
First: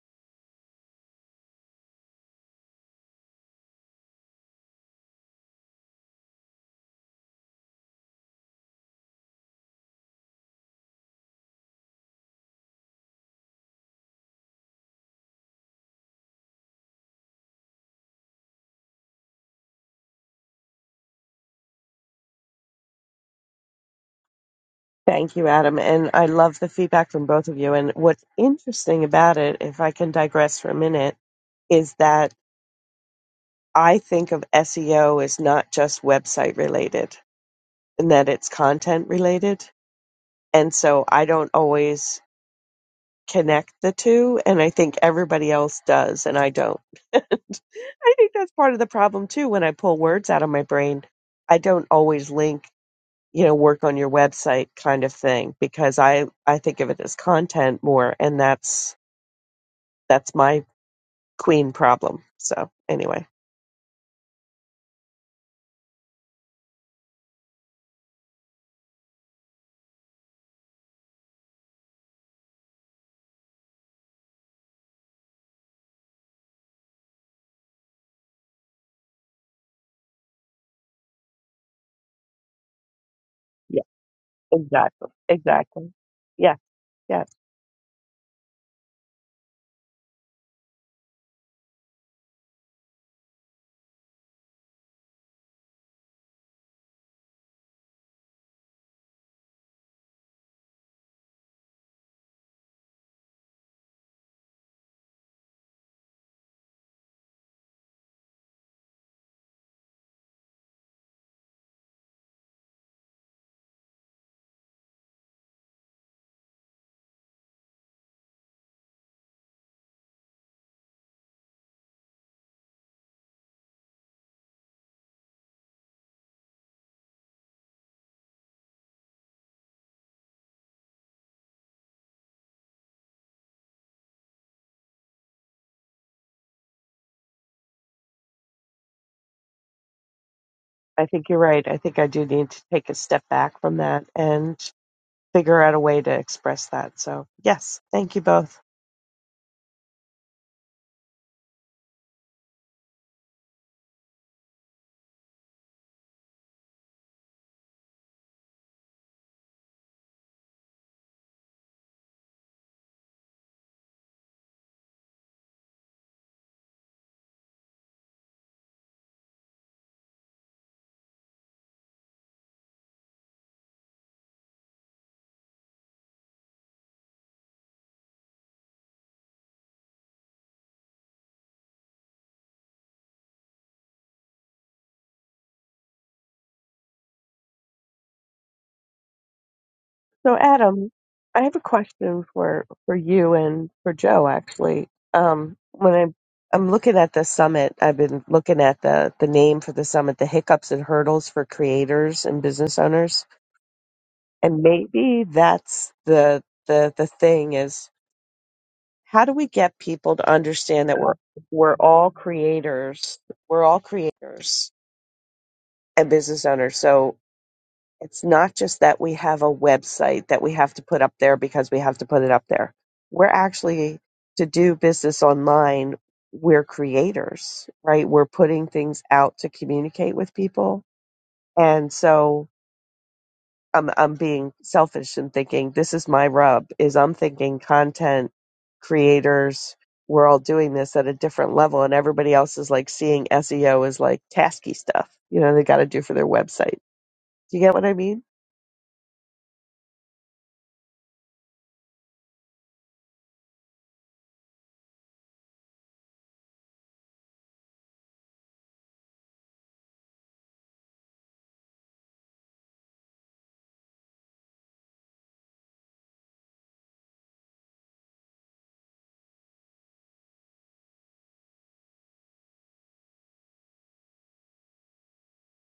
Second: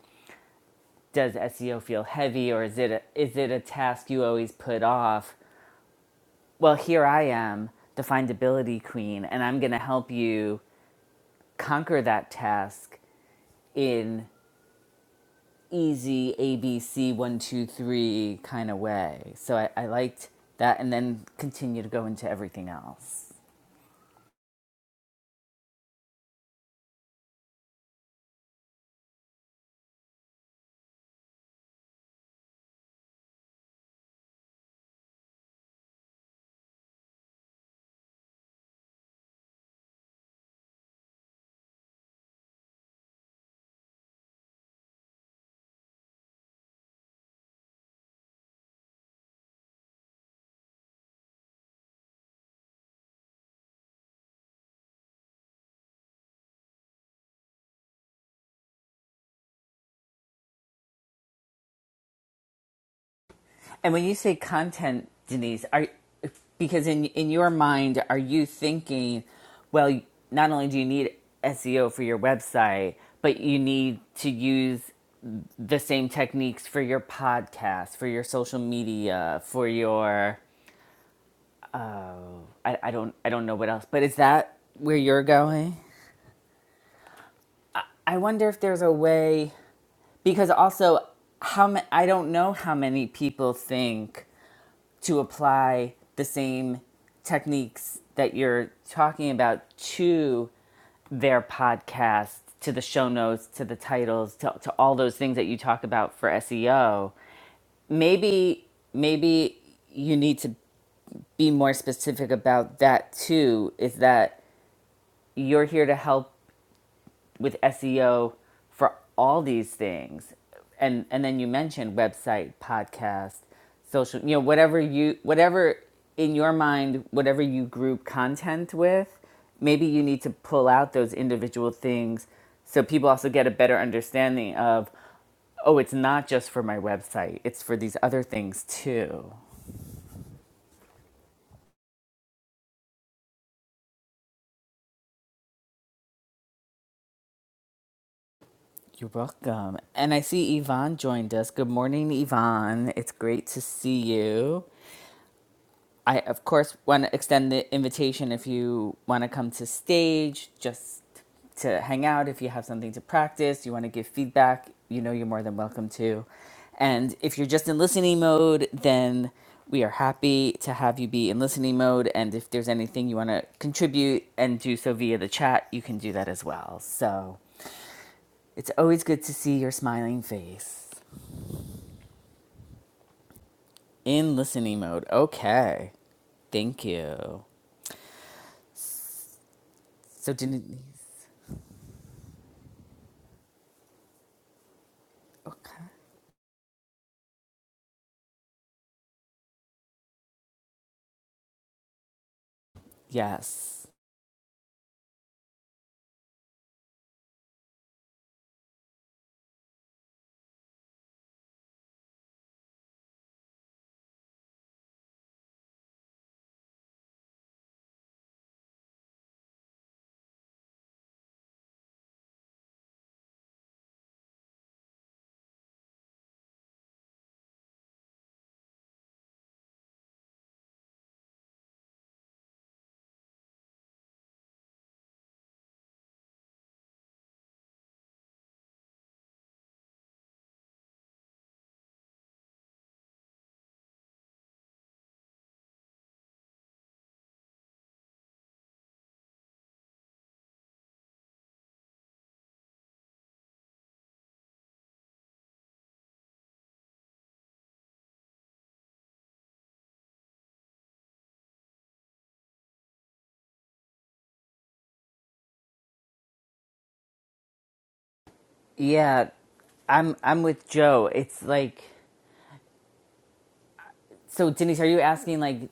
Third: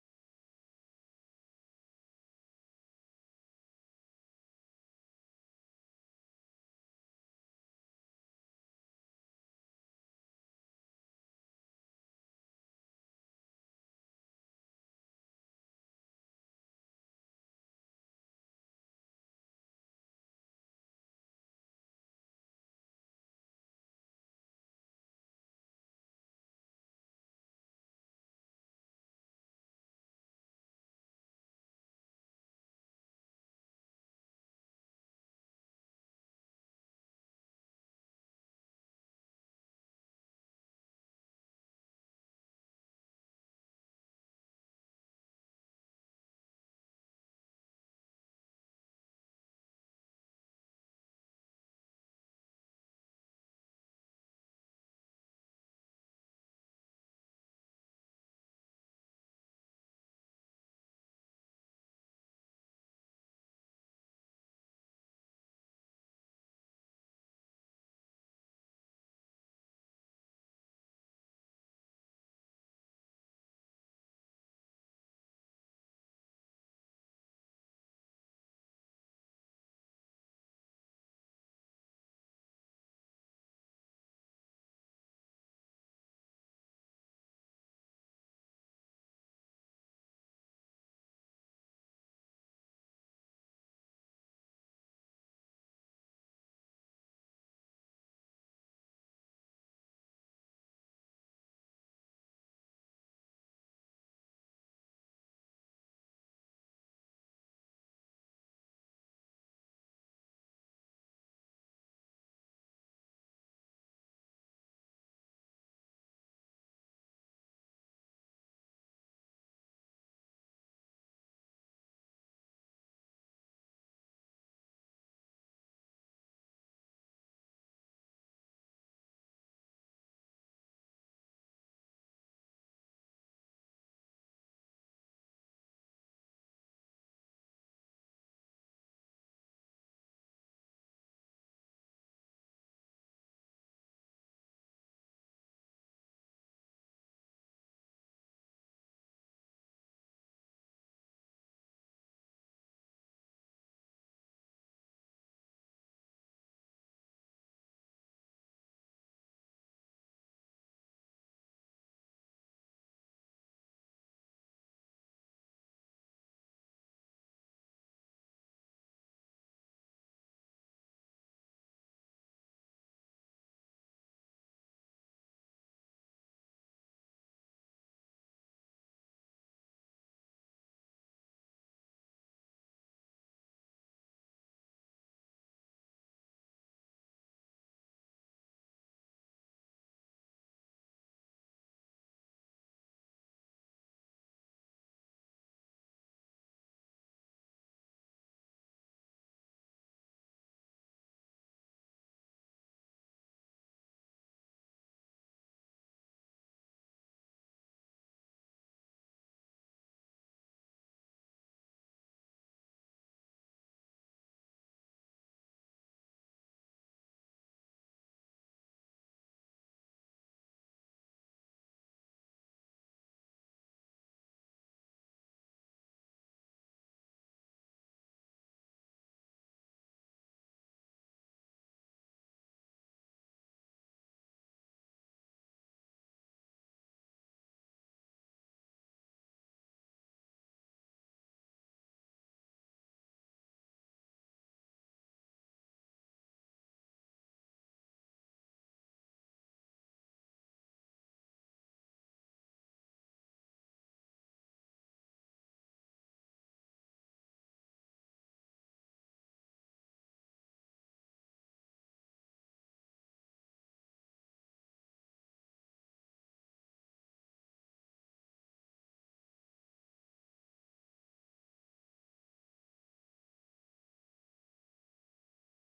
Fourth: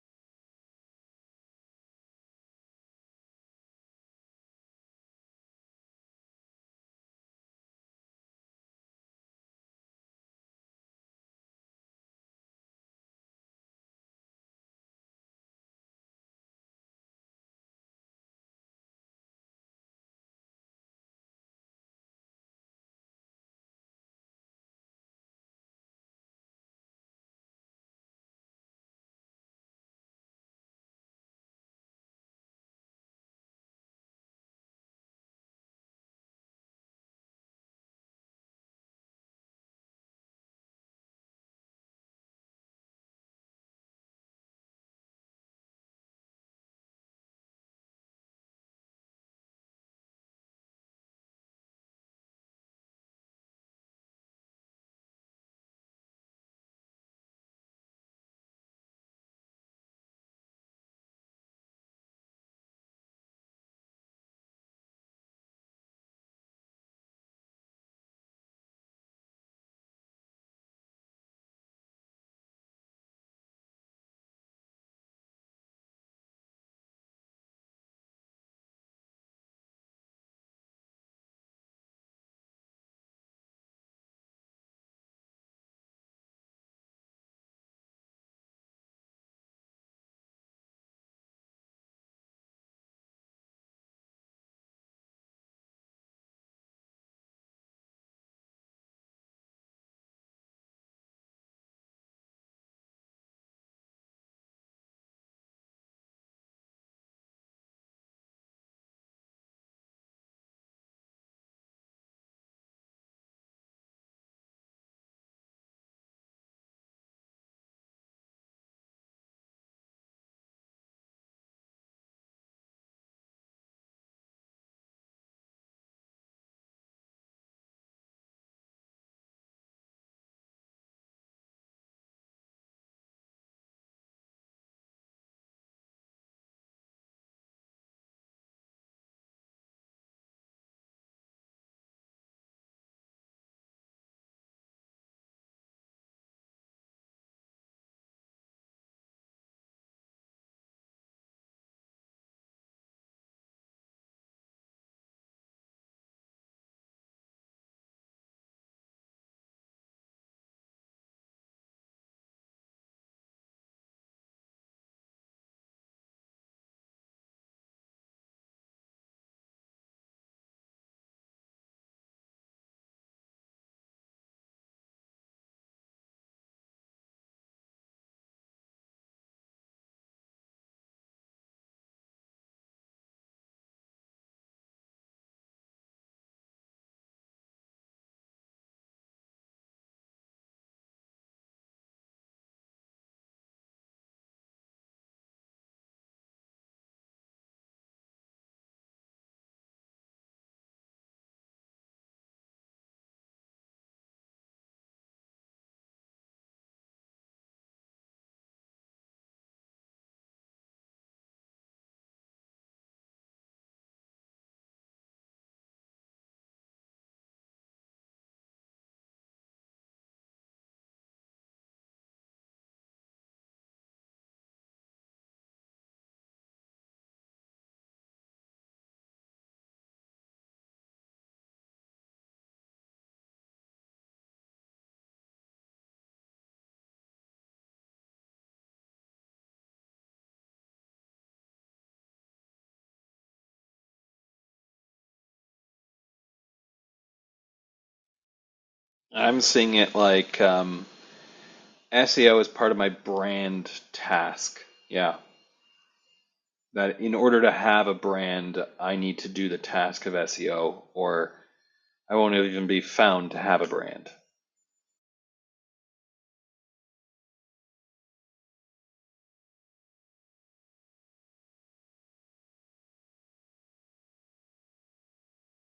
Speaker 1: does SEO feel heavy or is it a, is it a task you always put off? Well, here I am, the findability queen, and I'm going to help you conquer that task in easy ABC one two three kind of way. So I, I liked that, and then continue to go into everything else.
Speaker 2: Thank you, Adam. And I love the feedback from both of you. And what's interesting about it, if I can digress for a minute, is that I think of SEO as not just website related and that it's content related. And so I don't always connect the two. And I think everybody else does, and I don't. I think that's part of the problem too. When I pull words out of my brain, I don't always link, you know, work on your website kind of thing because I I think of it as content more, and that's that's my queen problem. So anyway,
Speaker 1: And when you say content, Denise, are because in in your mind, are you thinking, well, not only do you need SEO for your website, but you need to use the same techniques for your podcast, for your social media, for your I, I don't I don't know what
Speaker 2: yeah,
Speaker 1: else, but is that where
Speaker 2: exactly,
Speaker 1: you're going?
Speaker 2: exactly. Yeah, yeah.
Speaker 1: I wonder if there's a way because also how ma- I don't know how many people think to apply the same techniques that you're talking about to their podcast, to the show notes, to the titles, to, to all those things that you talk about for SEO. Maybe, maybe you need to be more specific about that too. Is that you're here to help with SEO for all these things. And and then you mentioned website, podcast, social, you know, whatever you whatever in your mind, whatever you group content with, maybe you need to pull out those individual things so people also get a better understanding of oh, it's not just for my website. It's for these other things too.
Speaker 2: I think you're right. I think I do need to take a step back from that and figure out a way to express that. So yes, thank you both.
Speaker 1: You're welcome. And I see Yvonne joined us. Good morning, Yvonne. It's great to see you. I, of course, want to extend the invitation if you want to come to stage just to hang out. If you have something to practice, you want to give feedback, you know you're more than welcome to. And if you're just in listening mode, then we are happy to have you be in listening mode. And if there's anything you want to contribute and do so via the chat, you can do that as well. So it's always good to see your smiling face in listening mode. Okay. Thank you. So,
Speaker 2: So,
Speaker 1: Denise,
Speaker 2: Adam, I have a question for for you and for Joe. Actually, um, when I I'm looking at the summit, I've been looking at the the name for the summit, the hiccups and hurdles for creators and business owners,
Speaker 1: yes.
Speaker 2: and maybe that's the the the thing is how do we get people to understand that we're we're all creators, we're all creators and business owners. So It's not just that we have a website that we have to put up there because we have to put it up there. We're actually to do business online, we're creators, right? We're putting things out to communicate with people. And so I'm I'm being selfish and thinking this is my rub is I'm thinking content creators we're all doing this at a different level and everybody else is like seeing SEO as like tasky stuff, you know, they got to do for their website. Do you get what I mean?
Speaker 3: I'm seeing it like um, SEO is part of my brand task. Yeah, that in order to have a brand, I need to do the task of SEO, or I won't even be found to have a brand.
Speaker 1: Yeah, I'm I'm with Joe. It's like so, Denise. Are you asking like,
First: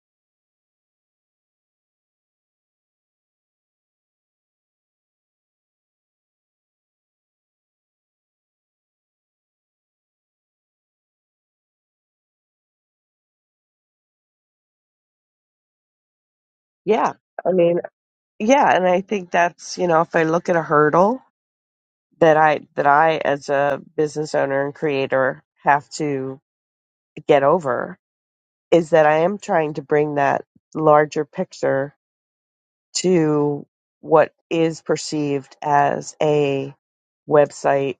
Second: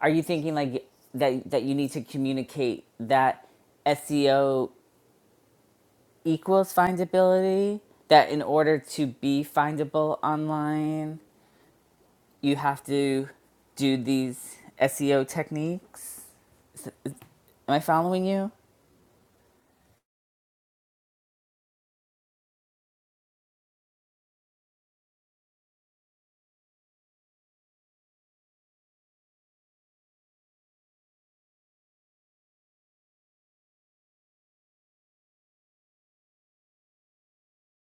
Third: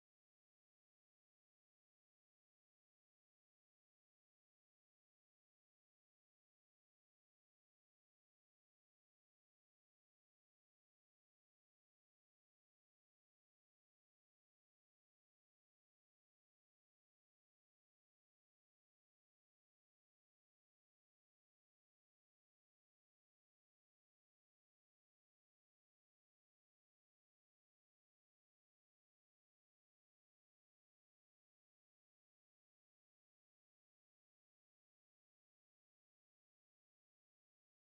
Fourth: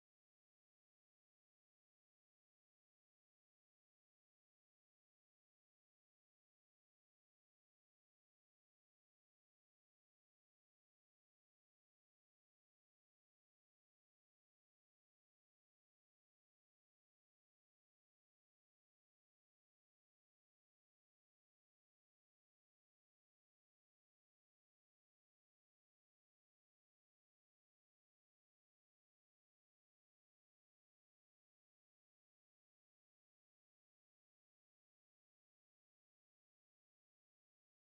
Speaker 1: are you thinking like that that you need to communicate that SEO equals findability? That in order to be findable online, you have to do these SEO techniques.
Speaker 2: Yeah. I mean,
Speaker 1: Am I following you?
Speaker 2: yeah, and I think that's, you know, if I look at a hurdle that I that I as a business owner and creator have to get over is that I am trying to bring that larger picture to what is perceived as a website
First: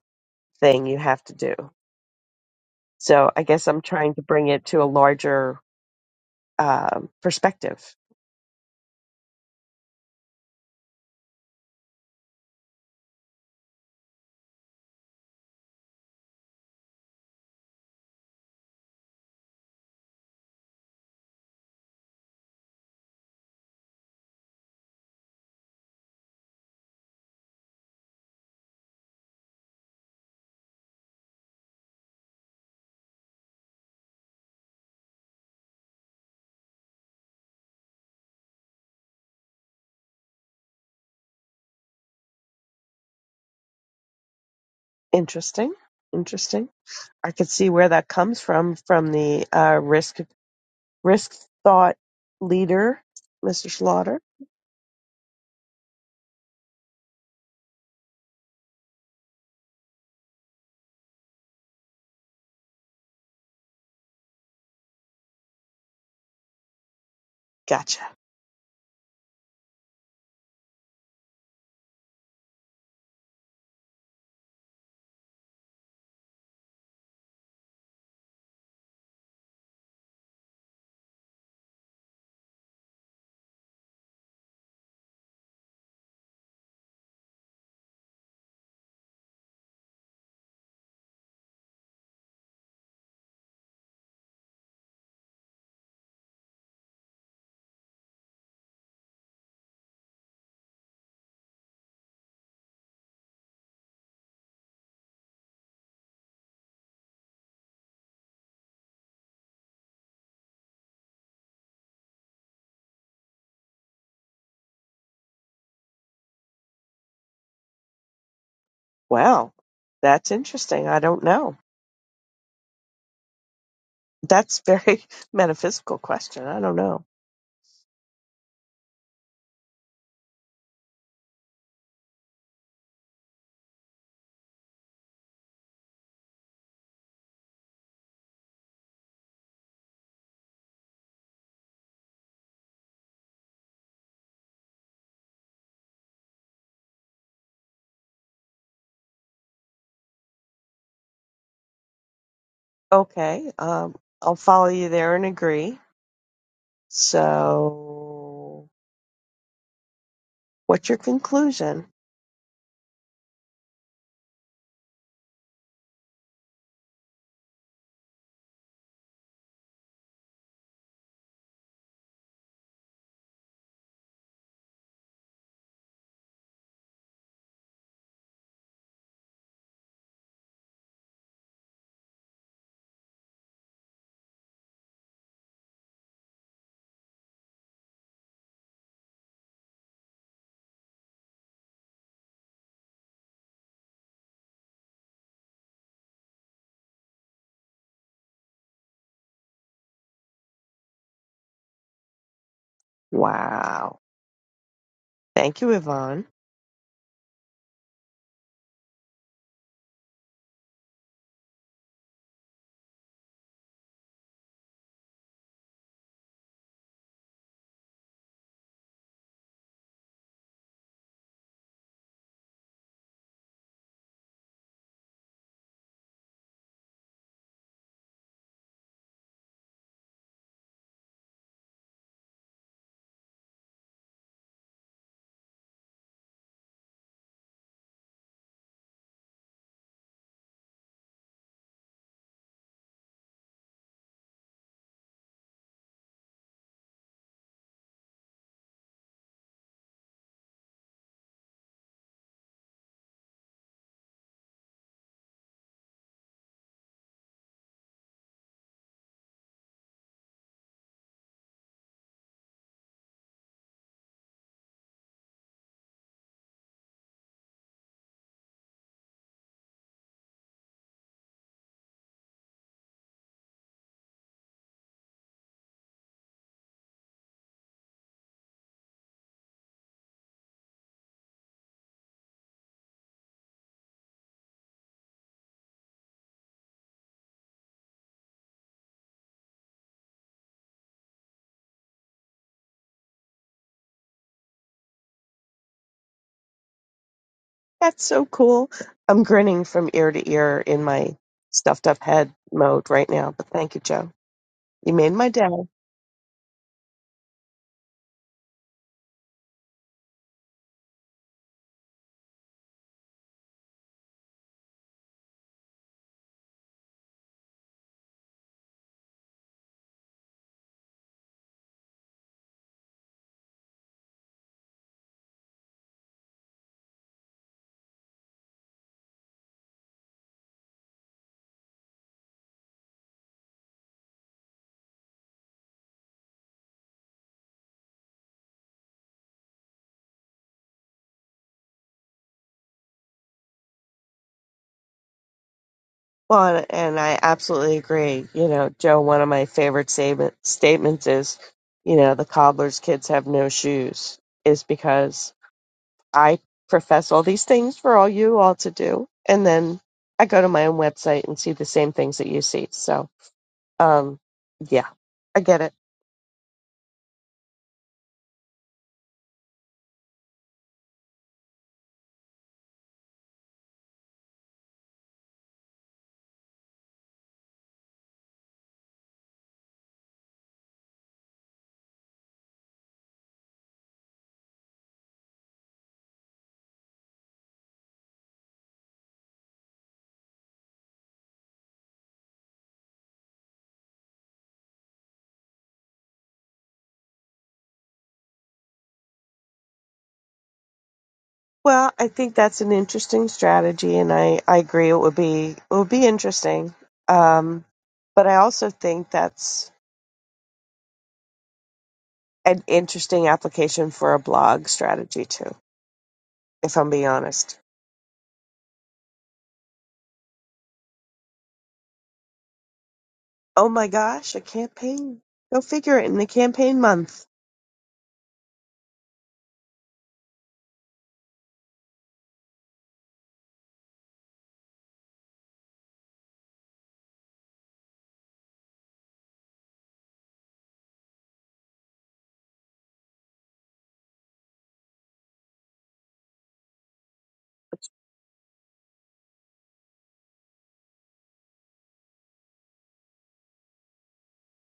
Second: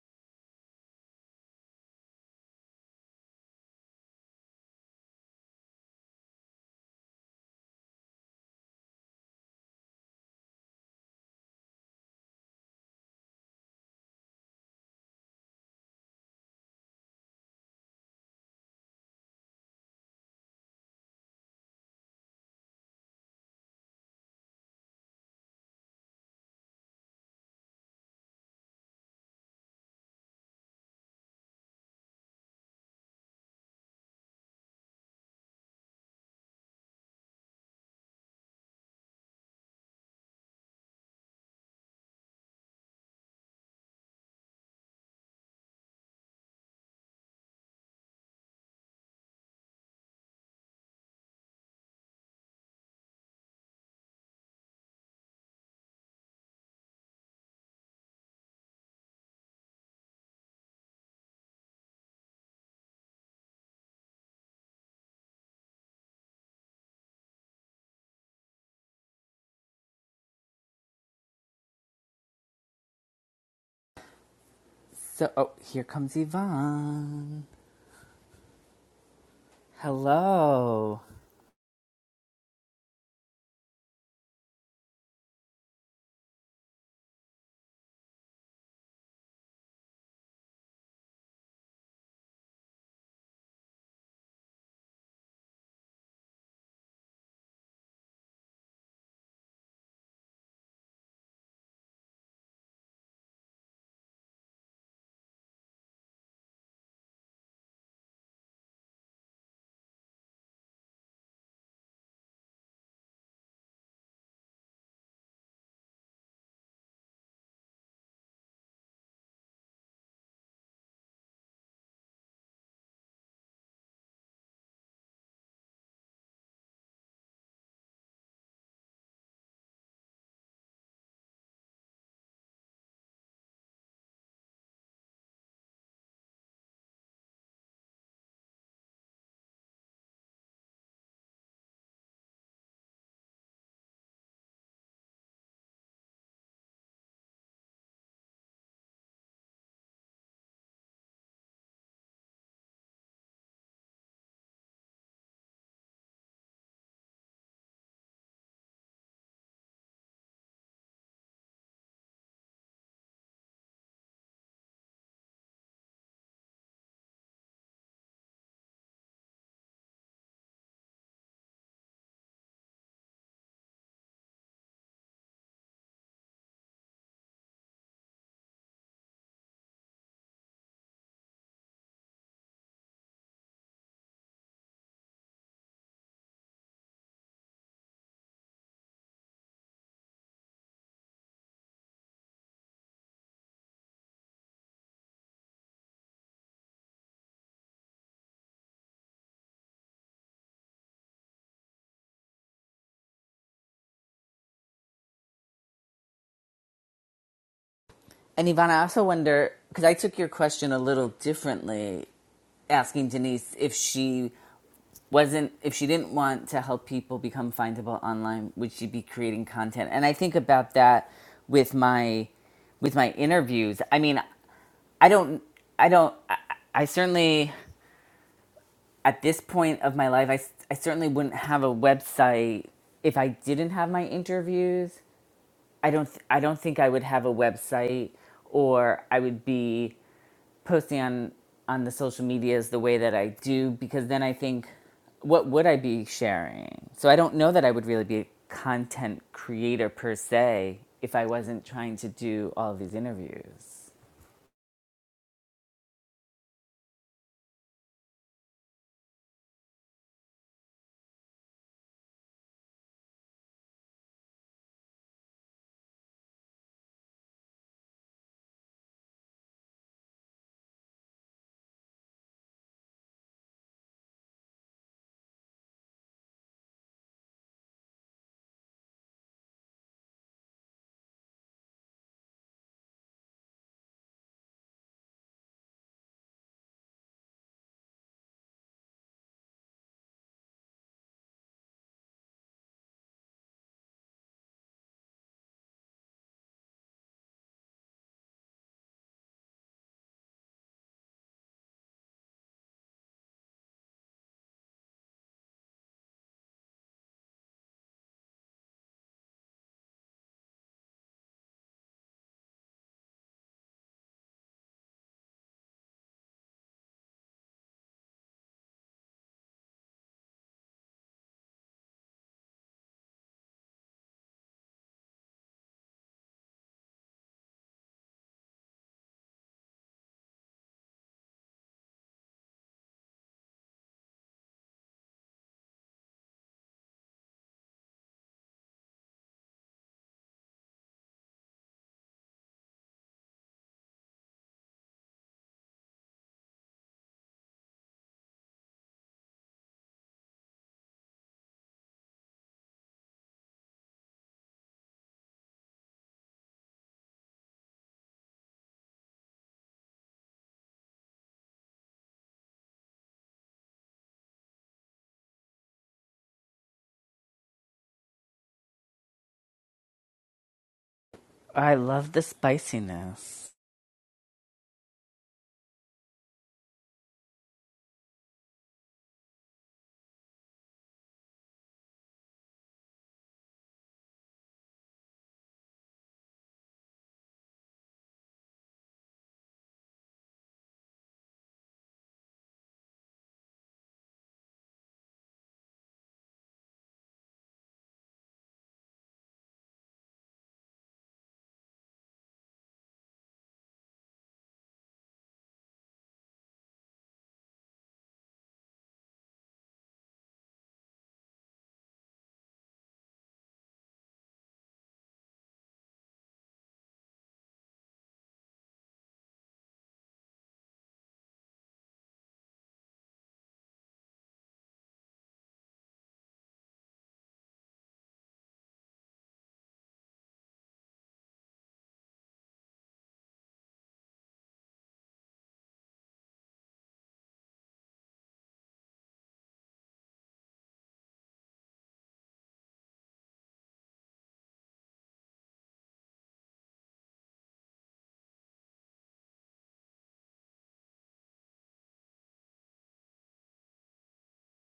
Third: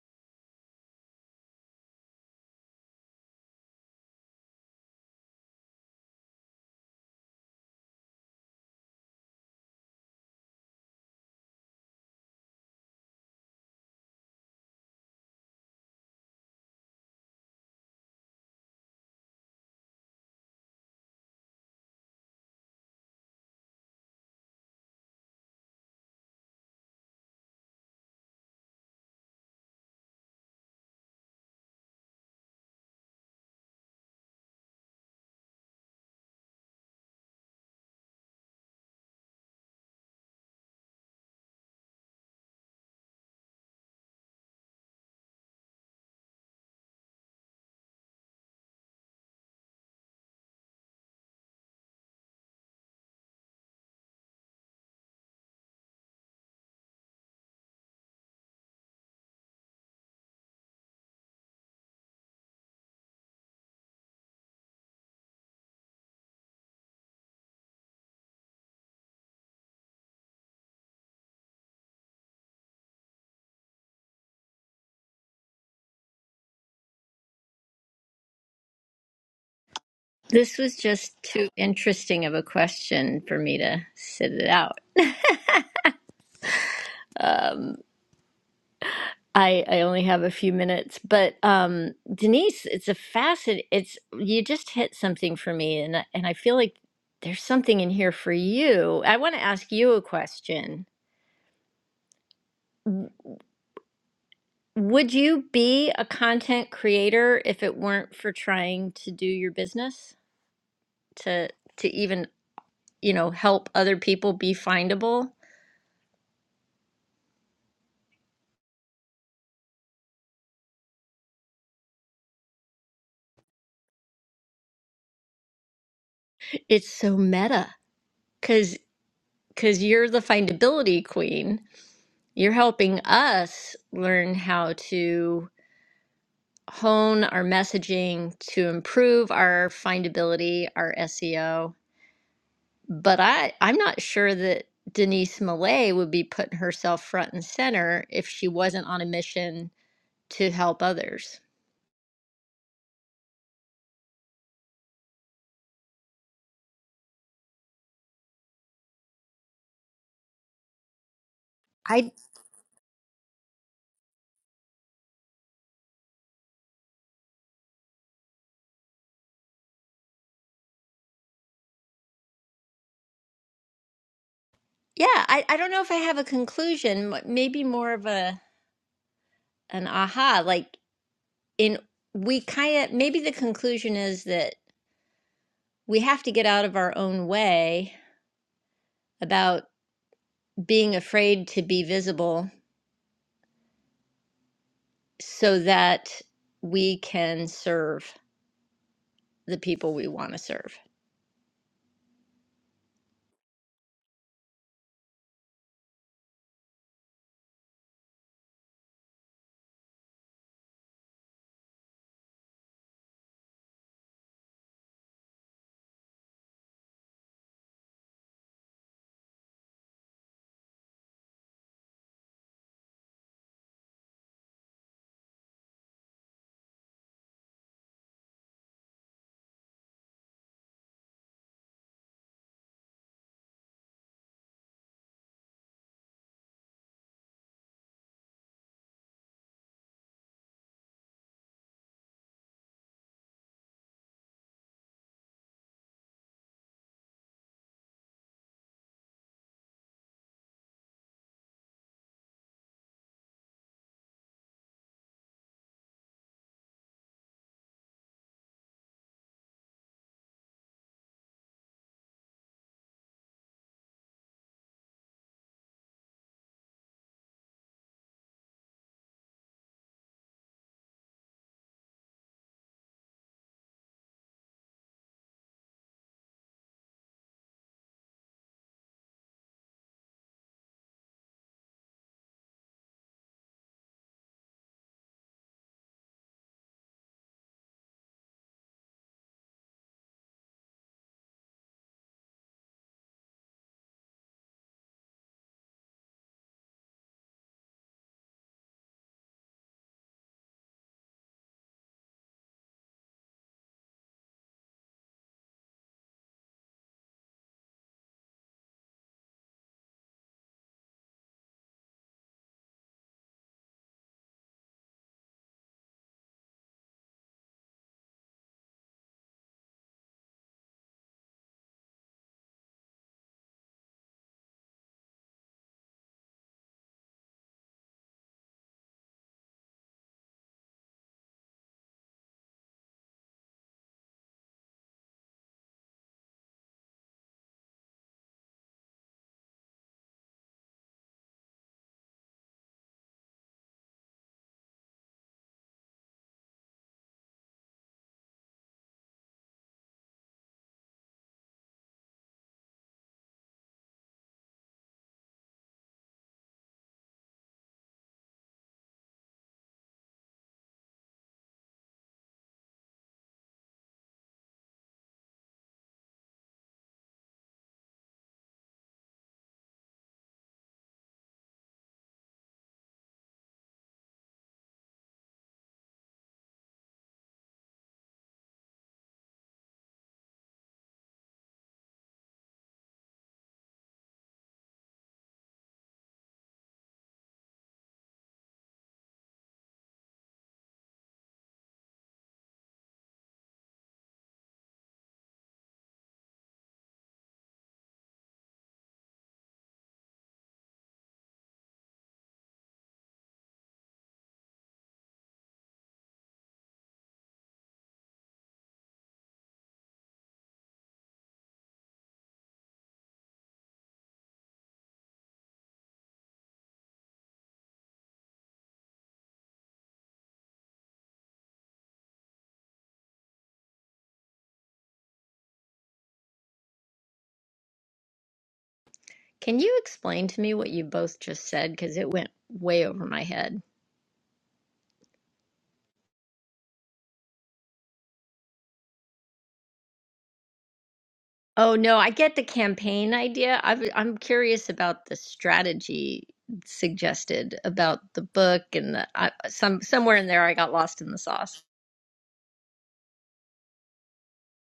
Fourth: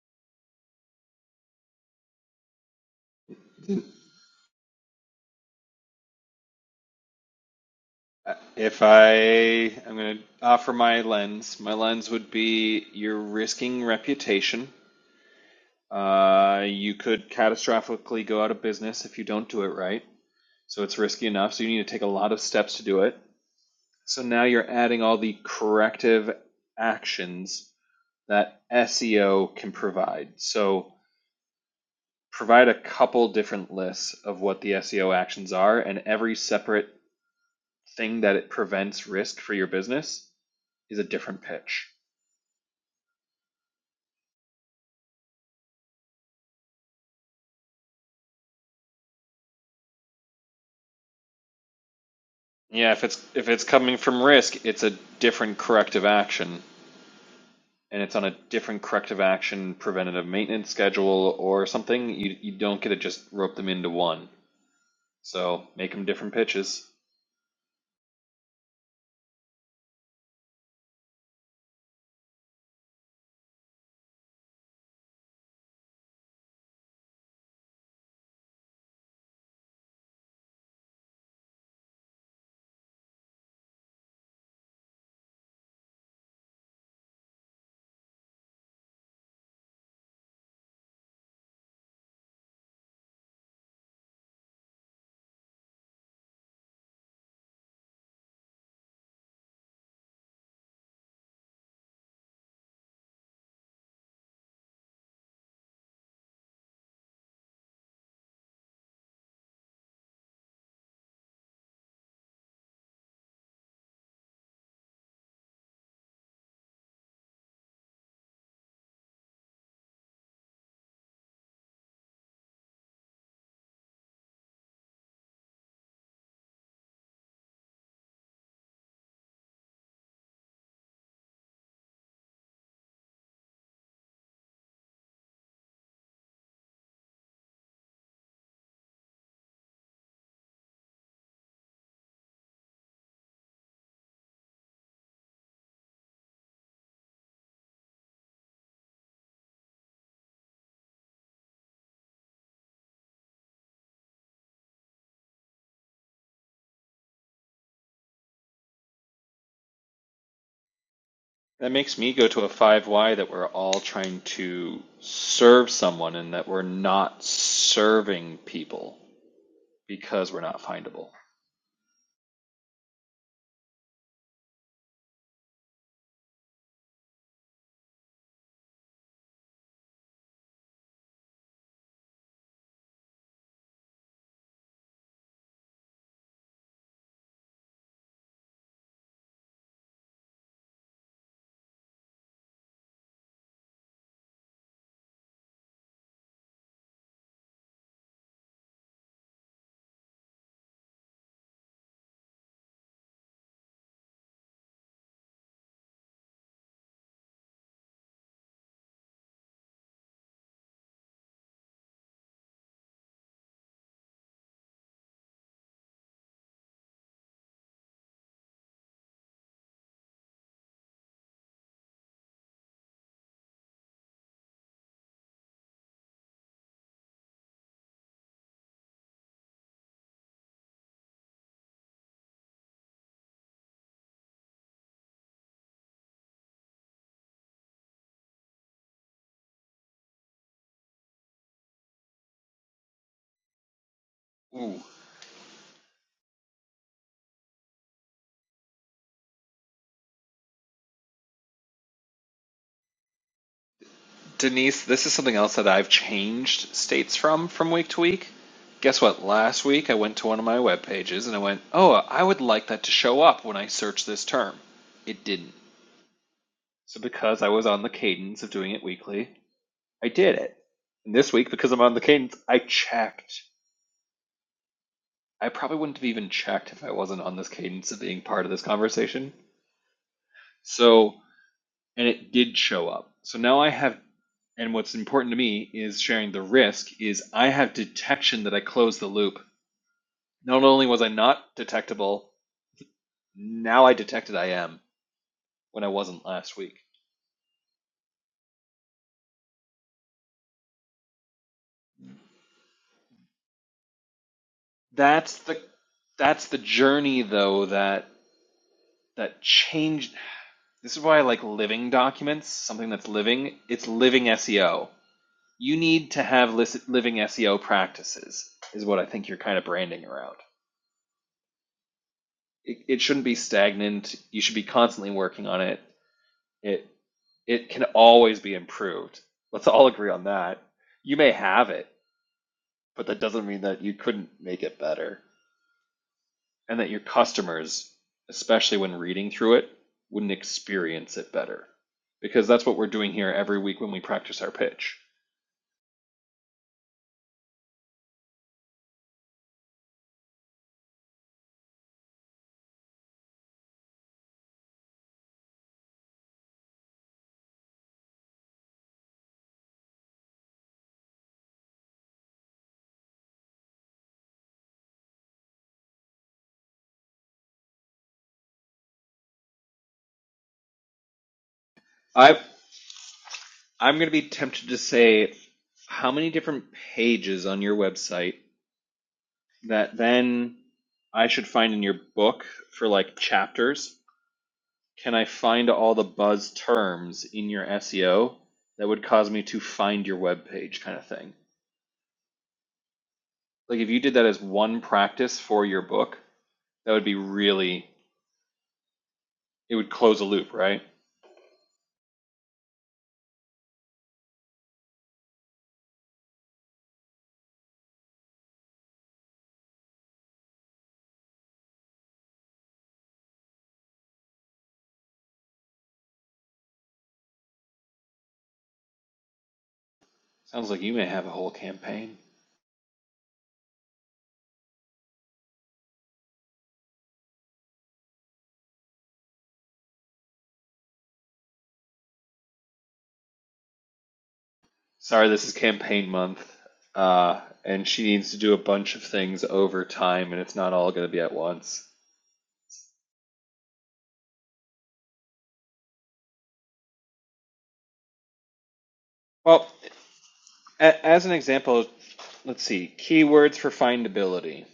Speaker 2: thing you have to do. So I guess I'm trying to bring it to a larger um, perspective
Speaker 3: Uh, If I am going to offer my lens, my lens would be you're risking reputation. Uh, you could catastrophically go out of business if you don't do it right. So it's risky enough. So you need to take a lot of steps to do it. So now you're adding all the corrective actions that SEO can provide. So provide a couple different lists of what the SEO actions are, and every separate thing that it prevents risk for your business is a different pitch.
Speaker 2: Interesting. Interesting. I could see where that comes from from the uh, risk risk thought
Speaker 3: Yeah,
Speaker 2: leader,
Speaker 3: if it's if it's
Speaker 2: Mr.
Speaker 3: coming
Speaker 2: Slaughter.
Speaker 3: from risk, it's a different corrective action, and it's on a different corrective action preventative maintenance schedule or something. You you don't get to just rope them into one. So make them different pitches.
Speaker 2: Gotcha.
Speaker 1: So, oh, here comes Yvonne.
Speaker 4: This was
Speaker 1: Hello.
Speaker 4: just too interesting of a question for me to sit it out. Um, I, I only have a few minutes, but um, Denise, it's a facet. It's you just hit something for me, and I- and I feel like there's something in here for you. I want to ask you a question. Would you be a content creator if it weren't for trying to do your business to to even you know help other people be findable?
Speaker 2: Wow, that's interesting. I don't know. That's very metaphysical question. I don't
Speaker 4: It's
Speaker 2: know.
Speaker 4: so meta. because. because you're the findability queen. You're helping us learn how to hone our messaging to improve our findability, our SEO. But I, I'm not sure that Denise Millay would be putting herself front and center if she wasn't on a mission to help others.
Speaker 2: Okay, um, I'll follow you there and agree. So, what's your
Speaker 3: That
Speaker 2: conclusion?
Speaker 3: makes
Speaker 4: I,
Speaker 3: me go to a five Y that we're all trying to serve someone and that we're not serving people because we're not findable.
Speaker 4: yeah, I, I don't know if I have a conclusion, m- maybe more of a an aha, like in we kind of maybe the conclusion is that we have to get out of our own way about being afraid to be visible so that we can serve the people we want to serve.
Speaker 2: Wow. Thank you, Yvonne.
Speaker 1: And Yvonne, I also wonder because I took your question a little differently asking Denise if she wasn't if she didn't want to help people become findable online, would she be creating content? And I think about that with my with my interviews. I mean, I don't I don't I, I certainly at this point of my life I I certainly wouldn't have a website if I didn't have my interviews. I don't th- I don't think I would have a website or I would be posting on on the social medias the way that I do because then I think
Speaker 3: Ooh.
Speaker 1: what would I be sharing? So I don't know that I would really be a content creator per se if I wasn't trying to do all of these interviews.
Speaker 3: Denise, this is something else that I've changed states from from week to week. Guess what? Last week I went to one of my web pages and I went, "Oh, I would like that to show up when I search this term." It didn't. So because I was on the cadence of doing it weekly, I did it. And this week because I'm on the cadence, I checked I probably wouldn't have even checked if I wasn't on this cadence of being part of this conversation. So, and it did show up. So now I have, and what's important to me is sharing the risk is I have detection that I closed the loop. Not only was I not detectable, now I detected I am when I wasn't last week.
Speaker 2: That's so cool. I'm grinning from ear to ear in my stuffed up head mode right now, but thank you, Joe. You made my
Speaker 3: That's
Speaker 2: day.
Speaker 3: the that's the journey though that that changed. This is why I like living documents, something that's living. It's living SEO You need to have living SEO practices, is what I think you're kind of branding around. It, it shouldn't be stagnant. You should be constantly working on it. It it can always be improved. Let's all agree on that. You may have it, but that doesn't mean that you couldn't make it better, and that your customers, especially when reading through it, wouldn't experience it better, because that's what we're doing here every week when we practice our pitch.
Speaker 2: Well, and I absolutely agree. You know, Joe, one of my favorite statement, statements is, you know, the cobbler's kids have no shoes, is because I profess all these things for all you all to do. And then I go to my own website and see the same things that you see. So, um, yeah, I get it.
Speaker 1: I love the
Speaker 3: I have
Speaker 1: spiciness.
Speaker 3: I'm going to be tempted to say how many different pages on your website that then I should find in your book for like chapters can I find all the buzz terms in your SEO that would cause me to find your web page kind of thing. Like if you did that as one practice for your book, that would be really it would close a loop, right?
Speaker 2: Well, I think that's an interesting strategy, and I, I agree it would be it would be interesting. Um, but I also think that's an interesting application for a blog strategy too. If I'm being honest.
Speaker 3: Sounds like you may have a whole campaign.
Speaker 2: Oh my gosh, a campaign! Go figure it in the campaign month.
Speaker 4: Can you explain to me what you both just said? Because it went way over my head.
Speaker 3: Sorry, this is campaign month, uh, and she needs to do a bunch of things over time, and it's not all going to be at
Speaker 4: Oh,
Speaker 3: once.
Speaker 4: no, I get the campaign idea. I've, I'm curious about the strategy suggested about the book and the I,
Speaker 3: Well,
Speaker 4: some somewhere in there I got lost
Speaker 3: a-
Speaker 4: in the
Speaker 3: as an
Speaker 4: sauce.
Speaker 3: example, let's see keywords for findability,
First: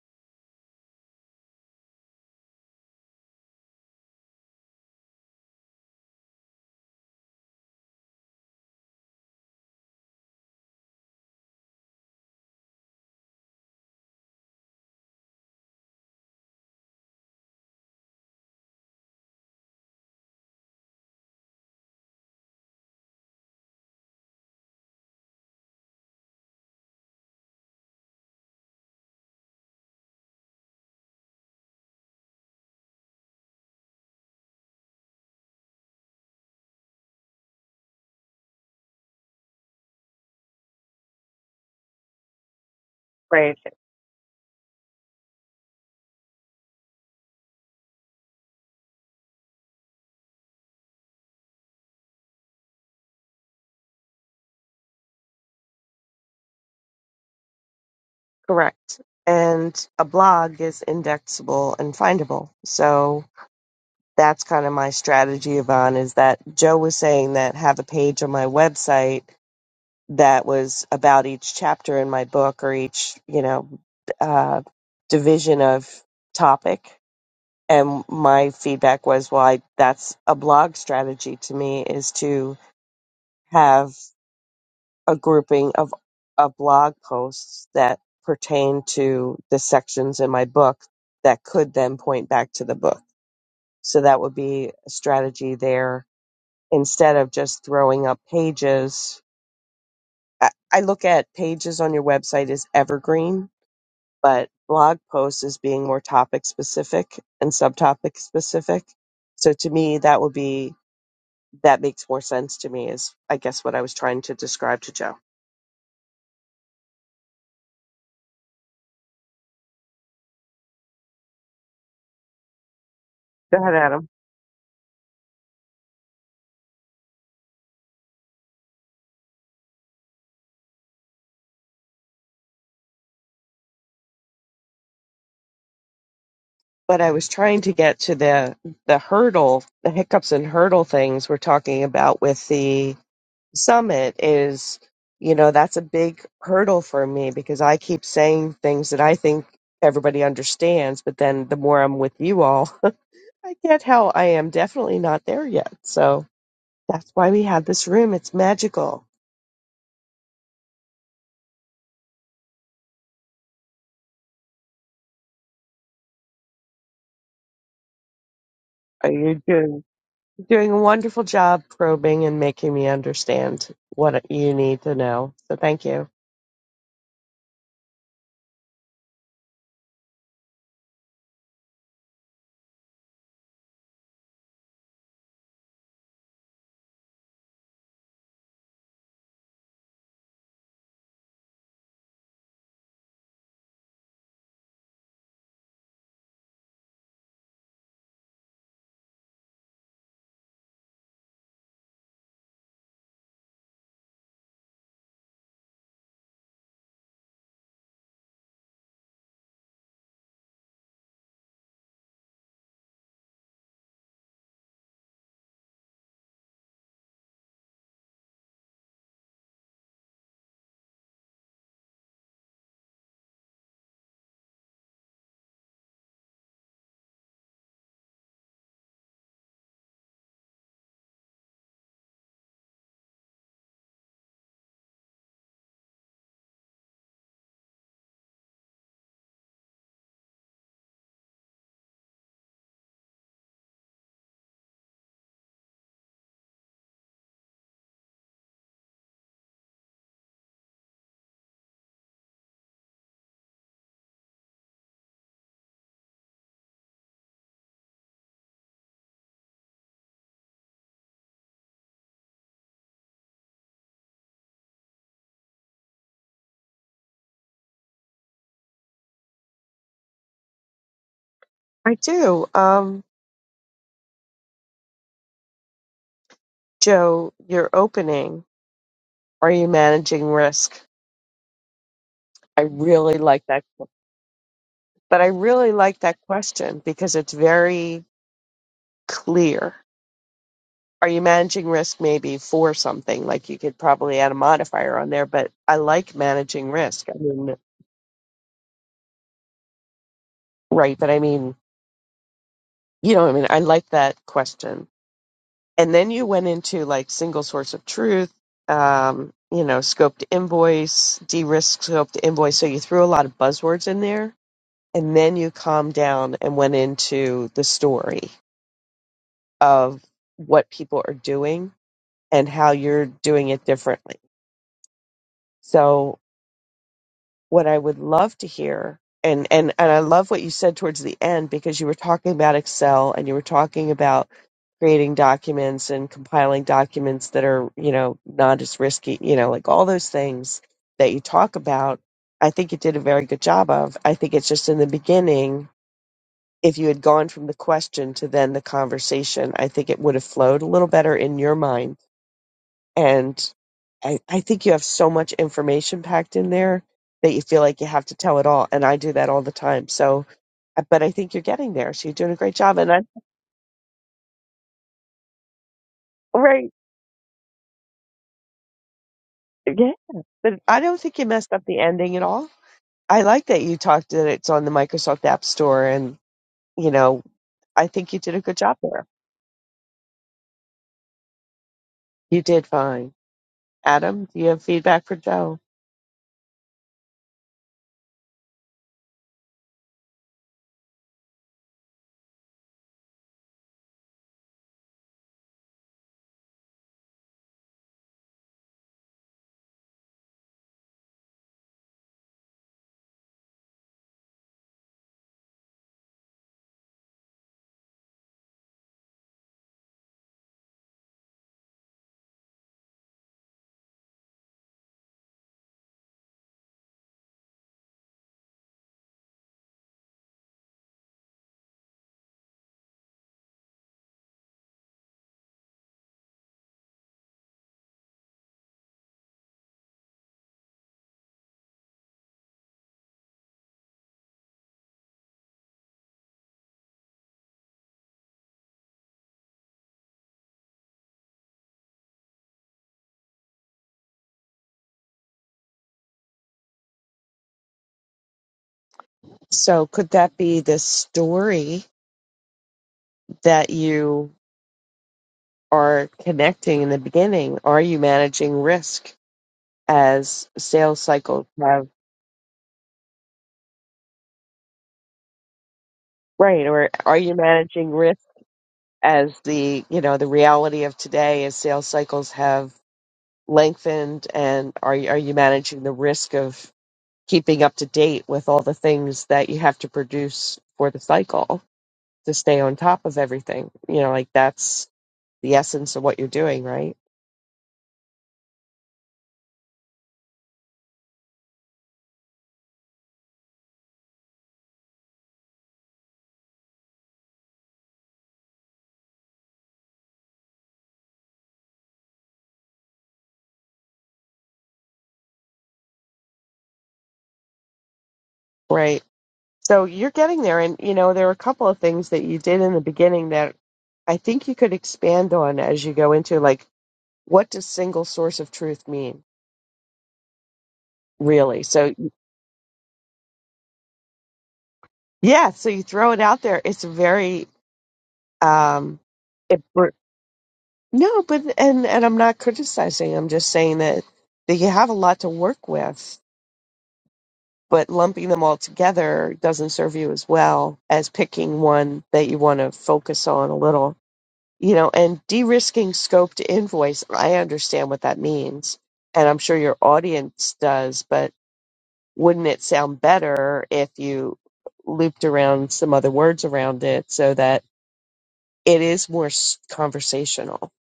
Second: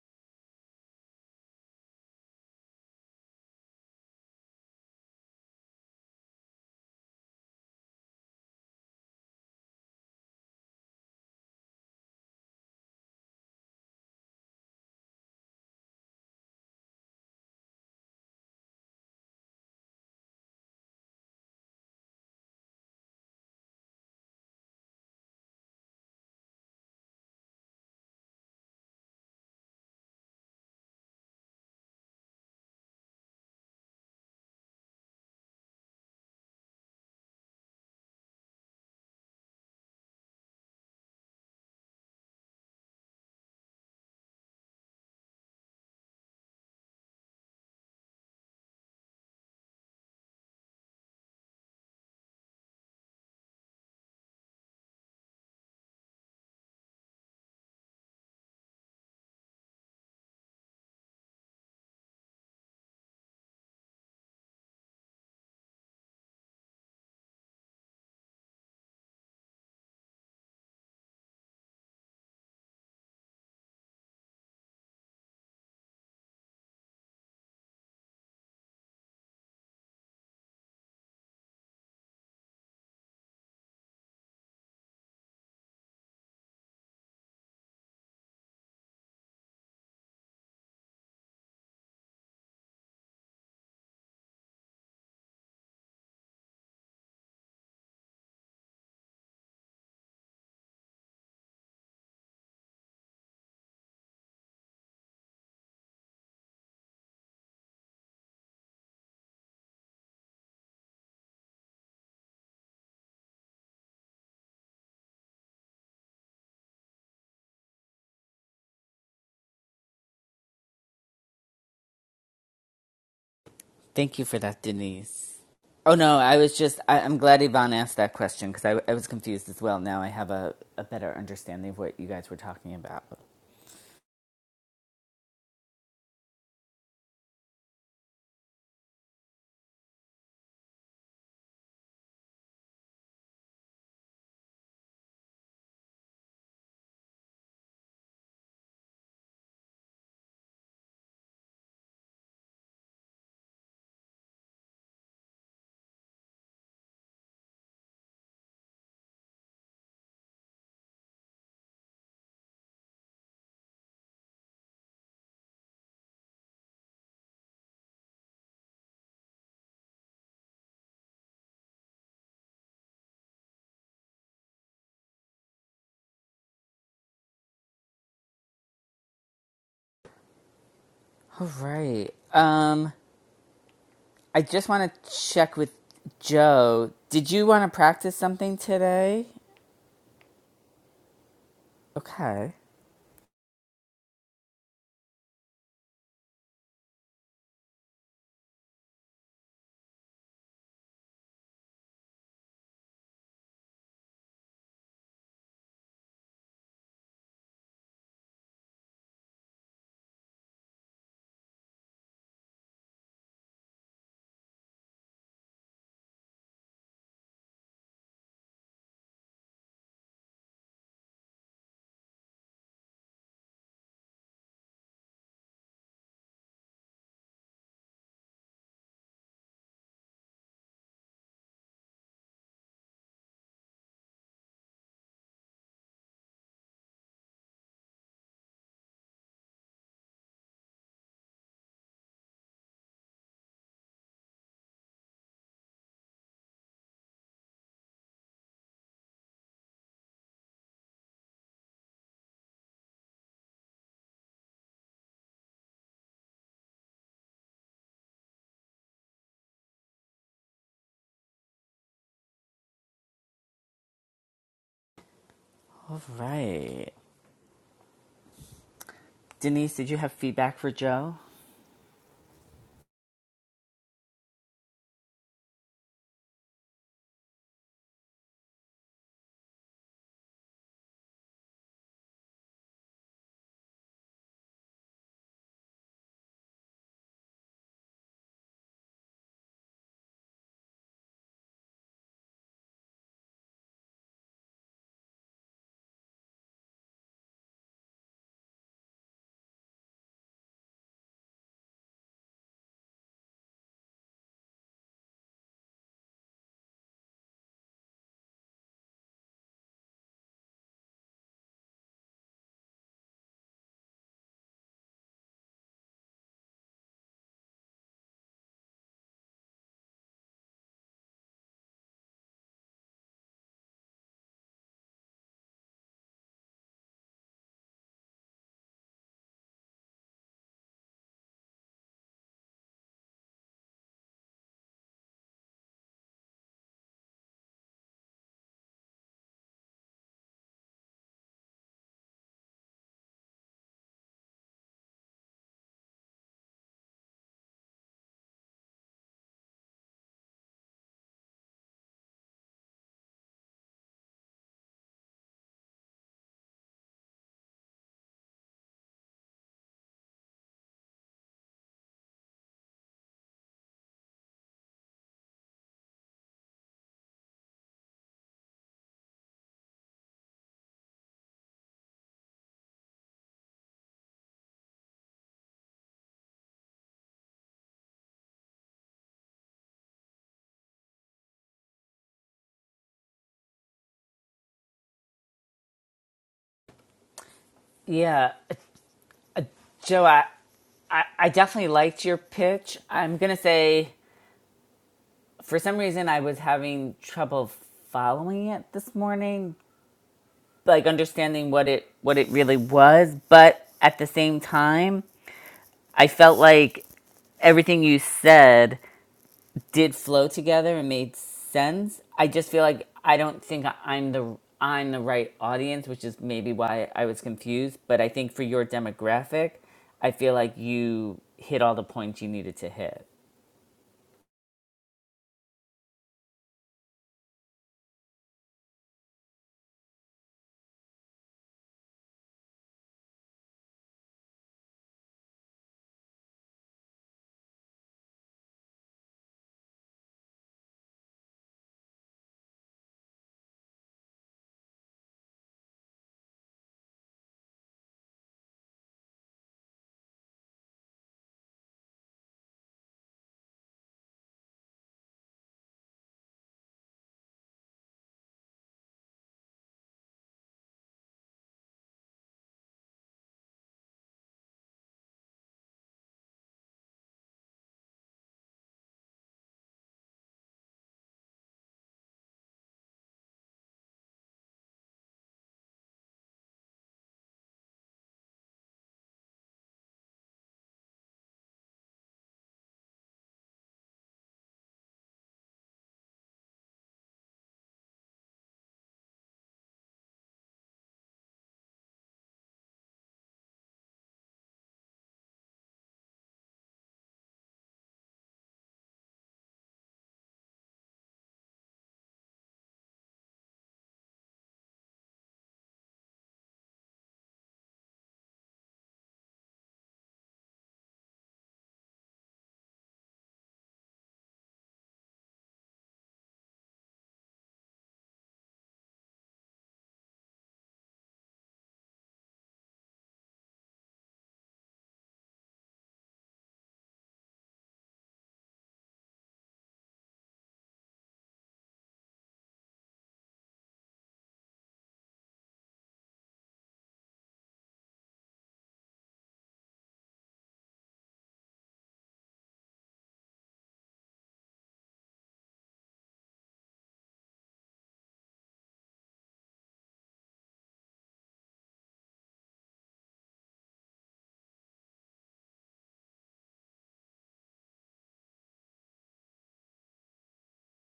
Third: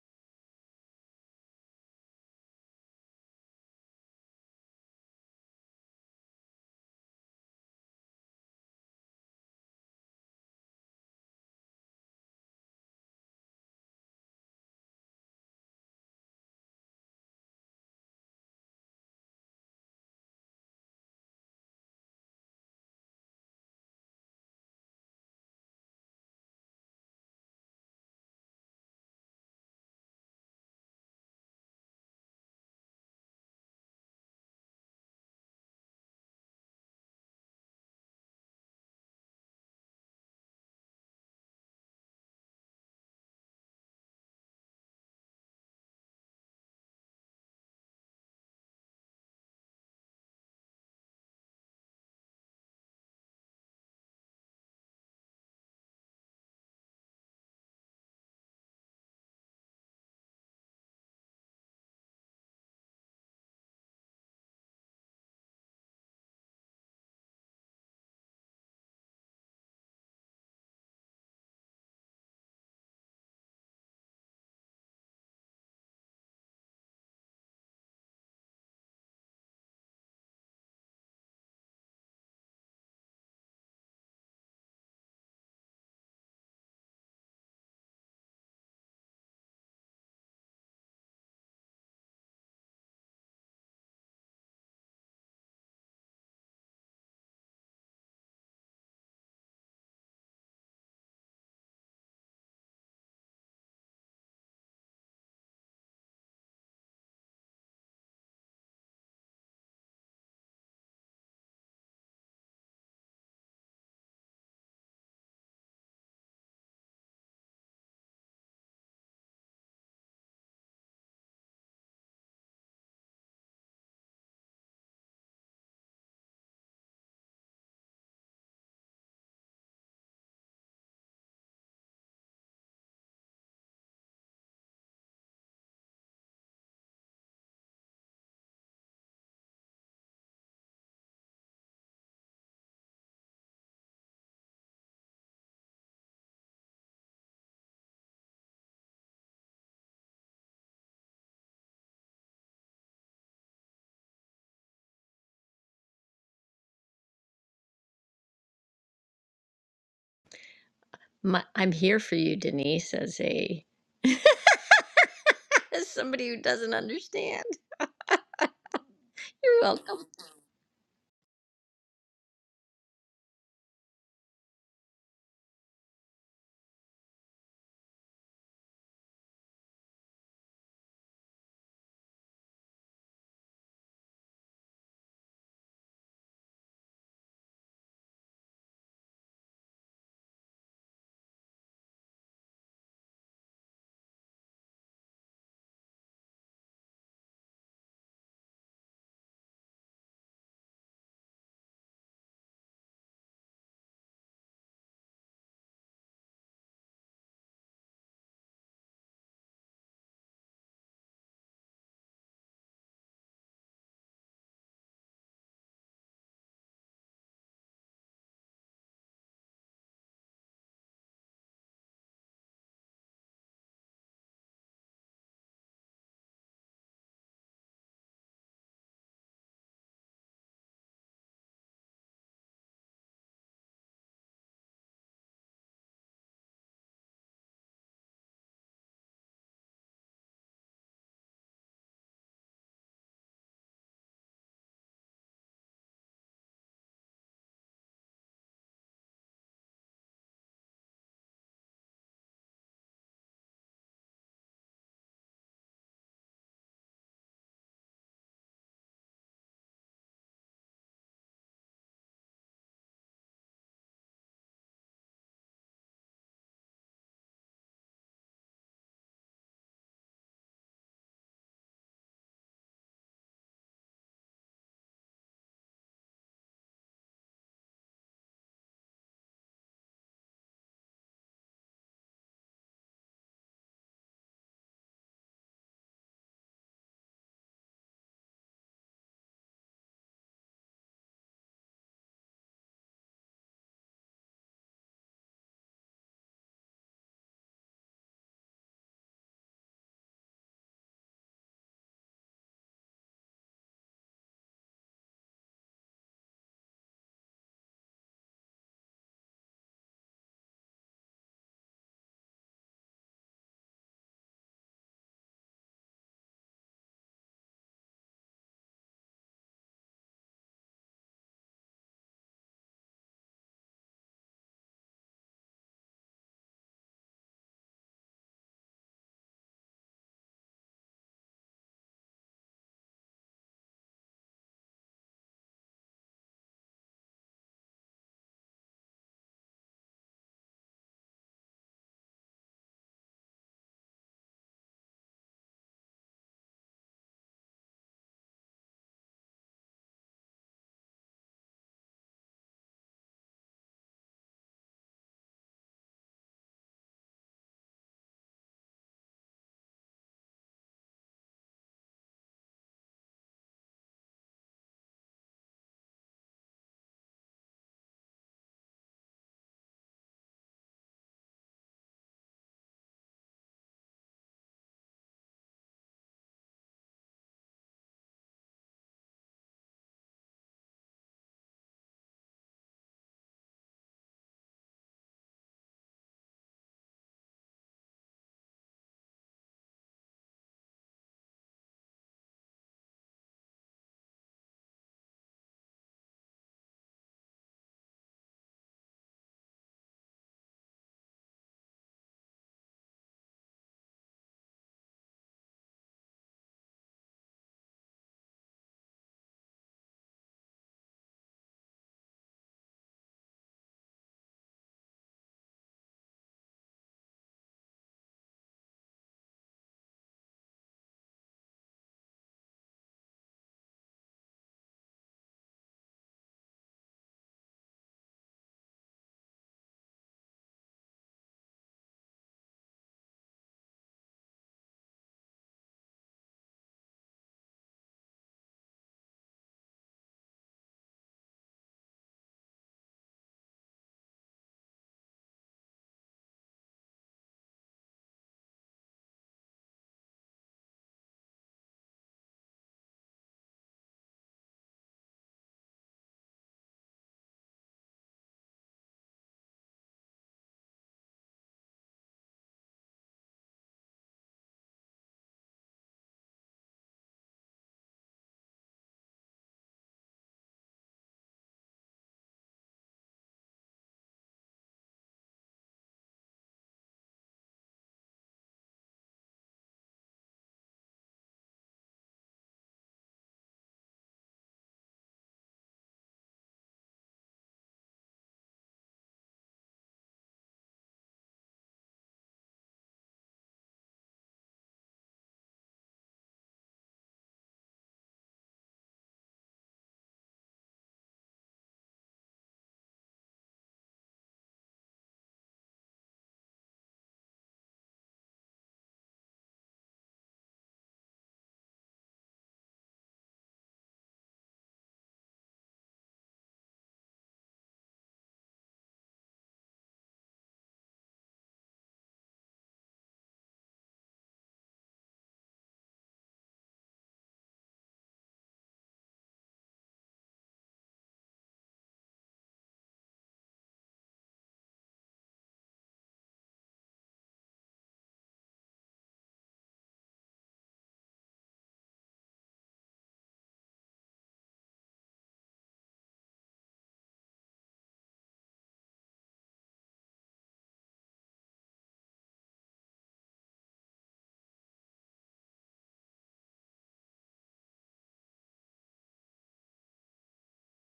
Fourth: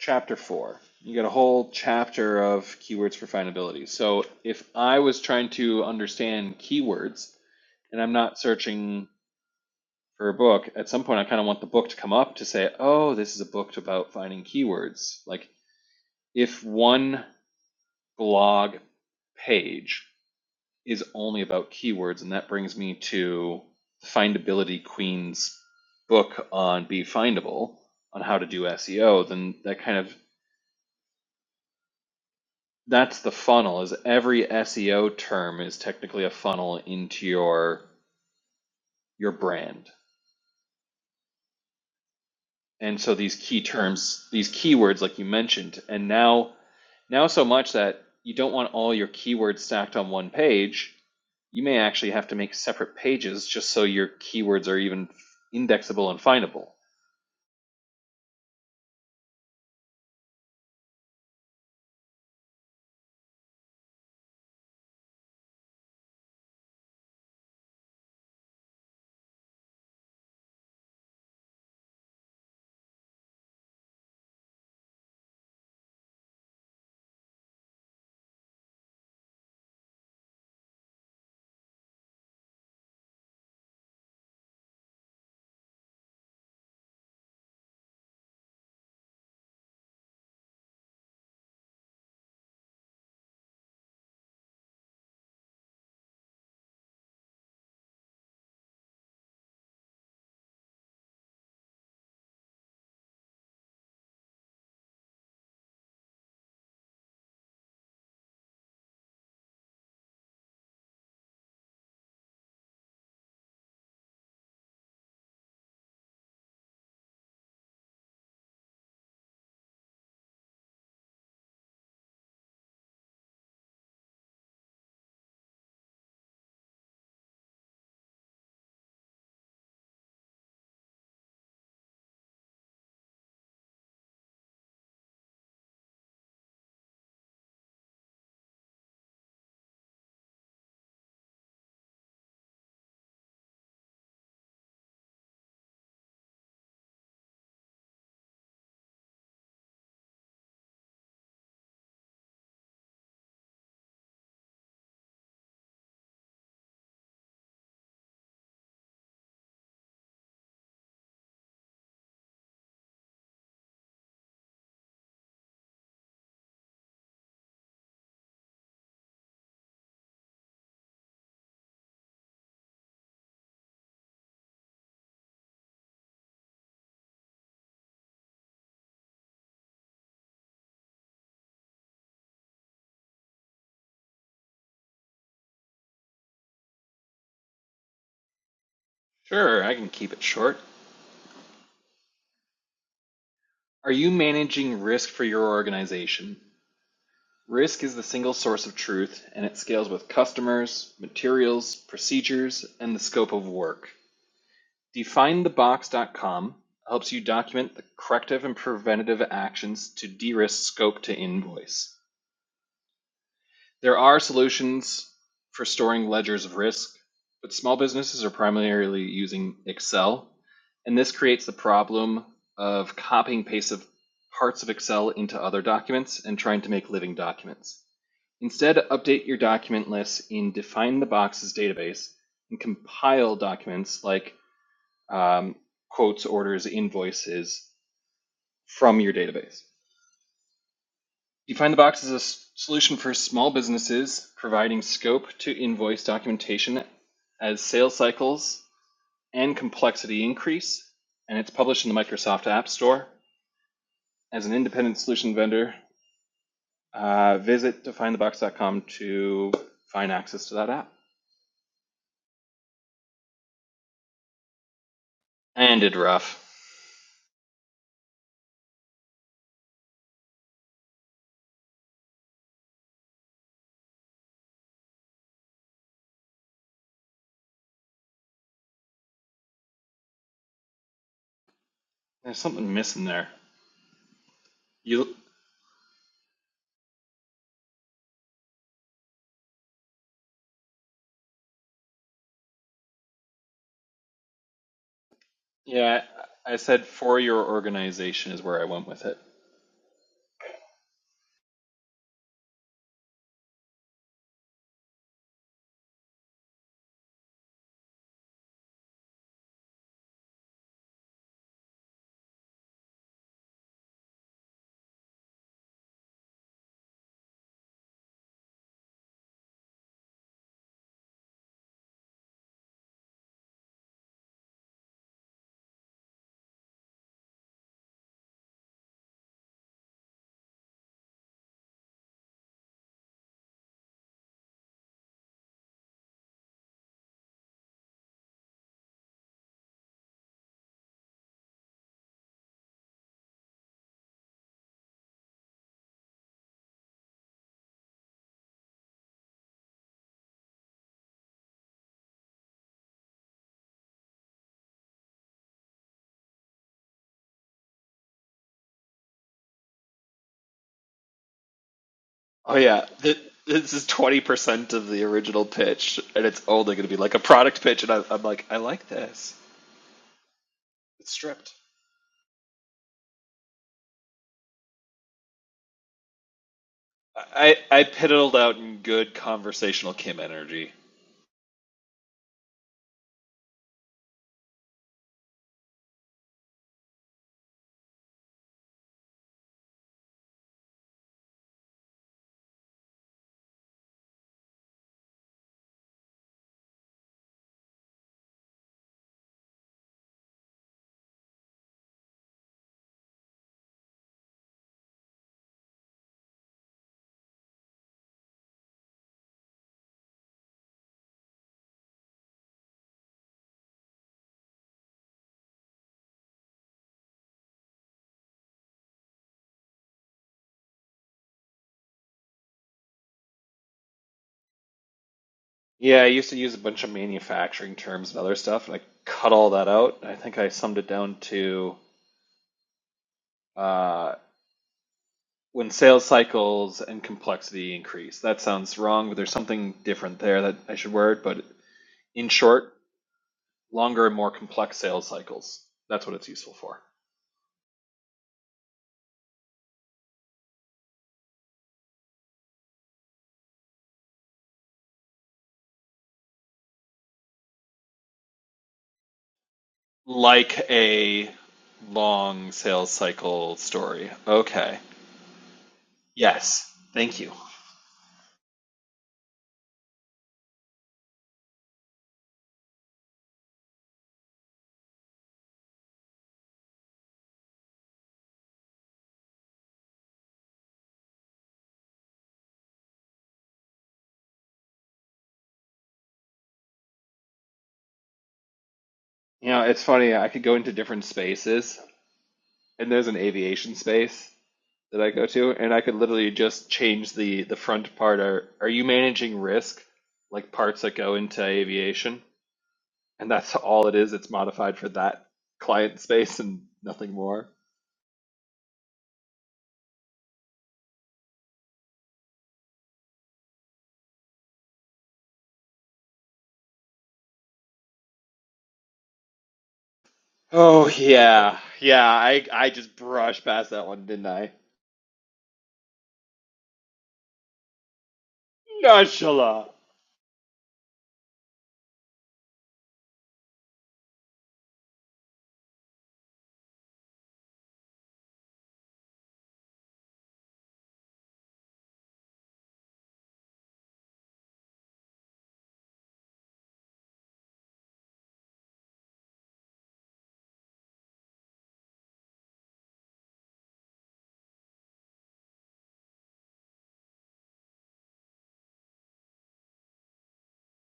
Speaker 3: chapter four. You get a whole chapter of keywords for findability. So if I was trying to understand keywords, and I'm not searching for a book, at some point I kind of want the book to come up to say, oh, this is a book about finding keywords. Like if one blog page is only about keywords, and that brings me to Findability Queen's book on Be Findable on how to do SEO, then that kind of that's the funnel is every SEO term is technically a funnel into your your brand. And so these
Speaker 2: Right.
Speaker 3: key terms, these keywords like you mentioned, and now now so much that you don't want all your keywords stacked on one page you may actually have to make separate pages just so your keywords are even indexable and findable.
Speaker 2: Correct. And a blog is indexable and findable. So that's kind of my strategy, Yvonne, is that Joe was saying that have a page on my website that was about each chapter in my book or each, you know, uh, division of topic. And my feedback was, well, I, that's a blog strategy to me is to have a grouping of, of blog posts that pertain to the sections in my book that could then point back to the book. So that would be a strategy there instead of just throwing up pages. I, I look at pages on your website as evergreen, but blog posts as being more topic specific and subtopic specific. So to me, that would be, that makes more sense to me is, I guess, what I was trying to describe to Joe. Go ahead, Adam.
Speaker 1: Thank you for that, Denise. Oh no, I was just I, I'm glad Yvonne asked that question because I, I was confused as well. Now I have a, a better understanding of what you guys were talking about.
Speaker 2: but I was trying to get to the the hurdle, the hiccups and hurdle things we're talking about with the summit is, you know, that's a big hurdle for me because I keep saying things that I think everybody understands, but then the more I'm with you all, I get how I am definitely not there yet. So that's why we have this room. It's magical.
Speaker 4: My, I'm here for you, Denise, as a as somebody who doesn't understand.
Speaker 2: Are you
Speaker 4: You're
Speaker 2: doing
Speaker 4: welcome.
Speaker 2: doing a wonderful job probing and making me understand what you need to know? So thank you.
Speaker 1: All right. Um I just want to check with Joe. Did you want to practice something today?
Speaker 3: Sure, I can keep it short.
Speaker 1: Okay.
Speaker 3: Are you managing risk for your organization? Risk is the single source of truth, and it scales with customers, materials, procedures, and the scope of work. DefineTheBox.com helps you document the corrective and preventative actions to de risk scope to invoice. There are solutions for storing ledgers of risk, but small businesses are primarily using Excel, and this creates the problem of copying paste of parts of Excel into other documents and trying to make living documents. Instead, update your document list in Define the Boxes database and compile documents like um, quotes, orders, invoices from your database. DefineTheBox is a solution for small businesses providing scope to invoice documentation as sales cycles and complexity increase, and it's published in the Microsoft App Store. As an independent solution vendor, uh, visit define the box dot com to find access to that app. And did
Speaker 1: All
Speaker 3: rough.
Speaker 1: right. Denise, did you have feedback for Joe?
Speaker 2: I do. Um, Joe, your opening, are you managing risk?
Speaker 3: There's
Speaker 2: I
Speaker 3: something missing
Speaker 2: really
Speaker 3: there.
Speaker 2: like that.
Speaker 3: You,
Speaker 2: But I really like that question because it's very clear. Are you managing risk maybe for something? Like you could probably add a modifier on there, but I
Speaker 3: yeah,
Speaker 2: like
Speaker 3: I
Speaker 2: managing
Speaker 3: said
Speaker 2: risk. I
Speaker 3: for your
Speaker 2: mean,
Speaker 3: organization is where I went with it.
Speaker 2: right. But I mean, you know, what I mean, I like that question. And then you went into like single source of truth, um, you know, scoped invoice, de risk scoped invoice. So you threw a lot of buzzwords in there and then you calmed down and went into the story of what people are doing and how you're doing it differently. So what I would love to hear and, and, and I love what you said towards the end because you were talking about Excel and you were talking about creating documents and compiling documents that are, you know, not as risky, you know, like all those things that you talk about. I think you did a very good job of. I think it's just in the beginning if you had gone from the question to then the conversation, I think it would have flowed a little better in your mind. And I, I think you have so much information packed in there that you feel like you have to tell it all. And I do that all the time. So, uh, but I think you're getting there. So you're doing a great
Speaker 3: Oh
Speaker 2: job.
Speaker 3: yeah,
Speaker 2: And I,
Speaker 3: Th- this is twenty percent of the original pitch, and it's
Speaker 2: right.
Speaker 3: only going to be like a product pitch. And I, I'm like, I like this.
Speaker 2: Yeah. But I don't
Speaker 3: It's
Speaker 2: think you messed
Speaker 3: stripped.
Speaker 2: up the ending at all. I like that you talked that it's on the Microsoft App Store. And, you know,
Speaker 3: I I
Speaker 2: I think you did
Speaker 3: piddled
Speaker 2: a
Speaker 3: out
Speaker 2: good job
Speaker 3: in
Speaker 2: there.
Speaker 3: good conversational Kim energy.
Speaker 2: You did fine. Adam, do you have feedback for Joe?
Speaker 1: Yeah, Joe, I, I, I definitely liked your pitch. I'm going to say, for some reason, I was having trouble following it this morning, like understanding what it what it really was. But at the same time, I felt like everything you said did flow together and made sense. I just feel like I don't think I- am the I'm the right audience, which is maybe why I was confused. But I think for your demographic, I feel like you hit all the points you needed to hit.
Speaker 3: Yeah, I used to use a bunch of manufacturing terms and other stuff, and I cut all that out. I think I summed it down to uh, when sales cycles and complexity increase. That sounds wrong, but there's something different there that I should word. But in short, longer and more complex sales cycles. That's what it's useful for.
Speaker 2: So could that be this story that you are connecting in the beginning? Are you managing risk as
Speaker 3: Like
Speaker 2: sales
Speaker 3: a
Speaker 2: cycles have
Speaker 3: long sales cycle story. Okay.
Speaker 2: right,
Speaker 3: Yes.
Speaker 2: or are
Speaker 3: Thank you.
Speaker 2: you managing risk as the you know the reality of today as sales cycles have lengthened, and are you, are you managing the risk of keeping up to date with all the things that you have to produce for the cycle to stay on top of everything? You know, like that's the essence of what you're doing, right?
Speaker 3: You know, it's funny. I could go into different spaces, and there's an aviation space that I go to, and I could literally just change the the front part. Are Are you managing risk, like parts that go into aviation? And that's all it is. It's modified for that client space and nothing more.
Speaker 2: Right. So you're getting there, and you know there are a couple of things that you did in the beginning that I think you could expand on as you go into like what does single source of truth mean
Speaker 3: Oh yeah,
Speaker 2: really? So
Speaker 3: yeah. I I just brushed past that one, didn't I?
Speaker 2: yeah, so you throw it out there. It's very um, it,
Speaker 3: Nonchalant.
Speaker 2: br- no, but and and I'm not criticizing. I'm just saying that that you have a lot to work with, but lumping them all together doesn't serve you as well as picking one that you want to focus on a little you know, and de-risking scope to invoice, I understand what that means, and I'm sure your audience does, but wouldn't it sound better if you looped around some other words around it so that it is more s- conversational?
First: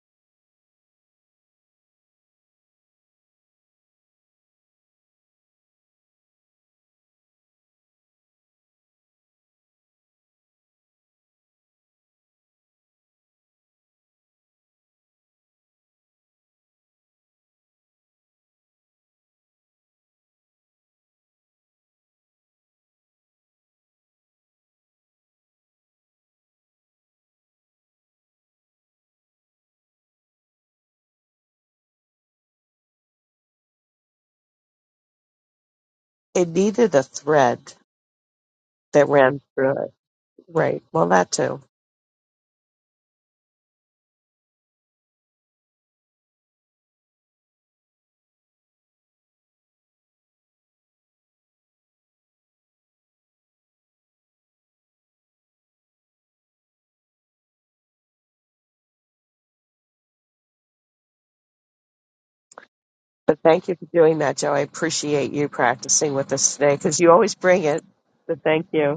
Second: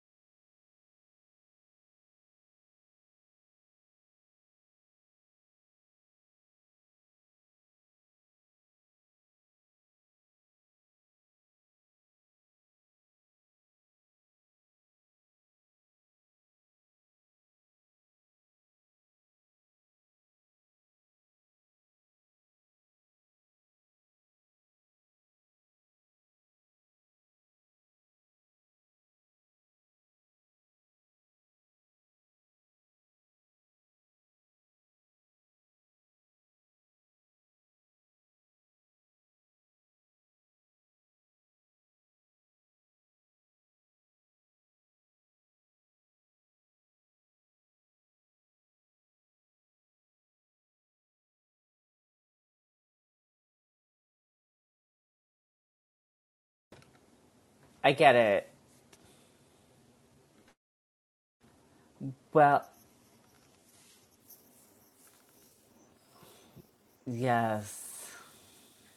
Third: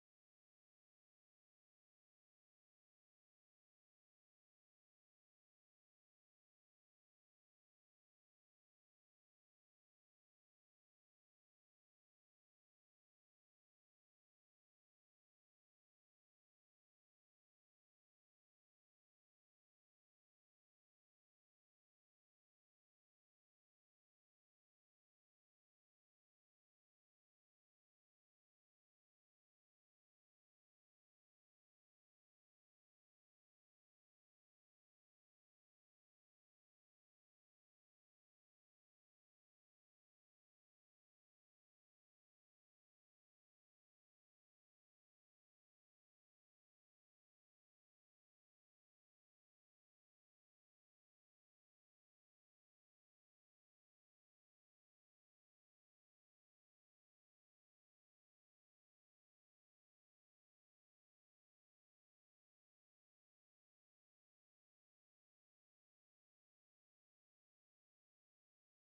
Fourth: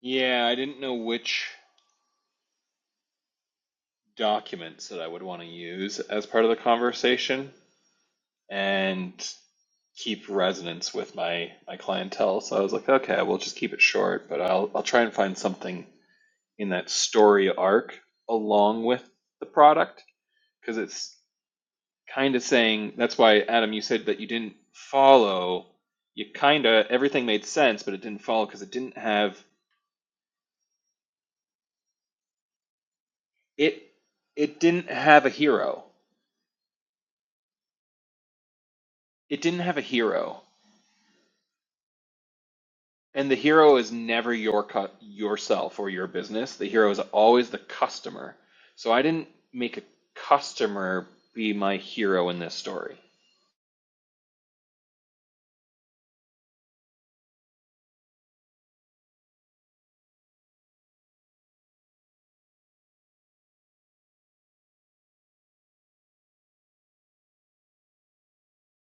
Speaker 3: Yeah, I didn't know which documents that I would want to use as part of the conversation and keep resonance with my my clientele. So I was like, okay, we'll just keep it short, but I'll I'll try and find something in that story arc along with the product because it's kind of saying that's why Adam you said that you didn't follow you kind of everything made sense, but it didn't follow because it didn't have it it didn't have a hero.
Speaker 2: It needed a thread that ran
Speaker 3: It didn't have a
Speaker 2: through it.
Speaker 3: hero
Speaker 2: Right. Well, that too.
Speaker 3: And the hero is never your cu- yourself or your business. The hero is always the customer. So I didn't make a customer be my hero in this story.
Speaker 1: I get it. Well,
Speaker 2: But thank you for doing that, Joe. I appreciate you practicing with us today because you always bring it.
Speaker 1: yes.
Speaker 2: So thank you.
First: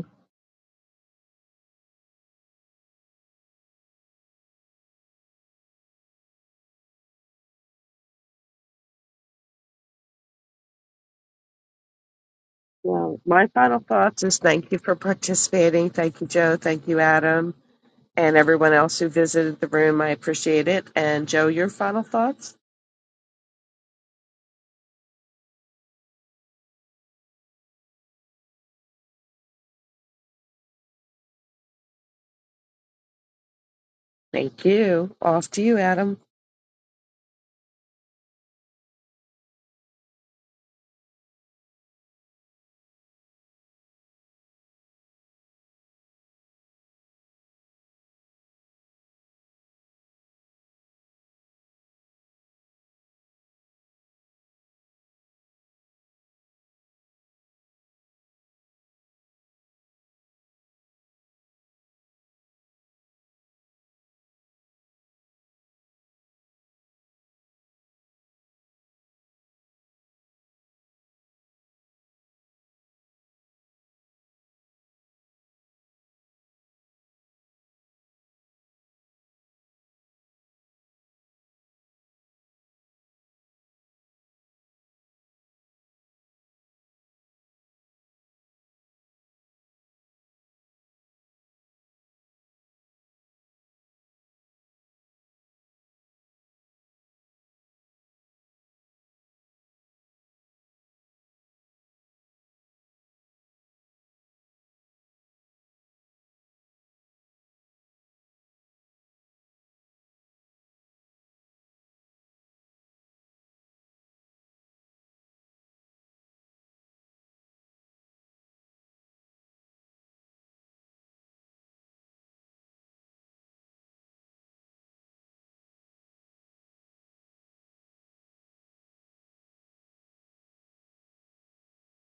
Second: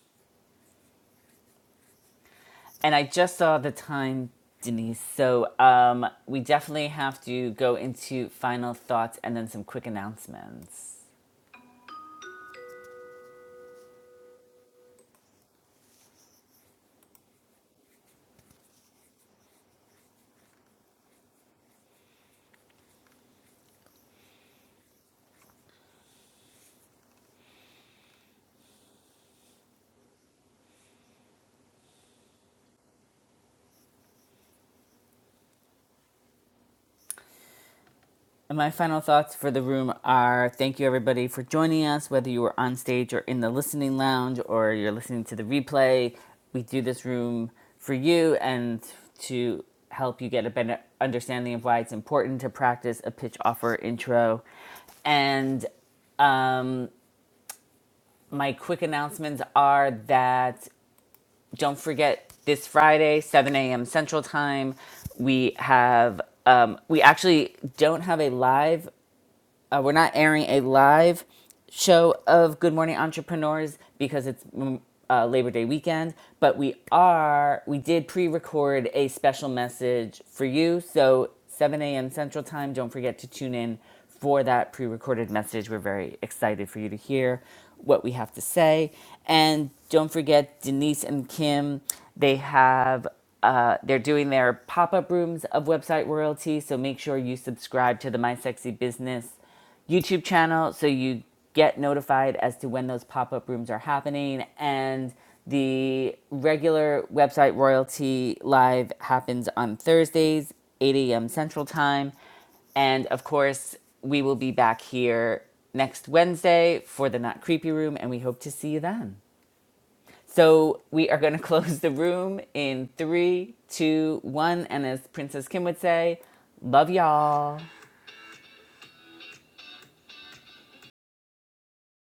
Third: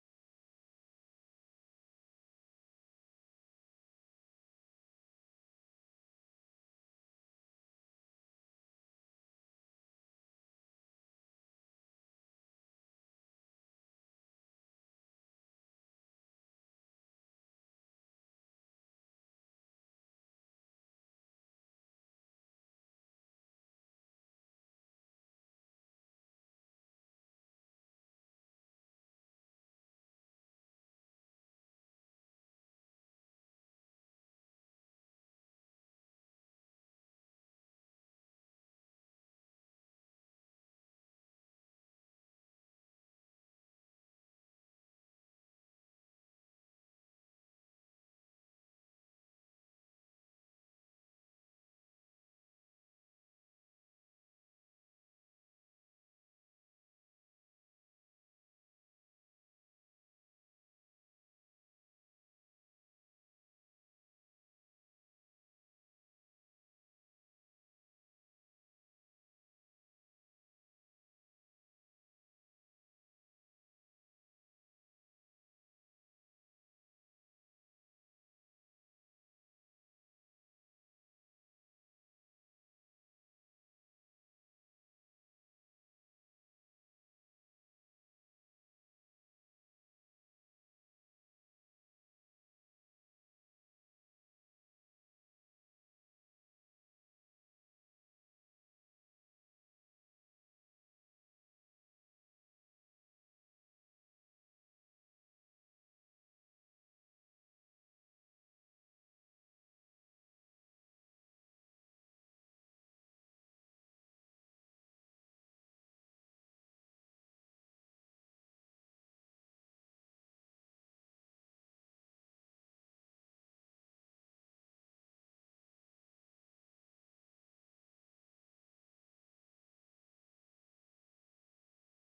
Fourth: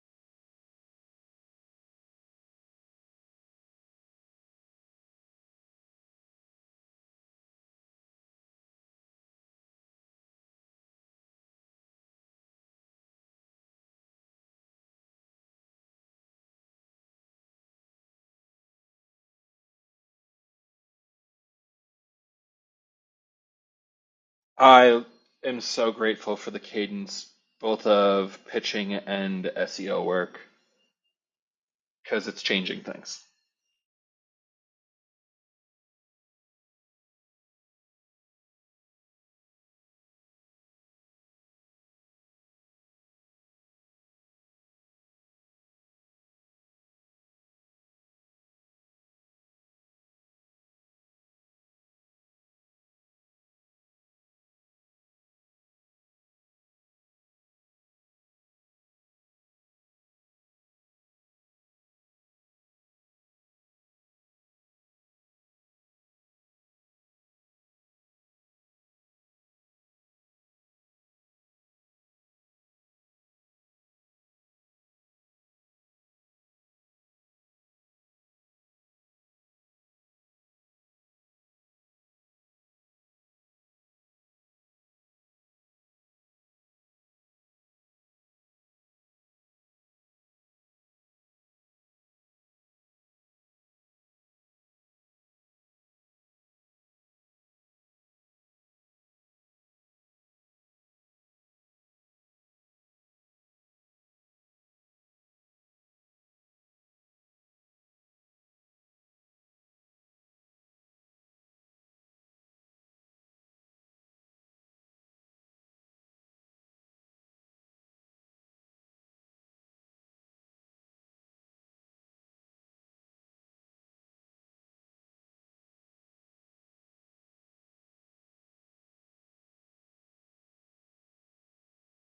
Speaker 1: And I just saw the time, Denise. So um, we definitely have to go into final thoughts and then some quick announcements.
Speaker 2: Well, my final thoughts is thank you for participating. Thank you, Joe. Thank you, Adam, and everyone else who visited the room. I appreciate it. And Joe, your final thoughts?
Speaker 3: I am so grateful for the cadence both of pitching and SEO work because it's changing things.
Speaker 2: Thank you. Off to you, Adam.
Speaker 1: And my final thoughts for the room are thank you everybody for joining us, whether you were on stage or in the listening lounge or you're listening to the replay. We do this room for you and to help you get a better understanding of why it's important to practice a pitch offer intro. And um, my quick announcements are that don't forget this Friday, 7 a.m. Central Time, we have um, we actually don't have a live Uh, we're not airing a live show of Good Morning Entrepreneurs because it's mm, uh, Labor Day weekend, but we are, we did pre record a special message for you. So, 7 a.m. Central Time, don't forget to tune in for that pre recorded message. We're very excited for you to hear what we have to say. And don't forget, Denise and Kim, they have uh, they're doing their pop-up rooms of website royalty so make sure you subscribe to the my sexy business YouTube channel so you get notified as to when those pop up rooms are happening. And the regular website Royalty Live happens on Thursdays, 8 a.m. Central Time. And of course, we will be back here next Wednesday for the Not Creepy Room, and we hope to see you then. So we are going to close the room in three, two, one. And as Princess Kim would say, love y'all.